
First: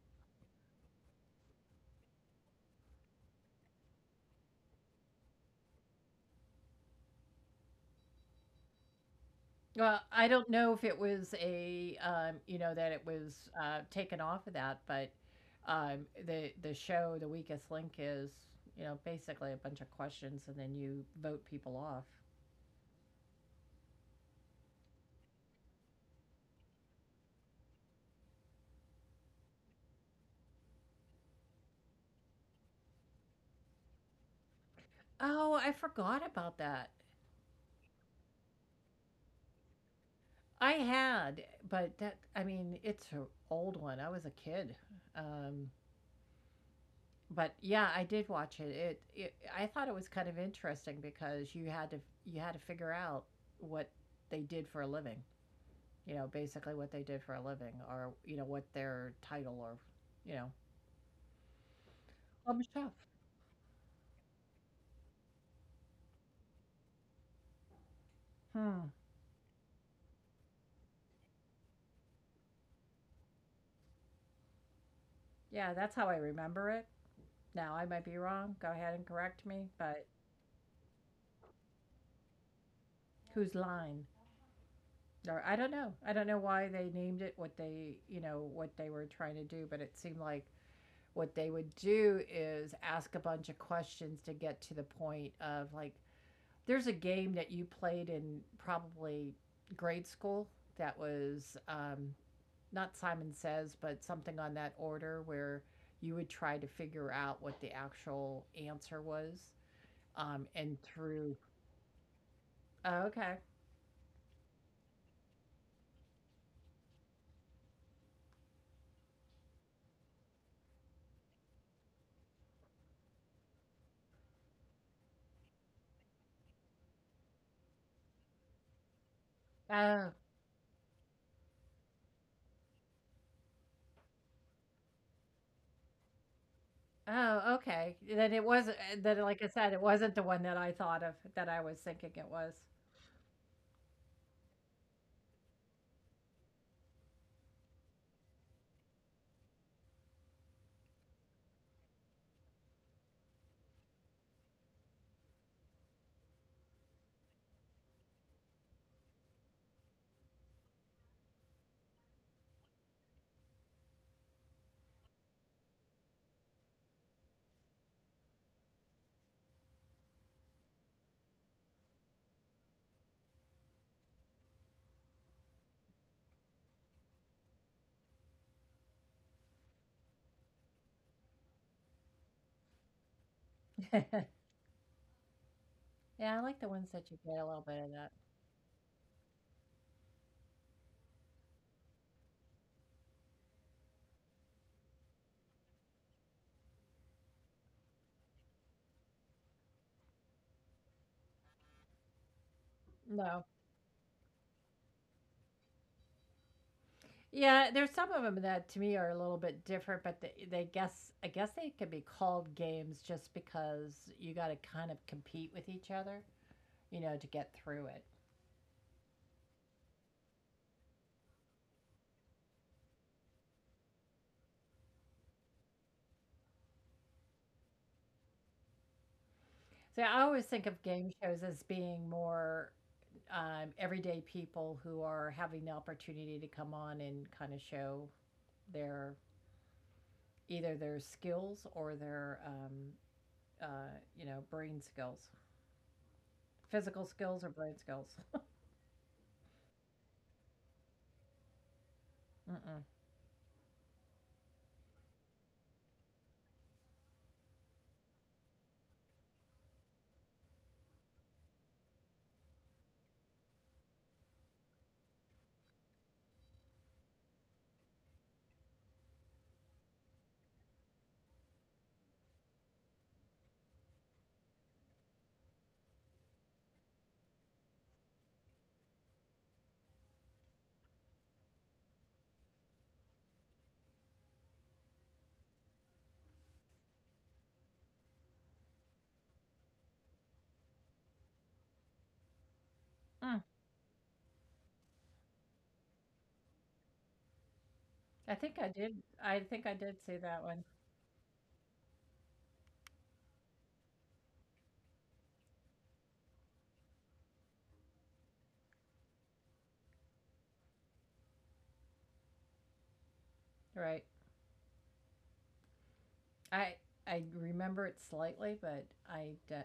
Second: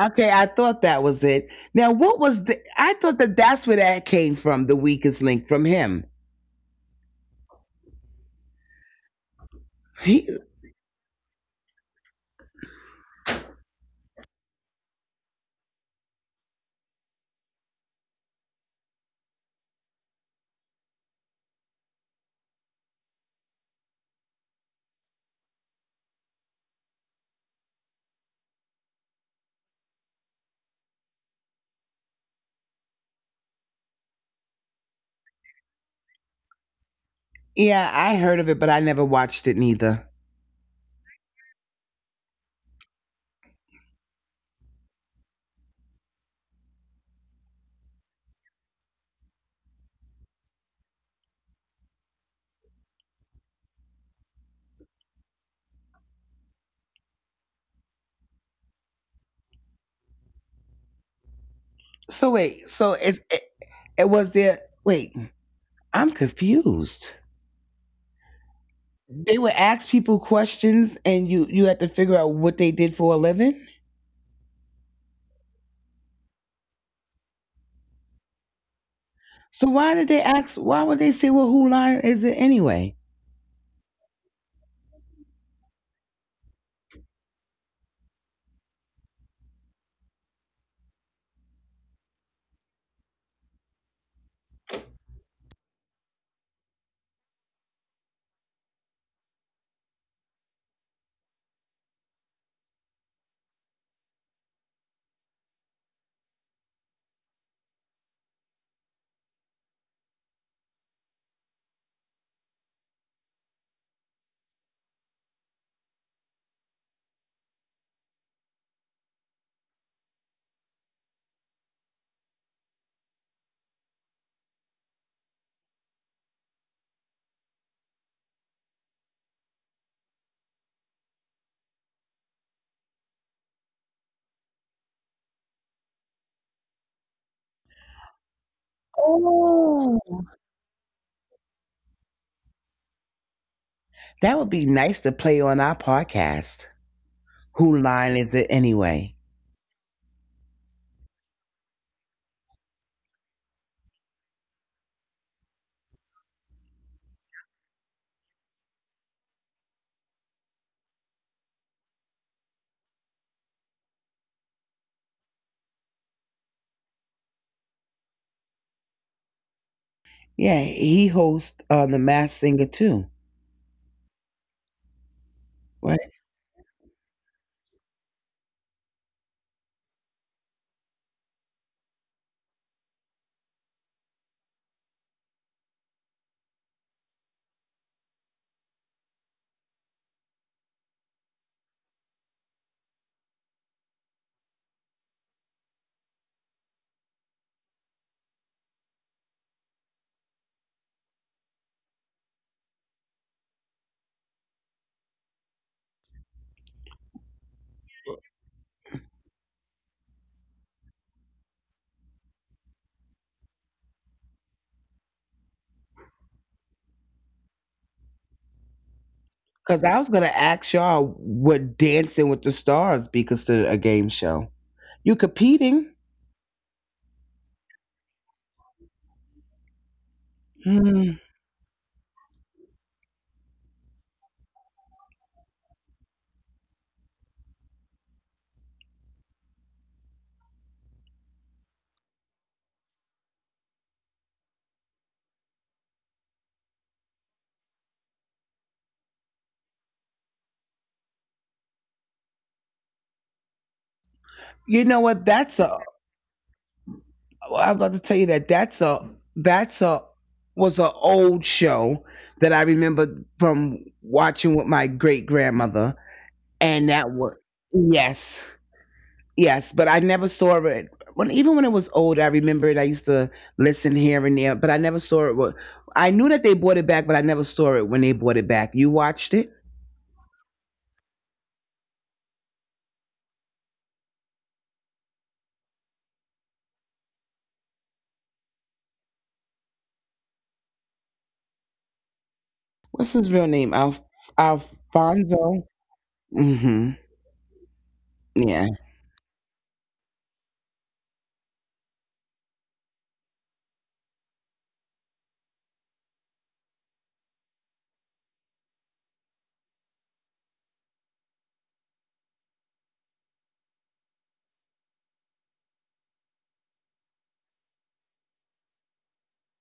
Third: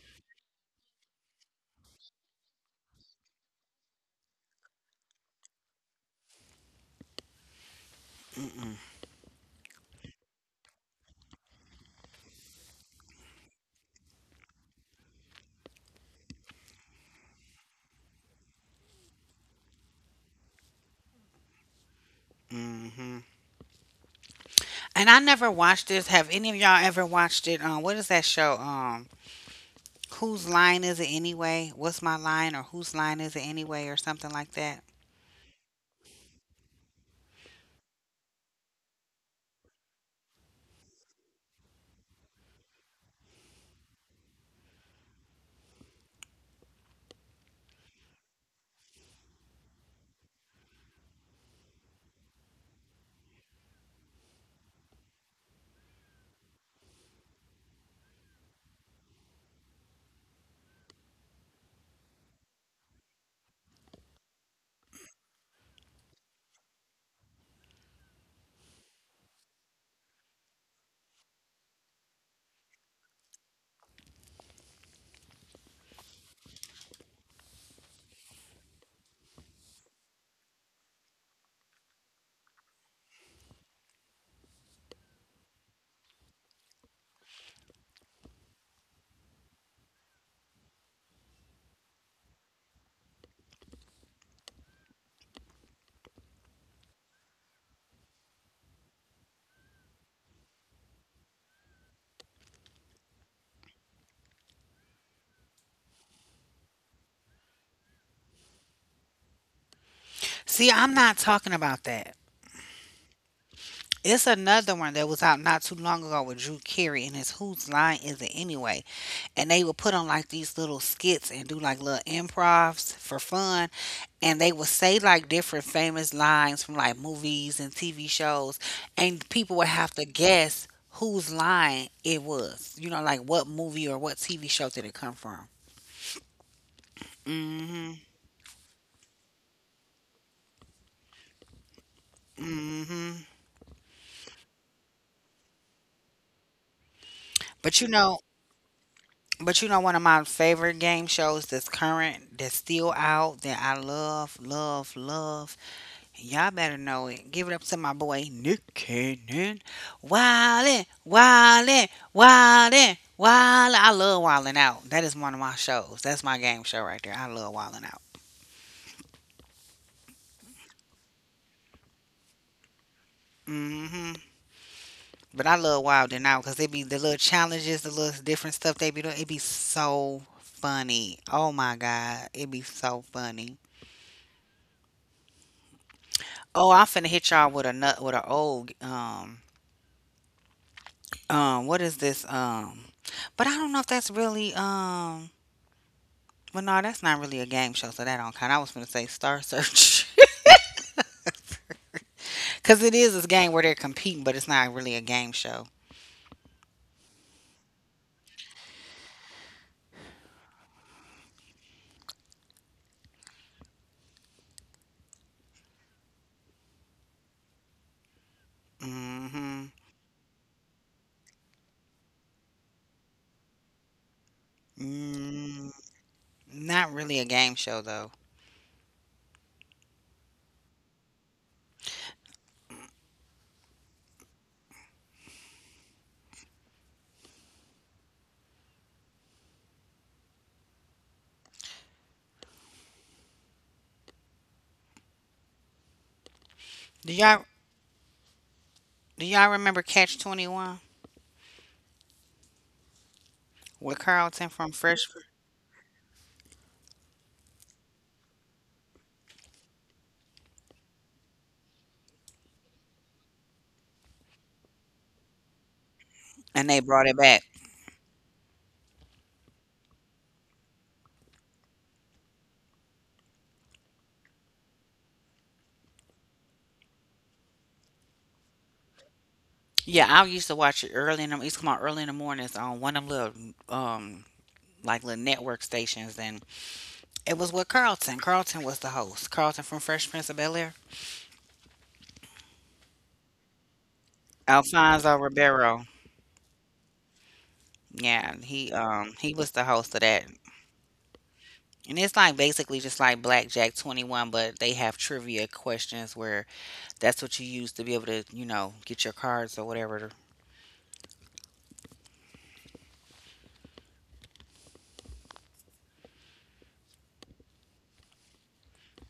Speaker 2: Okay, I thought that was it. Now, what was the? I thought that that's where that came from. The weakest link from him.
Speaker 1: Mm-mm.
Speaker 3: Well, I
Speaker 2: He,
Speaker 3: don't know if it was a, you know, that it was taken off of that, but the show, The Weakest Link, is you know basically a bunch of questions, and then you vote people off.
Speaker 1: Hmm. And I never watched this. Have any of y'all ever watched it? What is that show? Whose line is it anyway? What's my line or whose line is it anyway or something like that?
Speaker 3: Oh, I forgot about that.
Speaker 2: yeah, I heard of it, but I never watched it neither.
Speaker 3: I had, but that I mean, it's an old one. I was a kid. Um, but yeah, I did watch it. I thought it was kind of interesting because you had to figure out what they did for a living. You know, basically what they did for a living, or you know what their title or, you know,
Speaker 2: So wait,
Speaker 3: some stuff.
Speaker 2: it was there. Wait, I'm confused.
Speaker 3: Hmm.
Speaker 2: They would ask people questions, and you had to figure out what they did for a living.
Speaker 3: Yeah, that's how I remember it. Now I might be wrong. Go ahead and correct me.
Speaker 2: So why
Speaker 3: But
Speaker 2: did they ask? Why would they say, "Well, who line is it anyway"?
Speaker 3: whose line? Or I don't know. I don't know why they named it what they, you know, what they were trying to do, but it seemed like what they would do is ask a bunch of questions to get to the point of like there's a game that you played in probably grade school that was not Simon Says, but something on that order where you would try to figure out what the actual answer was and
Speaker 1: See, I'm not
Speaker 3: through
Speaker 1: talking about that.
Speaker 3: oh, okay.
Speaker 1: It's another one that was out not too long ago with Drew Carey, and it's Whose Line Is It Anyway? And they would put on like these little skits and do like little improvs for fun. And they would say like different famous lines from like movies and TV shows. And people would
Speaker 3: Oh,
Speaker 1: have to guess whose line it was. You know, like what movie or what TV show did it come from?
Speaker 3: Oh, okay. Then it was then, like I said, it
Speaker 2: Oh,
Speaker 3: wasn't the one that I thought of that I was thinking it was.
Speaker 1: Hmm.
Speaker 2: that would be nice to play on our podcast. Who
Speaker 1: But you
Speaker 2: line is
Speaker 1: know,
Speaker 2: it anyway?
Speaker 1: but you know, one of my favorite game shows that's current, that's still out, that I love, love, love. Y'all better know it. Give it up to my boy Nick Cannon. Wildin', wildin', wildin', wildin'. I love wildin' out. That is one of my shows. That's my game show right there. I love wildin' out.
Speaker 2: Yeah, he hosts The Masked Singer too,
Speaker 1: Hmm. But I love
Speaker 2: right?
Speaker 1: wildin' out because it be the little challenges, the little different stuff they be doing. It be so funny. Oh my god, it be so funny.
Speaker 3: [laughs] Yeah, I like the ones
Speaker 1: Oh,
Speaker 3: that
Speaker 1: I'm
Speaker 3: you
Speaker 1: finna
Speaker 3: get a
Speaker 1: hit
Speaker 3: little bit
Speaker 1: y'all
Speaker 3: of
Speaker 1: with a
Speaker 3: that.
Speaker 1: nut with a old. What is this? But I don't know if that's really. Well, no, that's not really a game show, so that don't count. I was going to say Star Search. [laughs] Because it
Speaker 3: No.
Speaker 1: is this game where they're competing, but it's not really a game show.
Speaker 3: Yeah, there's some of them that to me are a little bit different, but they guess I guess they can be called games just because you got to kind of compete with each other, you know, to get through it.
Speaker 2: Because I
Speaker 1: Hmm.
Speaker 2: was gonna ask y'all would Dancing with the Stars be considered a game show? You competing?
Speaker 1: Mm, not really a game show, though.
Speaker 3: So I always think of game
Speaker 2: Hmm.
Speaker 3: shows as being more everyday people who are having the opportunity to come on and kind of show their either their skills or their you know brain skills, physical skills or
Speaker 1: Do
Speaker 3: brain
Speaker 1: y'all,
Speaker 3: skills.
Speaker 1: do y'all remember Catch 21
Speaker 3: Mm-mm.
Speaker 1: with
Speaker 2: You
Speaker 1: Carlton
Speaker 2: know
Speaker 1: from
Speaker 2: what?
Speaker 1: Fresh? Pr-
Speaker 2: That's a. I'm about to tell you that that's a was an old show that I remember from watching with my great grandmother, and
Speaker 1: And
Speaker 2: that
Speaker 1: they
Speaker 2: was
Speaker 1: brought it back.
Speaker 2: yes, yes, but I never saw it. When even when it was old, I remember it. I used to listen here and there, but I never saw it. I knew that they bought it back, but I never saw it when they bought it back. You watched it?
Speaker 1: Yeah, I used to watch it early in the, it used to come out early in the mornings on one of them little, like little network stations. And it was with Carlton. Carlton was the host. Carlton from Fresh Prince of Bel-Air.
Speaker 2: What's his
Speaker 3: Mm.
Speaker 2: real name?
Speaker 1: Alfonso
Speaker 2: Alfonso.
Speaker 1: Ribeiro.
Speaker 2: Mm-hmm.
Speaker 3: I think I
Speaker 2: Yeah.
Speaker 1: Yeah,
Speaker 3: did. I think I
Speaker 1: he
Speaker 3: did
Speaker 1: was the
Speaker 3: see that
Speaker 1: host of
Speaker 3: one.
Speaker 1: that. And it's like basically just like Blackjack 21, but they have trivia questions where that's what you use to be able to, you know, get your cards or whatever.
Speaker 3: Right. I I remember it slightly, but I d-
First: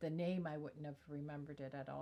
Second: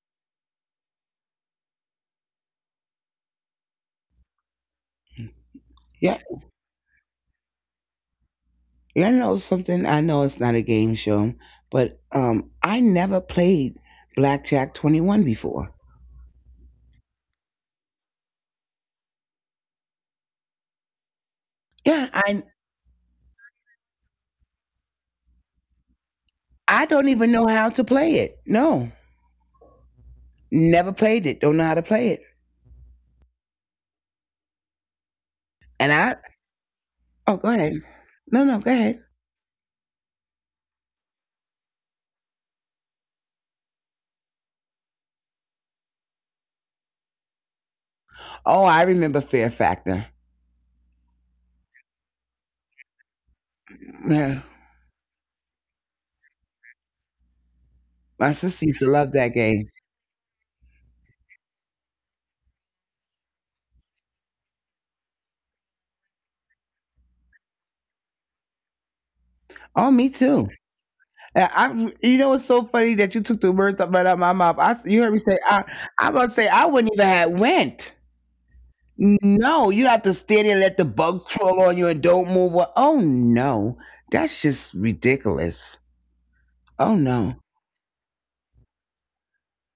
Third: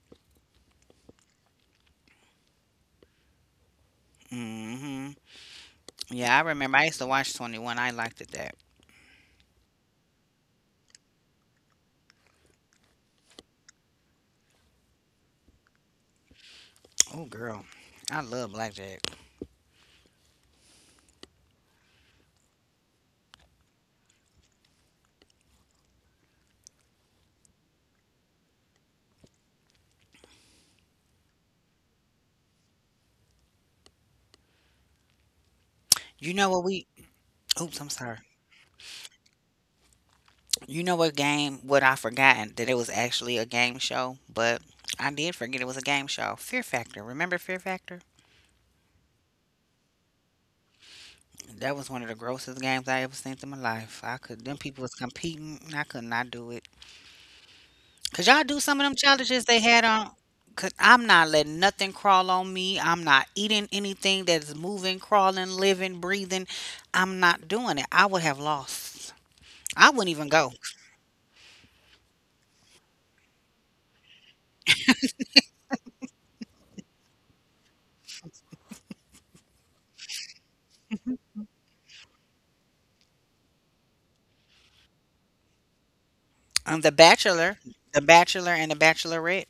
Speaker 3: the name I wouldn't have remembered it at all.
Speaker 1: Mhm.
Speaker 2: Yeah.
Speaker 1: Yeah, I remember I used to watch 21. I liked it that.
Speaker 2: You know something? I know it's not a game show, but I never played Blackjack 21 before.
Speaker 1: Oh girl. I love Blackjack.
Speaker 2: Yeah, I I don't even know how to play it. No, never played it. Don't know how to play it. And I
Speaker 1: You know what we.
Speaker 2: oh, go ahead.
Speaker 1: Oops, I'm sorry.
Speaker 2: No, no, go ahead.
Speaker 1: You know what game what I forgotten that it was actually a game show, but I did forget it was a game show. Fear Factor. Remember Fear Factor?
Speaker 2: Oh, I remember Fear Factor.
Speaker 1: That was one of the grossest games I ever seen in my life. I
Speaker 2: Yeah.
Speaker 1: could them people was competing, and I could not do it.
Speaker 2: My
Speaker 1: Cause y'all
Speaker 2: sister
Speaker 1: do
Speaker 2: used to
Speaker 1: some of them
Speaker 2: love that
Speaker 1: challenges they
Speaker 2: game.
Speaker 1: had on. Cause I'm not letting nothing crawl on me. I'm not eating anything that's moving, crawling, living, breathing. I'm not doing it. I would have lost.
Speaker 2: Oh,
Speaker 1: I
Speaker 2: me
Speaker 1: wouldn't even
Speaker 2: too.
Speaker 1: go.
Speaker 2: And you know, it's so funny that you took the words up right out of my mouth. You heard me say, I'm about to say, I wouldn't even have went. No, you have to stay there and let the bugs crawl on you and don't move. Well, oh, no. That's just ridiculous. Oh,
Speaker 1: The
Speaker 2: no.
Speaker 1: Bachelor, The Bachelor, and The Bachelorette.